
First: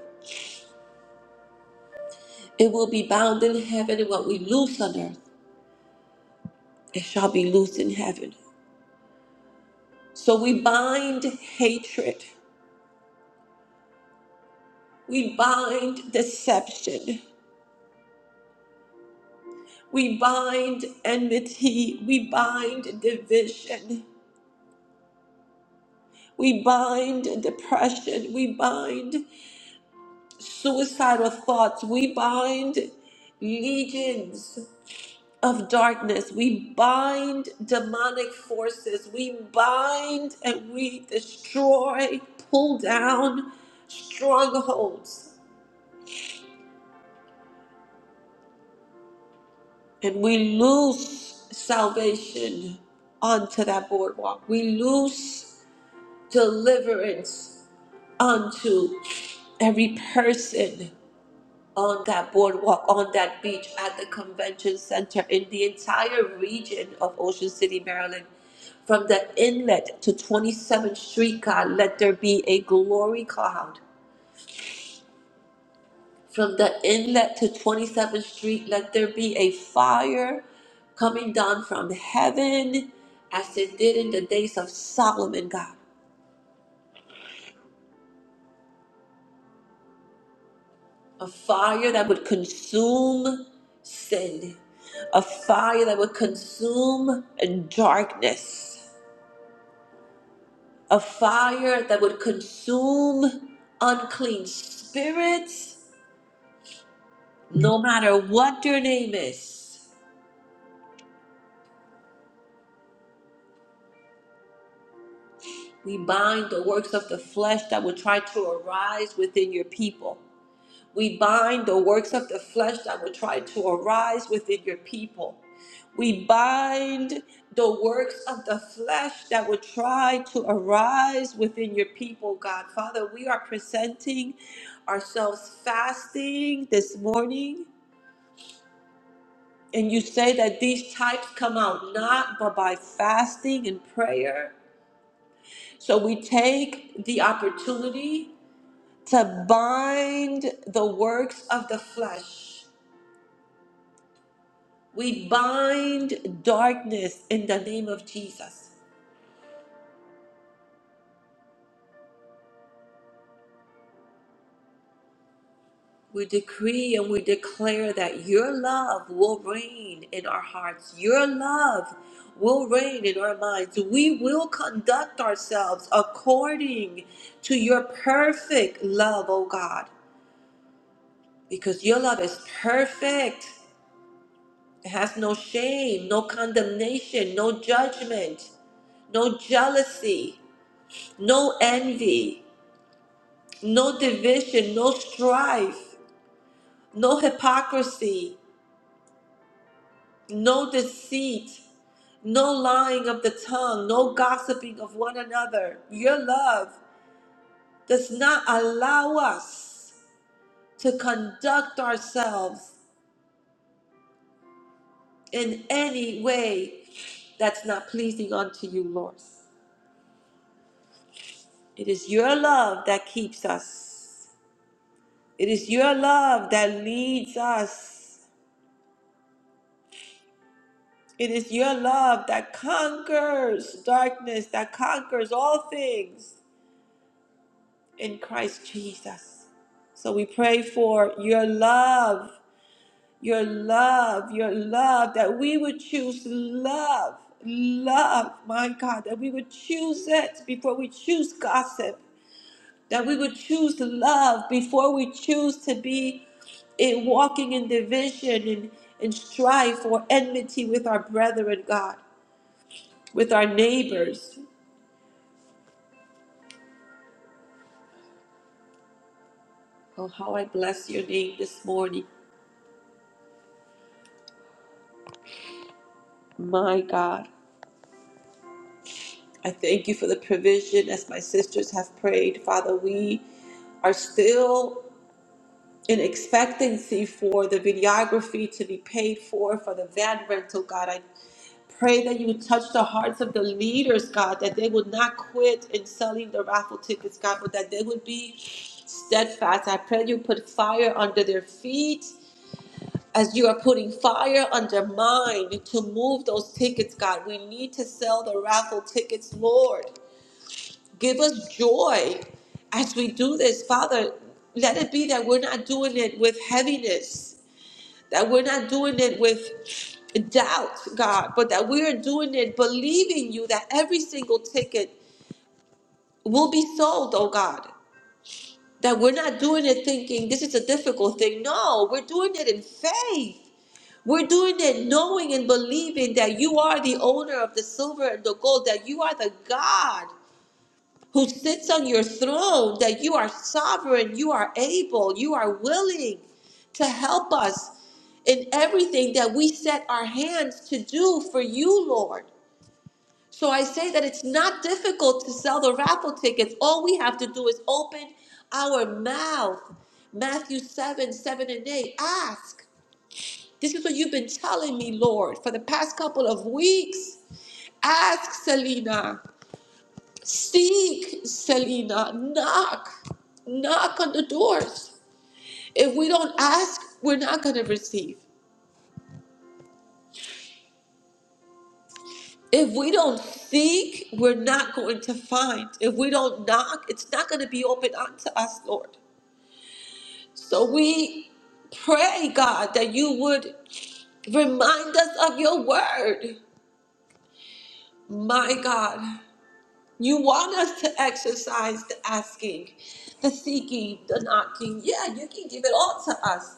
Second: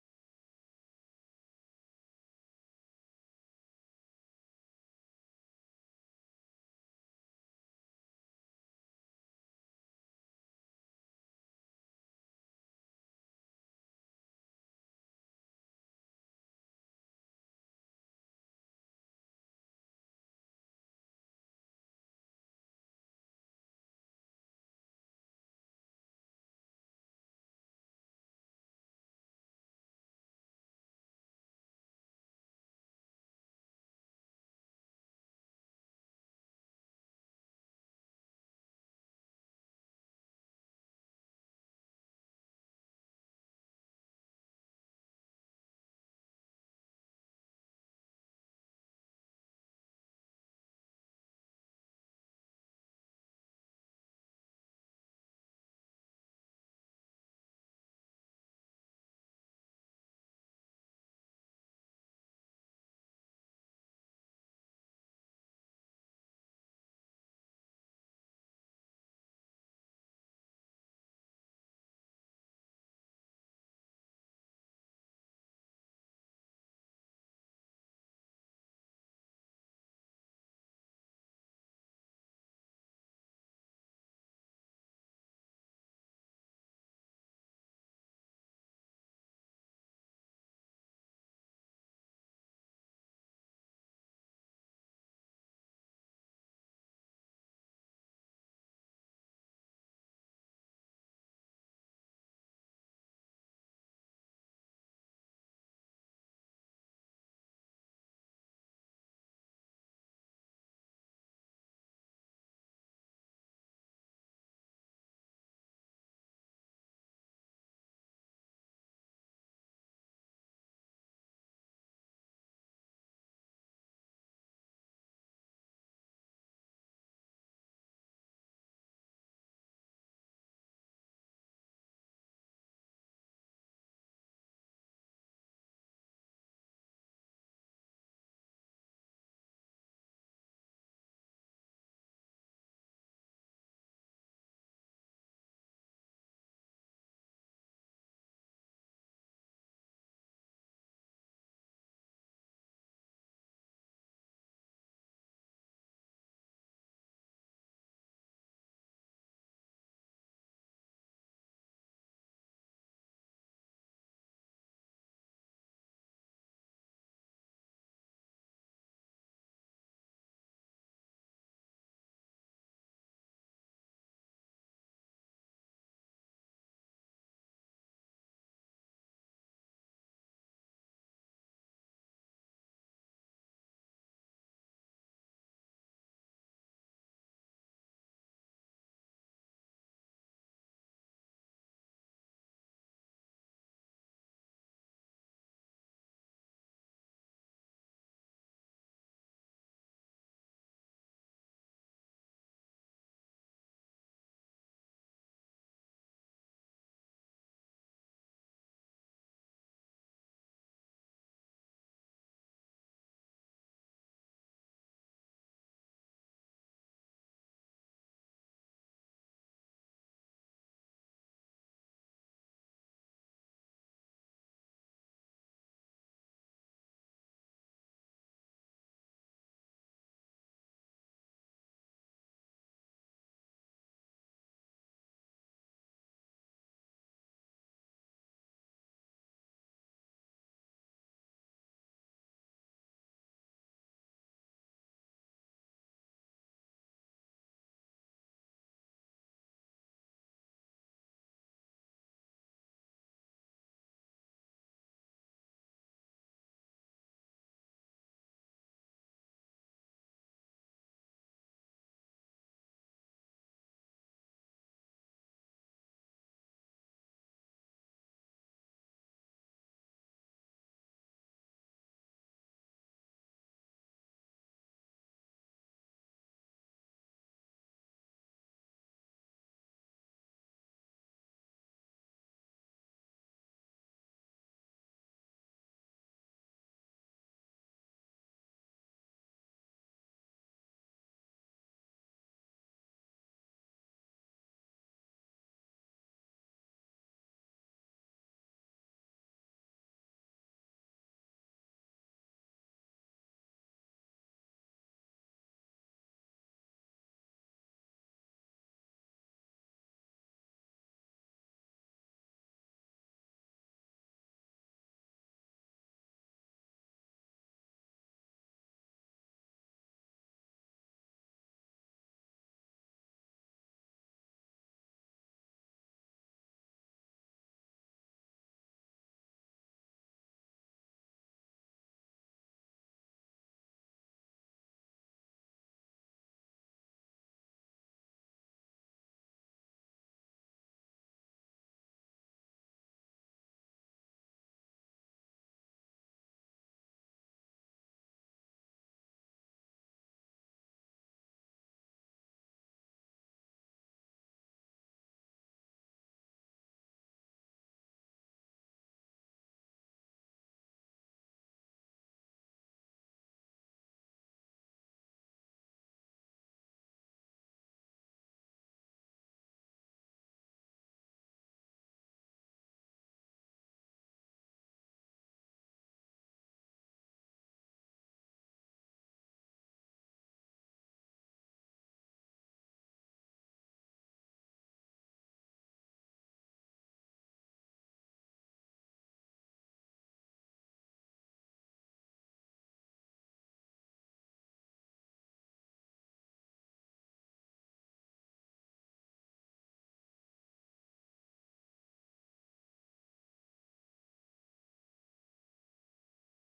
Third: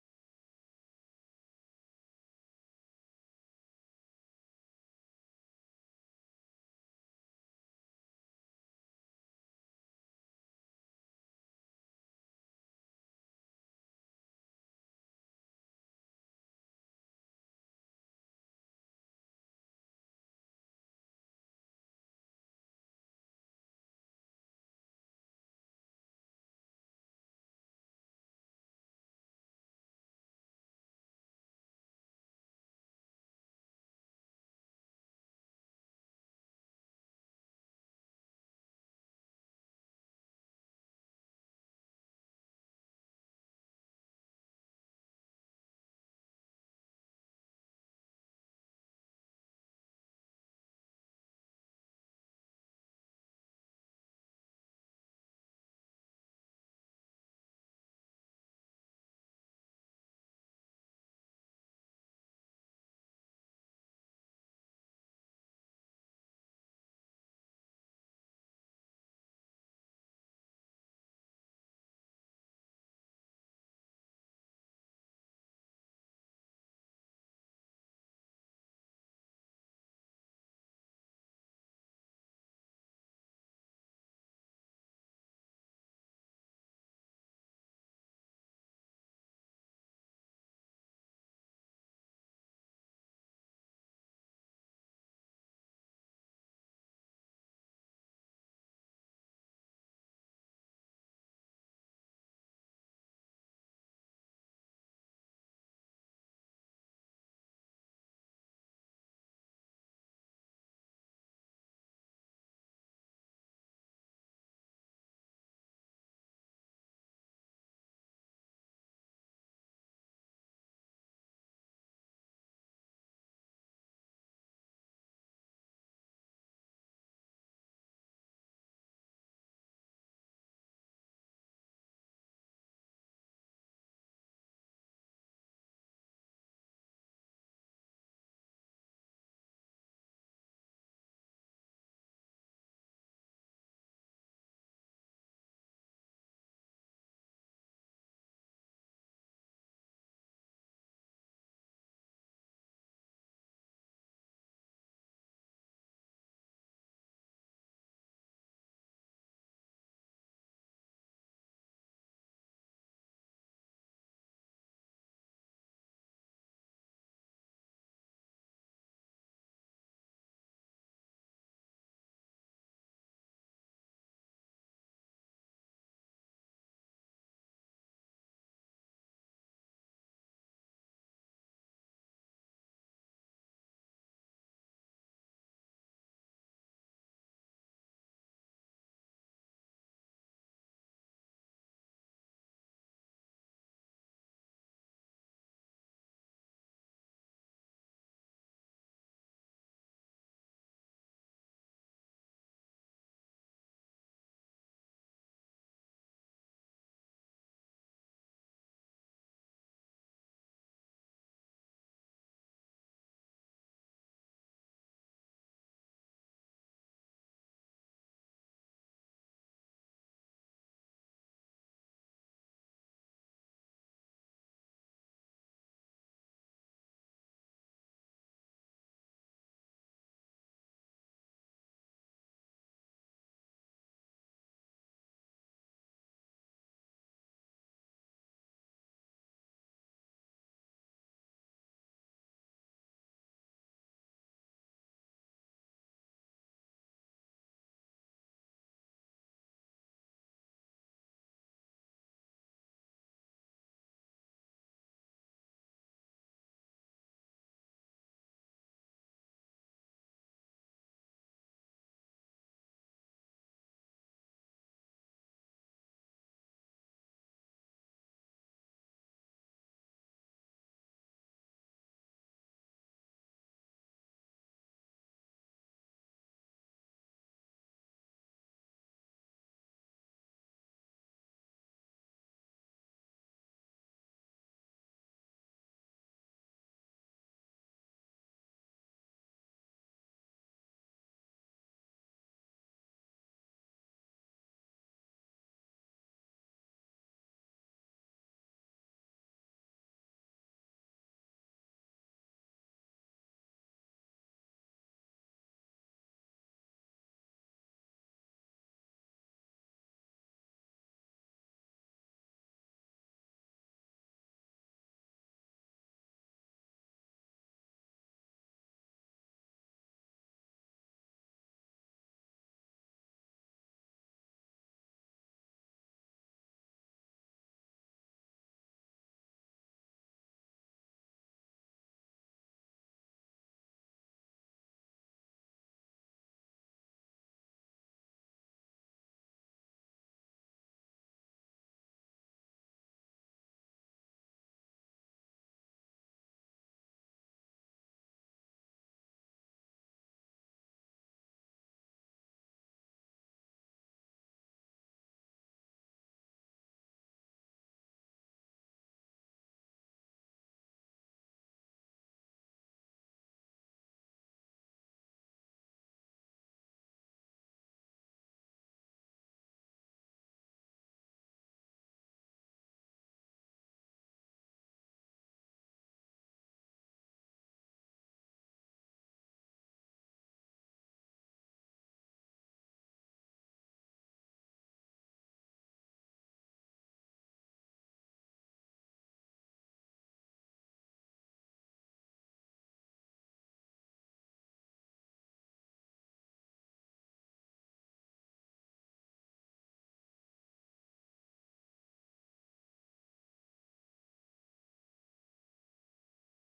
S2: it will be bound in heaven, and what we loose on earth, it shall be loosed in heaven. So we bind hatred. We bind deception. We bind enmity. We bind division. We bind depression. We bind suicidal thoughts. We bind legions of darkness. We bind demonic forces. We bind and we destroy, pull down strongholds. and we lose salvation onto that boardwalk. We lose deliverance onto every person on that boardwalk, on that beach, at the convention center, in the entire region of Ocean City, Maryland. From the inlet to 27th Street, God, let there be a glory cloud From the inlet to 27th Street, let there be a fire coming down from heaven as it did in the days of Solomon, God. A fire that would consume sin, a fire that would consume darkness, a fire that would consume unclean spirits, no matter what their name is. We bind the works of the flesh that would try to arise within your people. We bind the works of the flesh that would try to arise within your people. We bind the works of the flesh that would try to arise within your people, God. Father, we are presenting ourselves fasting this morning. And you say that these types come out not but by fasting and prayer. So we take the opportunity to bind the works of the flesh. We bind darkness in the name of Jesus. We decree and we declare that your love will reign in our hearts. Your love will reign in our minds. We will conduct ourselves according to your perfect love, O God, because your love is perfect. It has no shame, no condemnation, no judgment, no jealousy, no envy, no division, no strife, no hypocrisy, no deceit, no lying of the tongue, no gossiping of one another. Your love does not allow us to conduct ourselves in any way that's not pleasing unto you, Lord. It is your love that keeps us. It is your love that leads us. It is your love that conquers darkness, that conquers all things in Christ Jesus. So we pray for your love, your love, your love, that we would choose love, love, my God, that we would choose it before we choose gossip, that we would choose love before we choose to be in walking in division and, and strife or enmity with our brethren, God, with our neighbors. Oh, how I bless your name this morning, my God. I thank you for the provision as my sisters have prayed. Father, we are still an expectancy for the videography to be paid for, for the van rental, God. I pray that you would touch the hearts of the leaders, God, that they would not quit in selling the raffle tickets, God, but that they would be steadfast. I pray you put fire under their feet. As you are putting fire under mine to move those tickets, God, we need to sell the raffle tickets, Lord. Give us joy as we do this, Father. Let it be that we're not doing it with heaviness, that we're not doing it with doubt, God, but that we are doing it believing you that every single ticket will be sold, oh God. That we're not doing it thinking this is a difficult thing. No, we're doing it in faith. We're doing it knowing and believing that you are the owner of the silver and the gold, that you are the God who sits on your throne, that you are sovereign, you are able, you are willing to help us in everything that we set our hands to do for you, Lord. So I say that it's not difficult to sell the raffle tickets. All we have to do is open our mouth. Matthew 7, 7 and 8. Ask. This is what you've been telling me, Lord, for the past couple of weeks. Ask, Selena. Seek, Selena. Knock. Knock on the doors. If we don't ask, we're not going to receive. If we don't seek, we're not going to find. If we don't knock, it's not going to be open unto us, Lord. So we pray, God, that you would remind us of your word. My God, you want us to exercise the asking, the seeking, the knocking. Yeah, you can give it all to us.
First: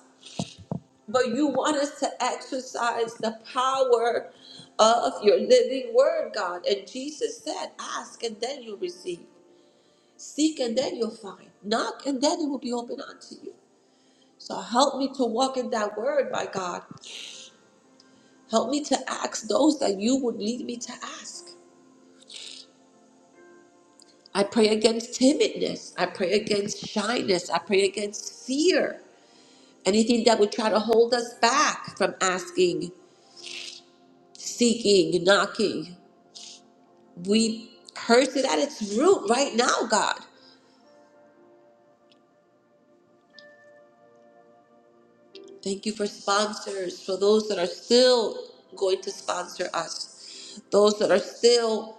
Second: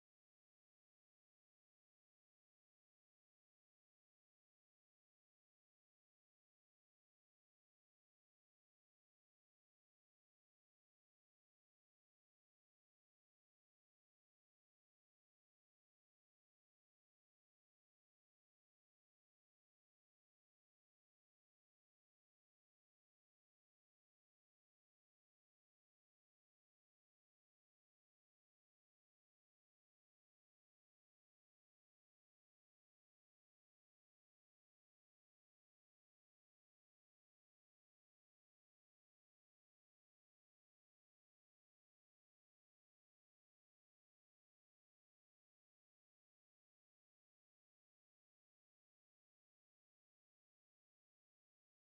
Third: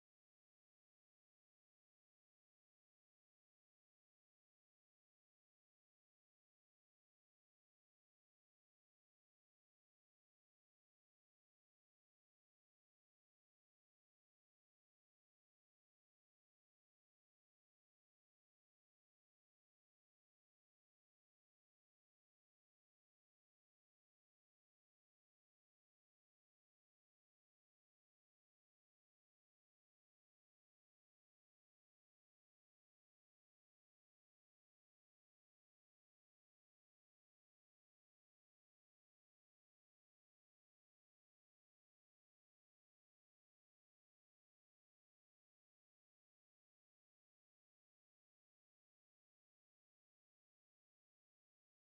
S2: but you want us to exercise the power of your living word, God. And Jesus said, Ask and then you'll receive, seek and then you'll find, knock and then it will be open unto you. So help me to walk in that word, my God. Help me to ask those that you would lead me to ask. I pray against timidness. I pray against shyness. I pray against fear. Anything that would try to hold us back from asking, seeking, knocking. we curse it at its root right now, God. Thank you for sponsors, for those that are still going to sponsor us, those that are still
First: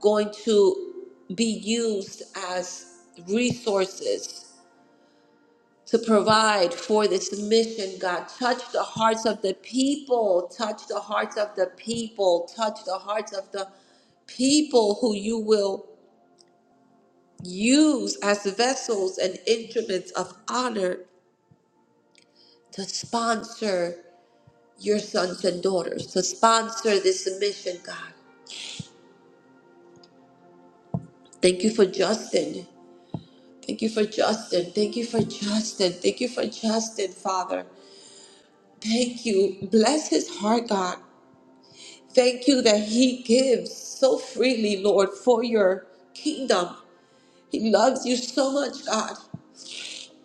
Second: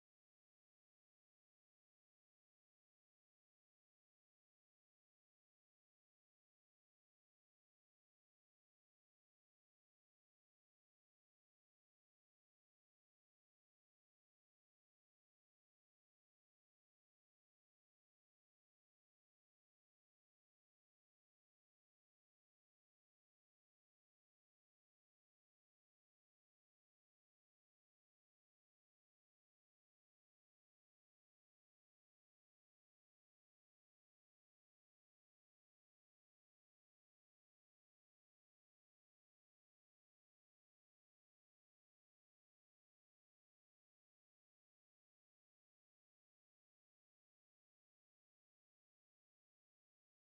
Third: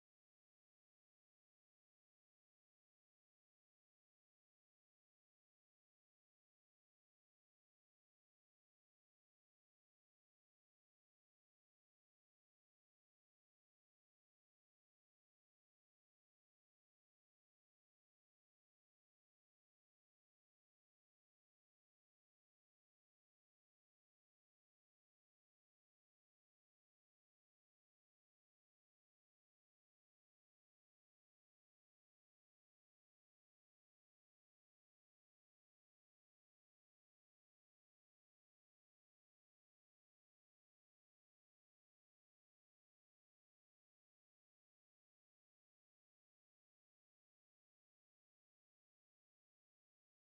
S2: going to be used as resources to provide for this mission, God. Touch the hearts of the people, touch the hearts of the people, touch the hearts of the people who you will use as vessels and instruments of honor to sponsor your sons and daughters, to sponsor this mission, God. Thank you for Justin. Thank you for Justin. Thank you for Justin. Thank you for Justin, Father. Thank you. Bless his heart, God. Thank you that he gives so freely, Lord, for your kingdom. He loves you so much, God.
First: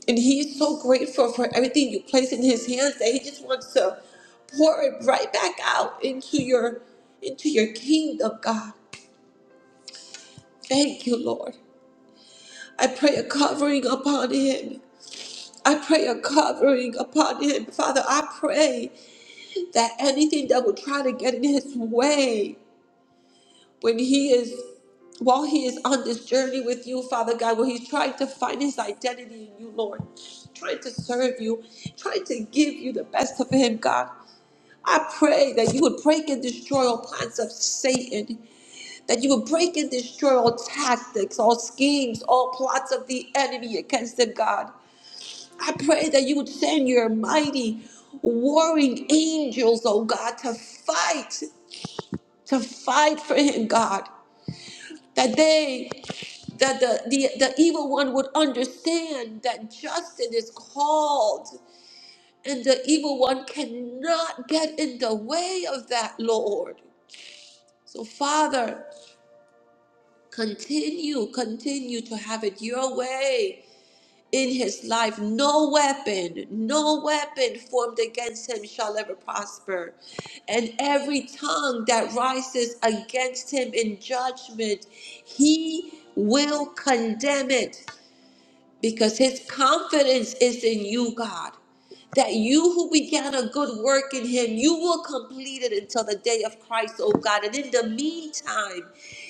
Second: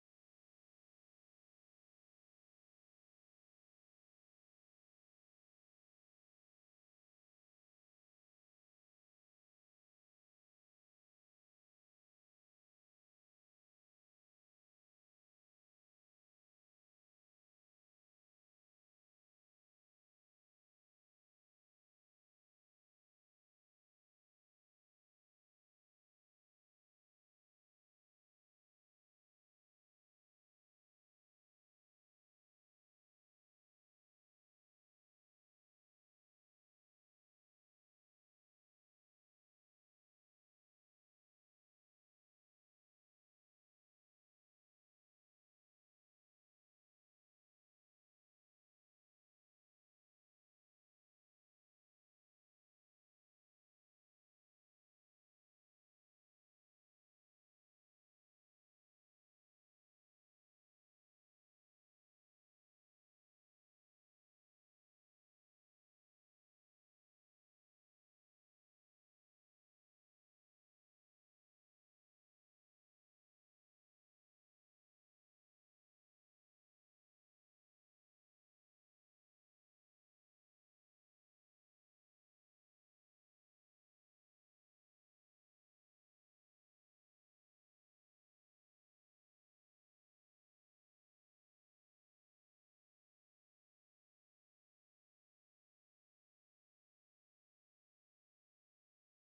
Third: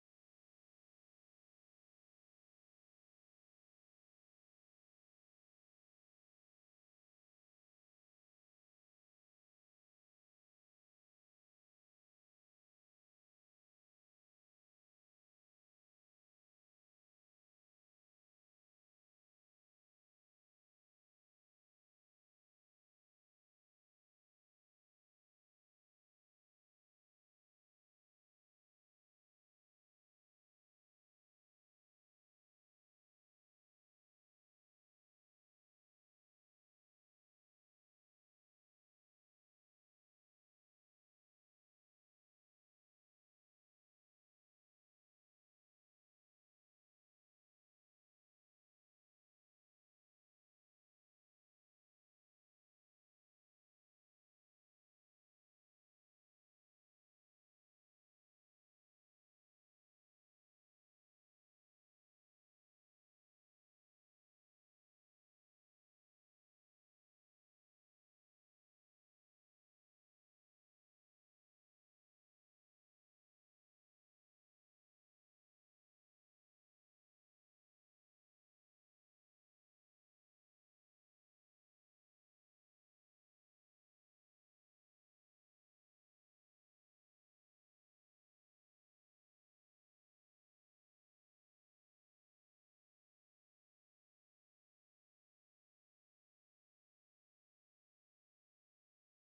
S2: And he is so grateful for everything you place in his hands that he just wants to pour it right back out into your into your kingdom, God. Thank you, Lord. I pray a covering upon him. I pray a covering upon him. Father, I pray that anything that will try to get in his way when he is while he is on this journey with you, Father God, when he's trying to find his identity in you, Lord, trying to serve you, trying to give you the best of him, God. I pray that you would break and destroy all plans of Satan. that you would break and destroy all tactics, all schemes, all plots of the enemy against the God. I pray that you would send your mighty warring angels, oh God, to fight, to fight for him, God. That they, that the, the, the evil one would understand that justice is called and the evil one cannot get in the way of that, Lord. So, Father, Continue, continue to have it your way in his life. No weapon, no weapon formed against him shall ever prosper. And every tongue that rises against him in judgment, he will condemn it because his confidence is in you, God. That you who began a good work in him, you will complete it until the day of Christ, oh God. And in the meantime,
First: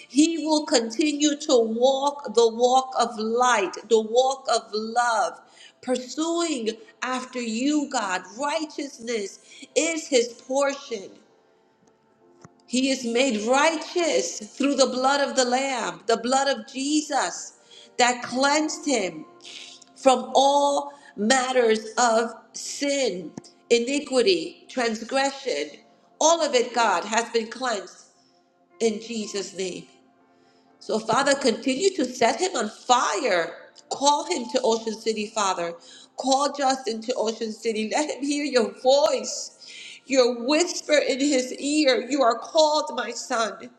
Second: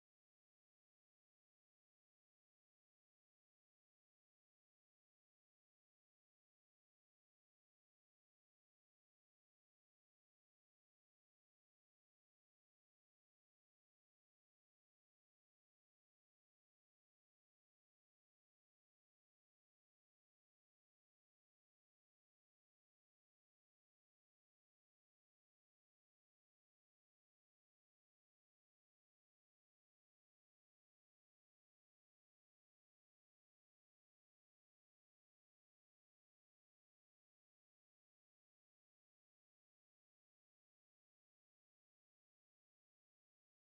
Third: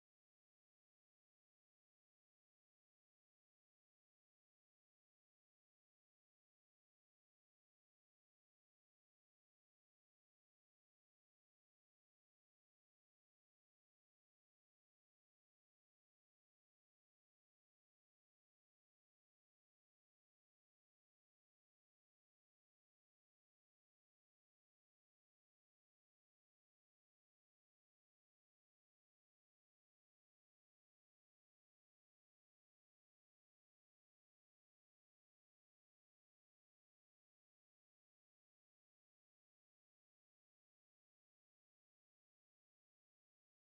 S2: he will continue to walk the walk of light, the walk of love, pursuing after you, God. Righteousness is his portion. He is made righteous through the blood of the Lamb, the blood of Jesus that cleansed him from all matters of sin, iniquity, transgression. All of it, God, has been cleansed in Jesus' name. So, Father, continue to set him on fire. Call him to Ocean City, Father. Call Justin to Ocean City. Let him hear your voice, your whisper in his ear. You are called, my son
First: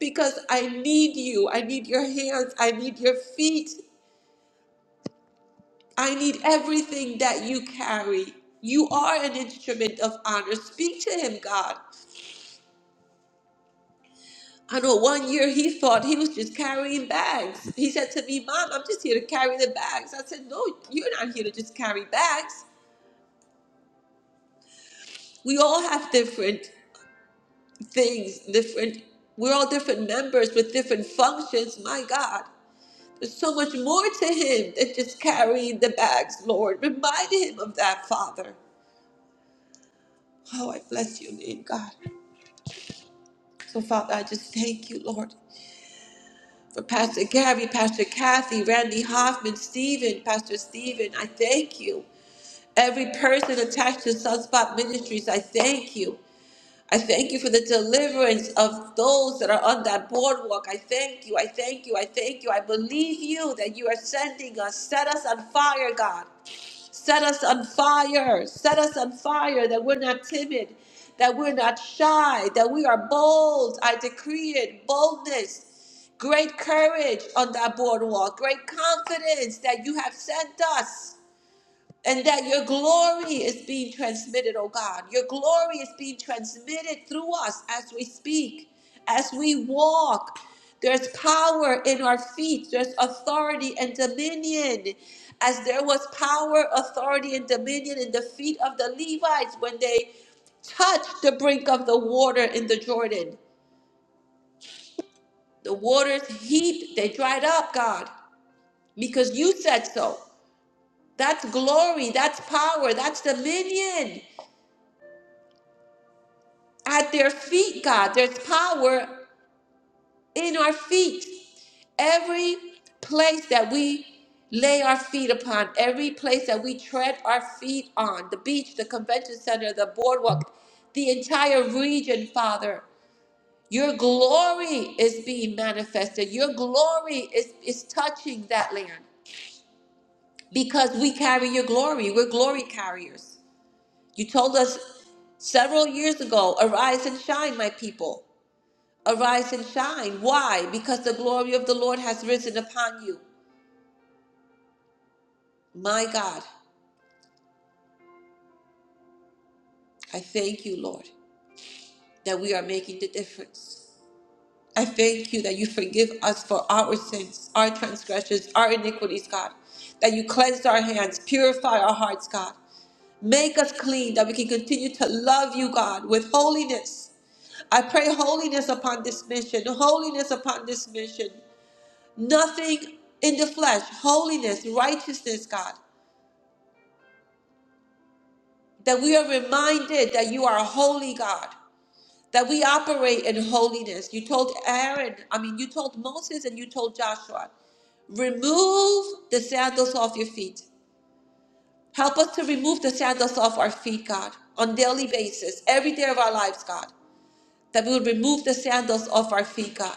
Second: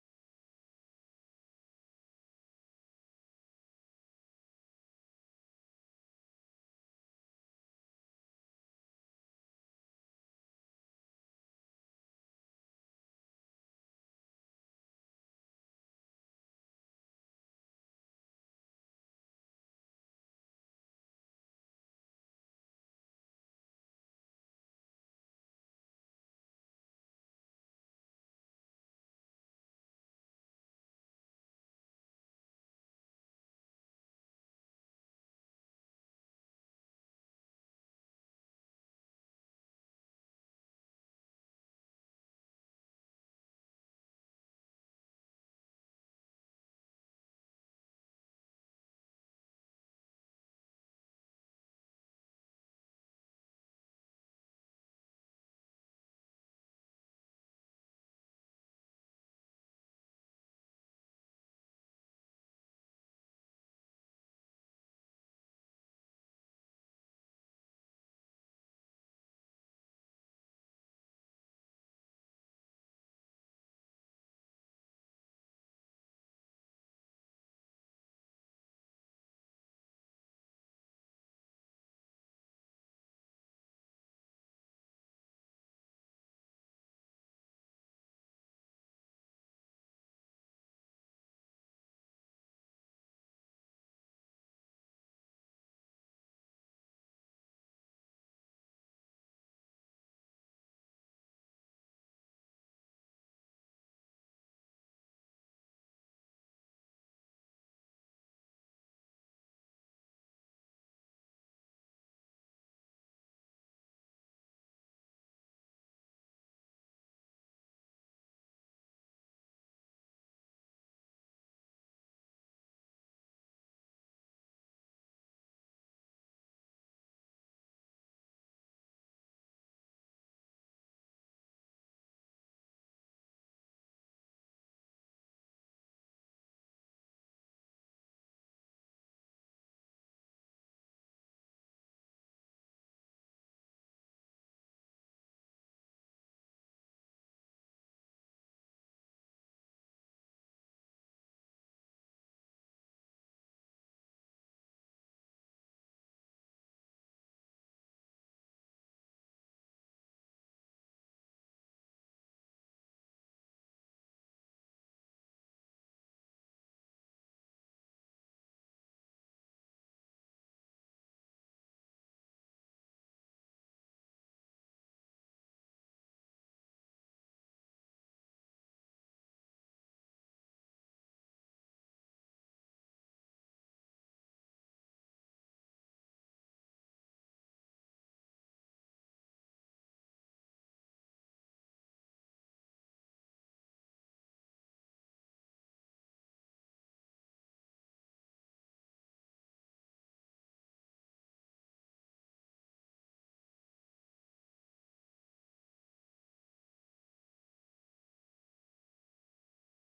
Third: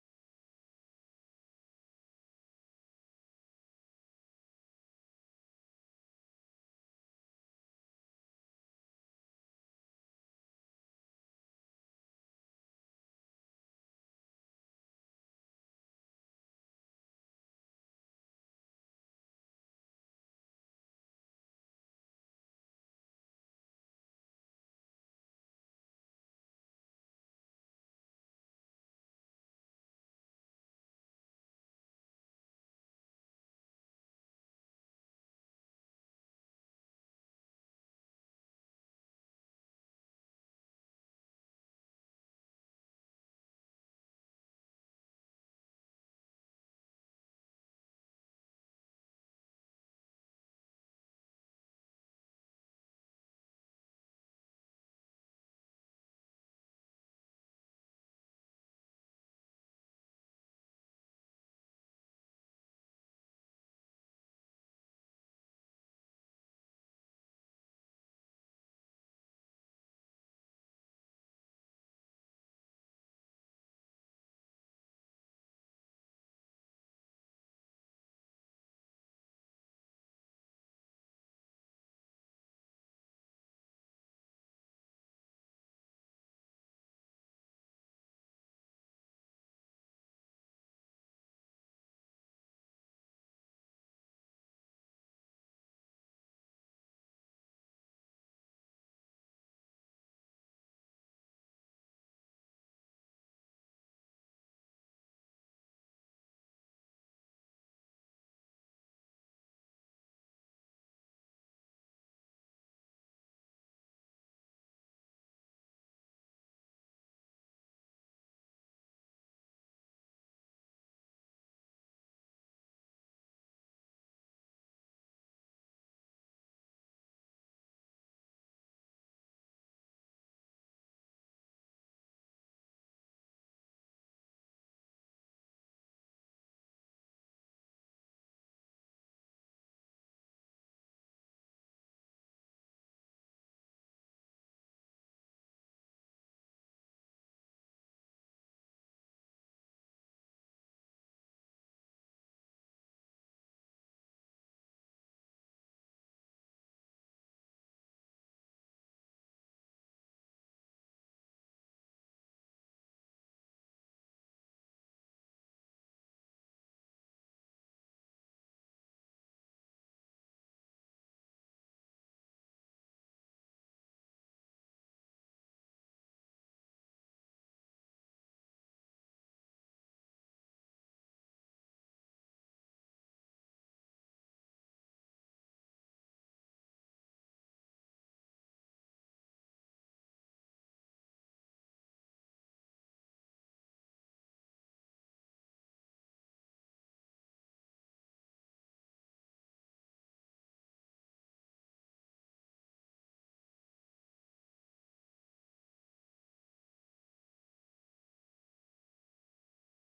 S2: because I need you. I need your hands. I need your feet. I need everything that you carry. You are an instrument of honor. Speak to him, God. I know one year he thought he was just carrying bags. He said to me, Mom, I'm just here to carry the bags. I said, No, you're not here to just carry bags. We all have different things, different, we're all different members with different functions. My God, there's so much more to him than just carrying the bags, Lord. Remind him of that, Father. Oh, I bless your name, God. So, Father, I just thank you, Lord, for Pastor Gary, Pastor Kathy, Randy Hoffman, Stephen, Pastor Stephen. I thank you. Every person attached to Sunspot Ministries, I thank you. I thank you for the deliverance of those that are on that boardwalk. I thank you. I thank you. I thank you. I believe you that you are sending us. Set us on fire, God. Set us on fire. Set us on fire that we're not timid, that we're not shy, that we are bold. I decree it boldness, great courage on that boardwalk, great confidence that you have sent us and that your glory is being transmitted, oh God. Your glory is being transmitted through us as we speak, as we walk. There's power in our feet, there's authority and dominion. As there was power, authority, and dominion in the feet of the Levites when they touched the brink of the water in the Jordan. The waters heaped, they dried up, God, because you said so. That's glory, that's power, that's dominion. at their feet, God. There's power in our feet. Every place that we lay our feet upon, every place that we tread our feet on, the beach, the convention center, the boardwalk, the entire region, Father. Your glory is being manifested. Your glory is, is touching that land because we carry your glory. We're glory carriers. You told us several years ago, arise and shine, my people. Arise and shine. Why? Because the glory of the Lord has risen upon you. My God, I thank you, Lord, that we are making the difference. I thank you that you forgive us for our sins, our transgressions, our iniquities, God. That you cleanse our hands, purify our hearts, God. Make us clean, that we can continue to love you, God, with holiness. I pray holiness upon this mission, holiness upon this mission. Nothing in the flesh, holiness, righteousness, God. that we are reminded that you are a holy God, that we operate in holiness. You told Aaron, I mean, you told Moses and you told Joshua, remove the sandals off your feet. Help us to remove the sandals off our feet, God, on daily basis, every day of our lives, God, that we would remove the sandals off our feet, God,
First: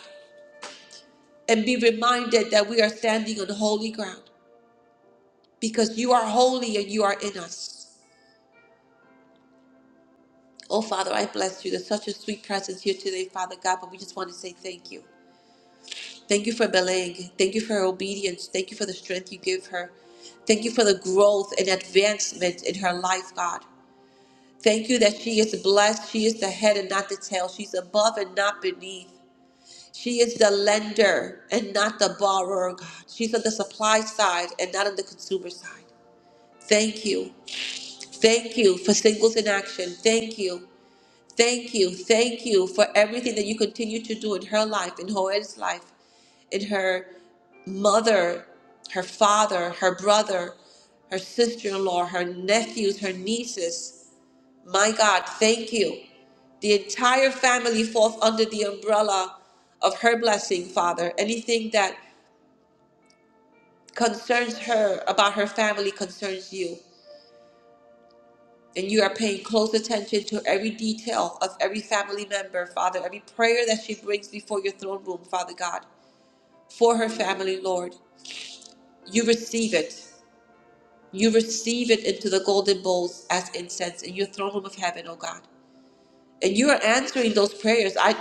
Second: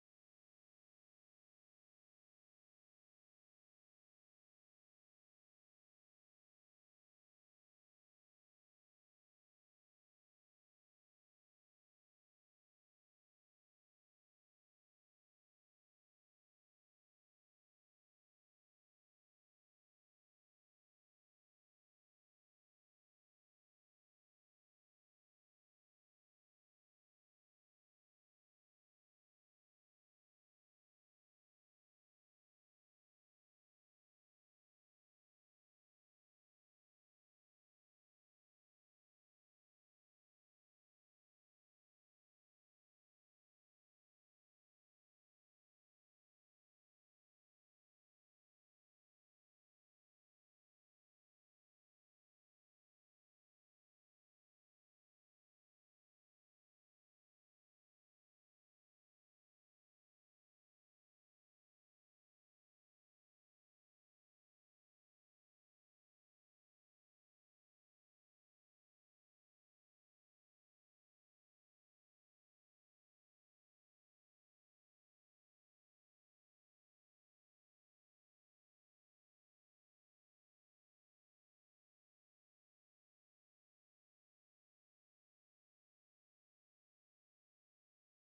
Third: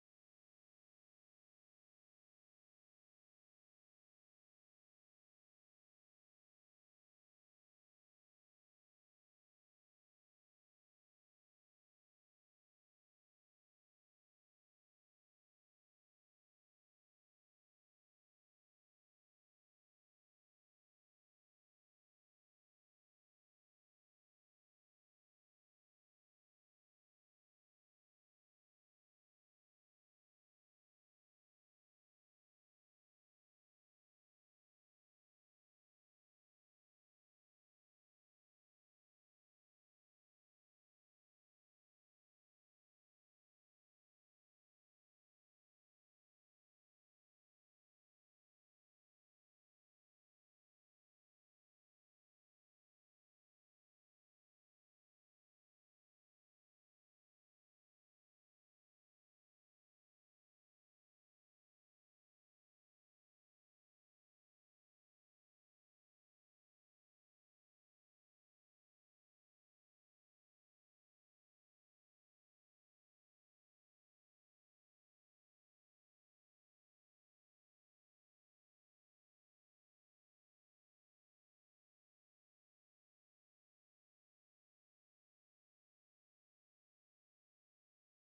S2: and be reminded that we are standing on holy ground because you are holy and you are in us. Oh, Father, I bless you. There's such a sweet presence here today, Father God, but we just want to say thank you. Thank you for Belang. Thank you for her obedience. Thank you for the strength you give her. Thank you for the growth and advancement in her life, God. Thank you that she is blessed. She is the head and not the tail. She's above and not beneath. She is the lender and not the borrower, God. She's on the supply side and not on the consumer side. Thank you. Thank you for singles in action. Thank you. Thank you. Thank you for everything that you continue to do in her life, in Hoed's life, in her mother, her father, her brother, her sister in law, her nephews, her nieces. My God, thank you. The entire family falls under the umbrella of her blessing, Father. Anything that concerns her about her family concerns you. And you are paying close attention to every detail of every family member, Father, every prayer that she brings before your throne room, Father God, for her family, Lord. You receive it. You receive it into the golden bowls as incense in your throne room of heaven, oh God. And you are answering those prayers. I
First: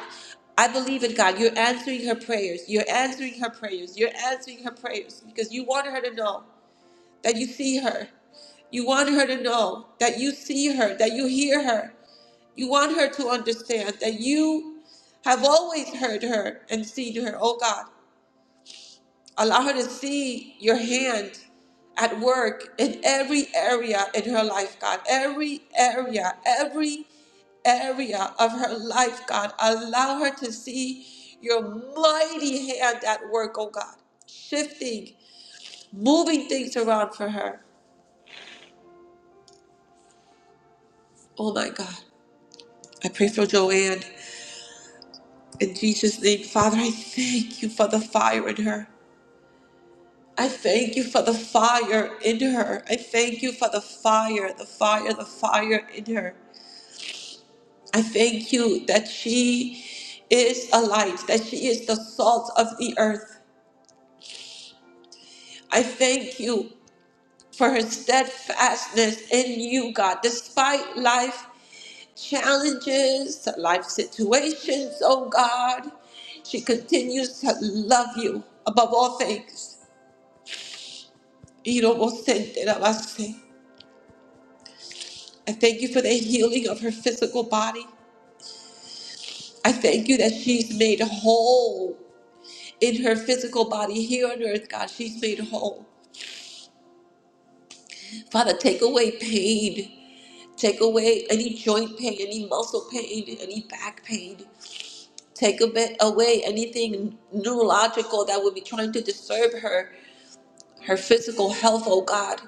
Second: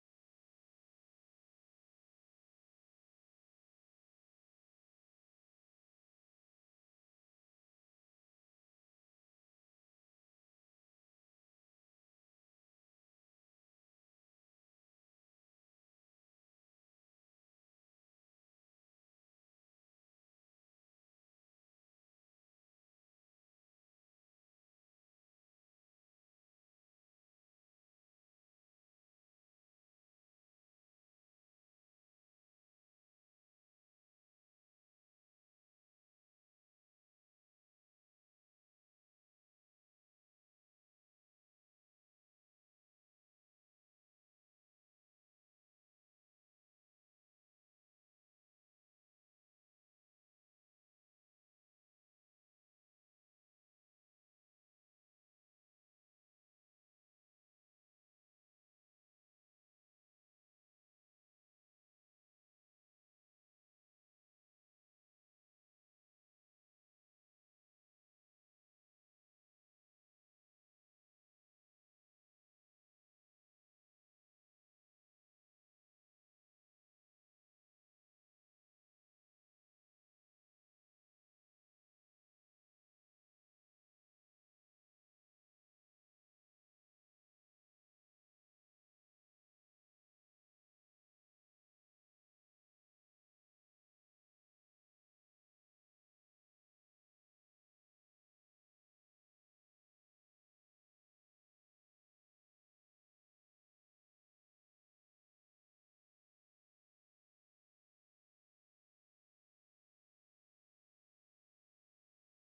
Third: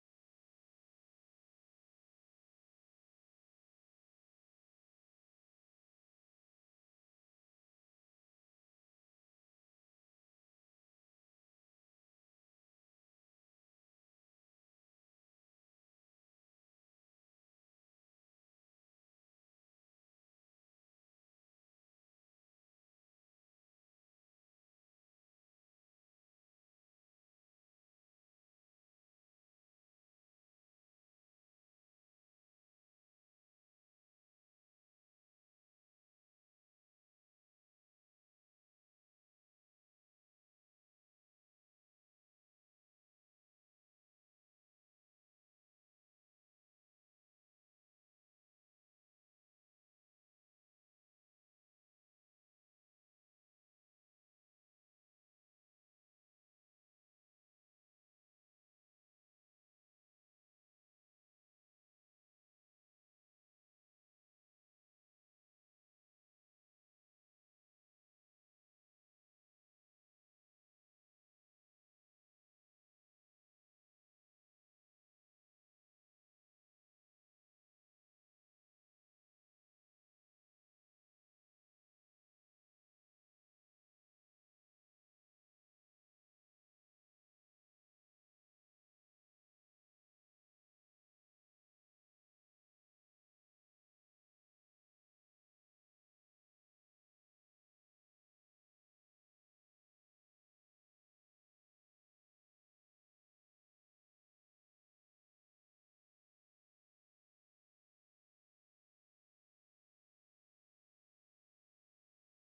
S2: I believe in God. You're answering her prayers. You're answering her prayers. You're answering her prayers because you want her to know that you see her. You want her to know that you see her, that you hear her, You want her to understand that you have always heard her and seen her, oh God. Allow her to see your hand at work in every area in her life, God. Every area, every area of her life, God. Allow her to see your mighty hand at work, oh God. Shifting, moving things around for her. Oh my God. I pray for Joanne. In Jesus' name, Father, I thank you for the fire in her. I thank you for the fire in her. I thank you for the fire, the fire, the fire in her. I thank you that she is a light, that she is the salt of the earth. I thank you for her steadfastness in you, God, despite life challenges, life situations, oh God. She continues to love you above all things. You don't I thank you for the healing of her physical body. I thank you that she's made whole in her physical body here on earth, God. She's made whole. Father, take away pain. Take away any joint pain, any muscle pain, any back pain. Take a bit away anything neurological that would be trying to disturb her, her physical health, oh God.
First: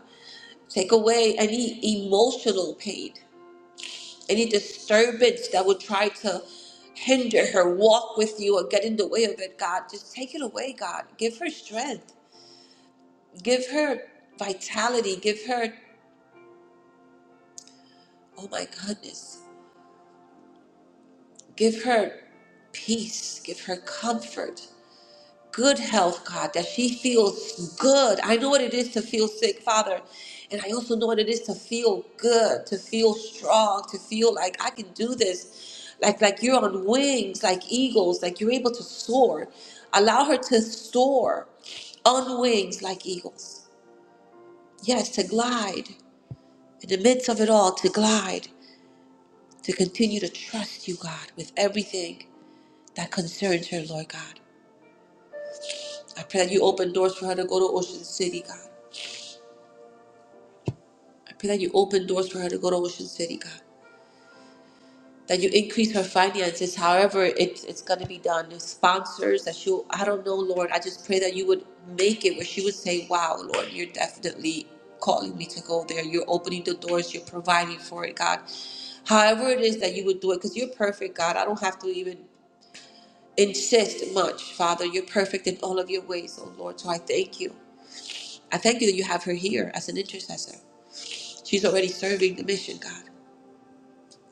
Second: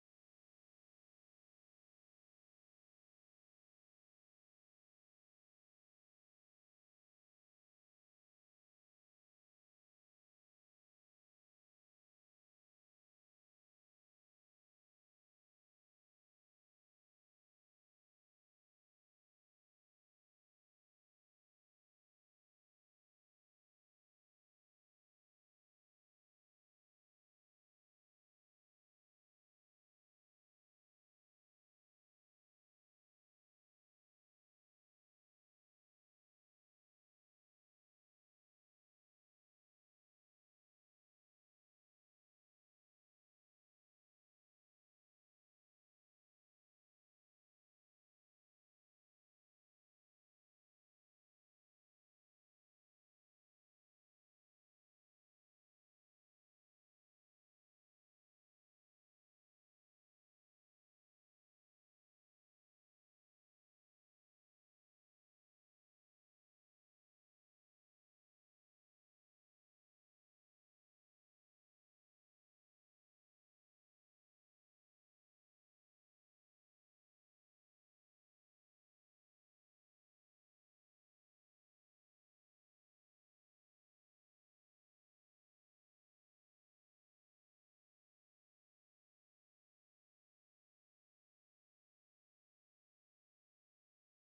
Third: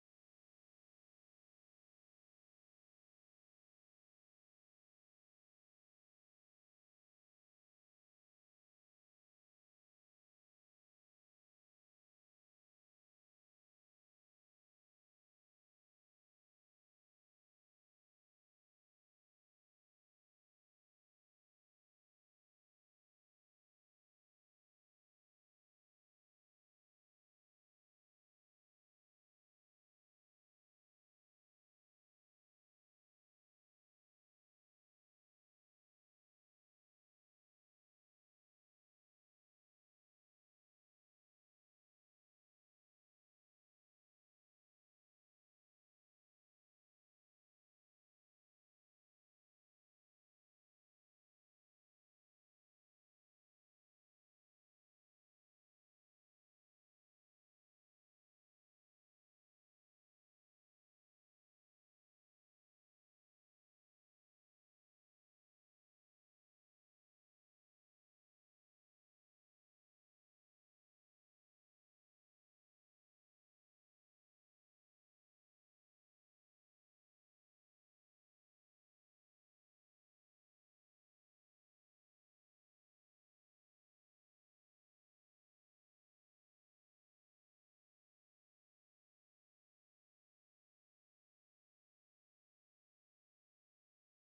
S2: Take away any emotional pain. any disturbance that would try to hinder her walk with you or get in the way of it, God, just take it away, God. Give her strength, give her vitality, give her, oh my goodness, give her peace, give her comfort. good health, God, that she feels good. I know what it is to feel sick, Father. And I also know what it is to feel good, to feel strong, to feel like I can do this. Like like you're on wings, like eagles, like you're able to soar. Allow her to soar on wings like eagles. Yes, to glide. In the midst of it all, to glide, to continue to trust you, God, with everything that concerns her, Lord God. I pray that you open doors for her to go to Ocean City, God. I pray that you open doors for her to go to Ocean City, God. That you increase her finances, however it, it's going to be done. The sponsors that she'll, I don't know, Lord. I just pray that you would make it where she would say, wow, Lord, you're definitely calling me to go there. You're opening the doors. You're providing for it, God. However it is that you would do it, because you're perfect, God. I don't have to even insist much, Father. You're perfect in all of your ways, oh Lord. So I thank you. I thank you that you have her here as an intercessor. She's already serving the mission, God.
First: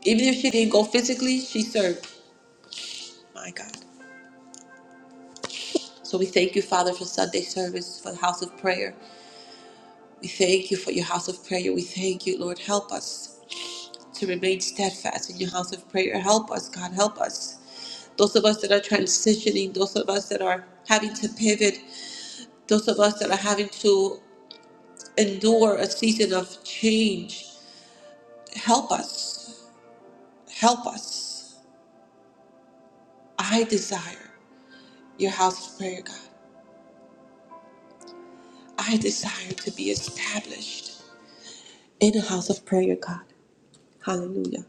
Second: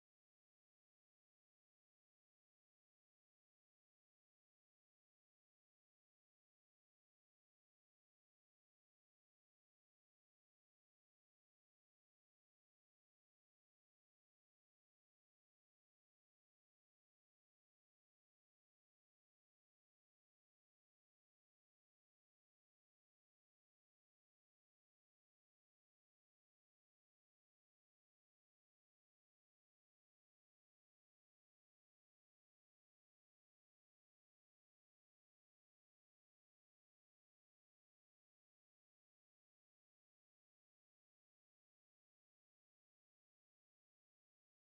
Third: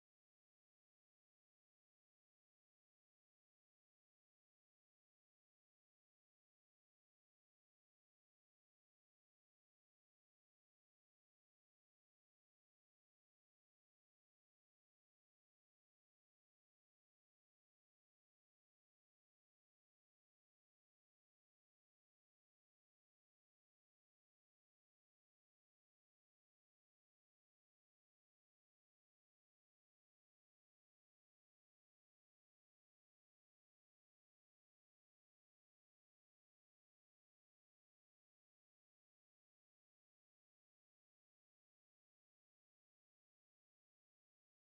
S2: Even if she didn't go physically, she served. My God. So we thank you, Father, for Sunday service, for the house of prayer. We thank you for your house of prayer. We thank you, Lord. Help us to remain steadfast in your house of prayer. Help us, God. Help us. Those of us that are transitioning, those of us that are having to pivot, those of us that are having to endure a season of change, help us. Help us. I desire your house of prayer, God. I desire to be established. in a house of prayer, God. Hallelujah.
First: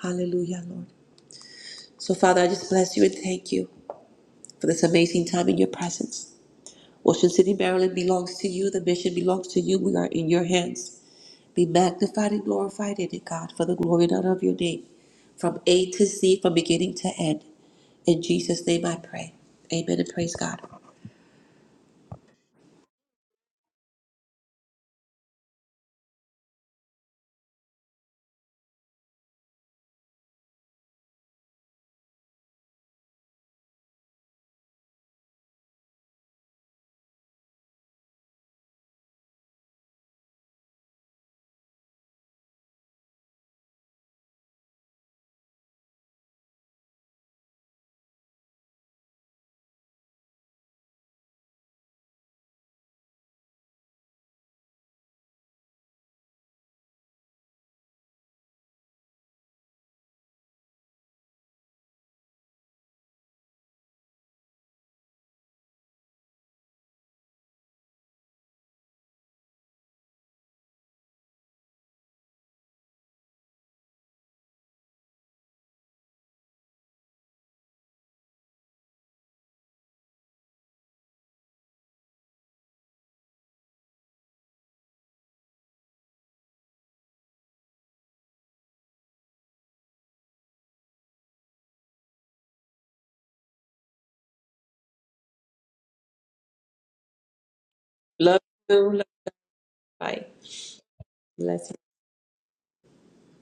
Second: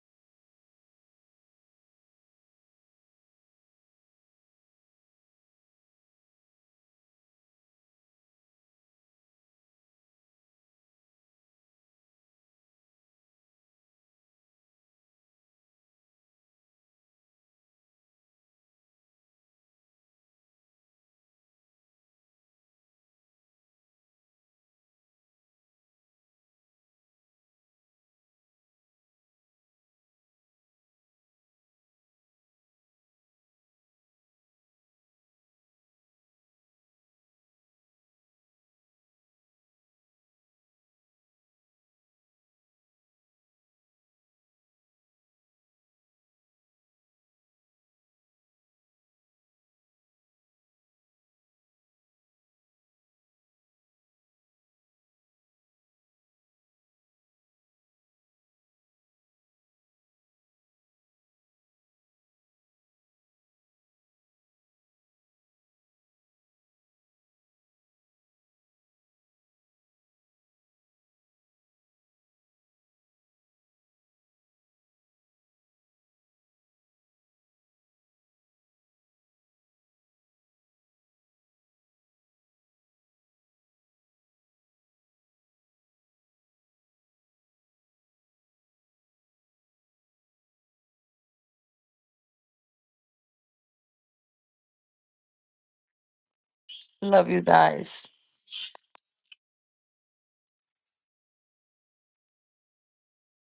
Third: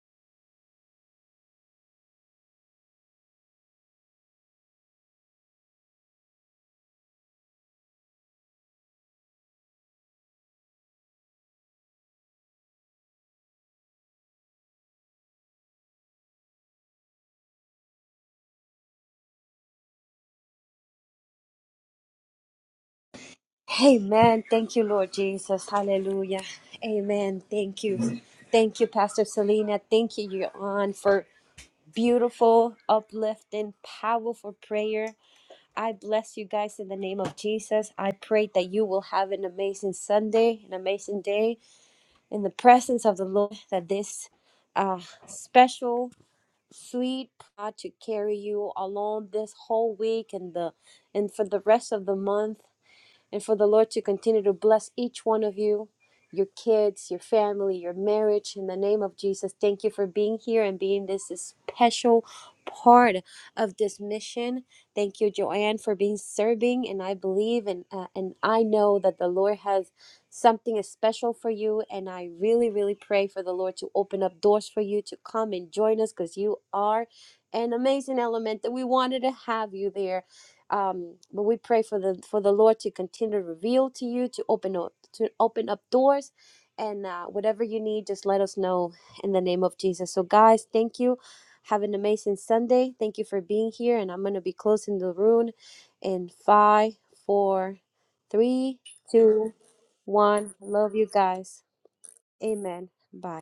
S2: Hallelujah, Lord. So, Father, I just bless you and thank you for this amazing time in your presence. Ocean City, Maryland belongs to you. The mission belongs to you. We are in your hands. Be magnified and glorified in it, God, for the glory and honor of your name, from A to Z, from beginning to end. In Jesus' name I pray. Amen and praise God.
S1: Amen. Thank you, Lord Jesus. Hallelujah. Amen. Thank you. Thank you, Pastor Selena. Thank you, Yohan, for beautiful, uplifting, powerful prayer. I bless you guys in the name of Jesus. I pray that you will have an amazing Sunday, an amazing day in the presence of the Lord, that this uh, special, sweet God to carry you along this whole week and the and for the rest of the month and for the Lord to continue to bless each one of you, your kids, your family, your marriage. In the name of Jesus, thank you for being here and being this special part of this mission. Thank you, Joanne, for being serving. And I believe and uh, and I know that the Lord has something special for you. And I really, really pray for the Lord to open up doors for you to come and join us because you are an amazing element that we wanted to have you there um, but we pray for the for the Lord to continue to reveal to you to open up to open up doors and uh, whatever you need just let us know in the name of Jesus so guys thank you have an amazing Sunday thank you for being here and I'm gonna be closing the room in five
S3: Love you
S1: four
S3: guys.
S2: Love
S1: three
S2: you. Love you.
S1: two
S2: Bye.
S1: one love you
S2: Bless
S1: guys
S2: you.
S1: amen bye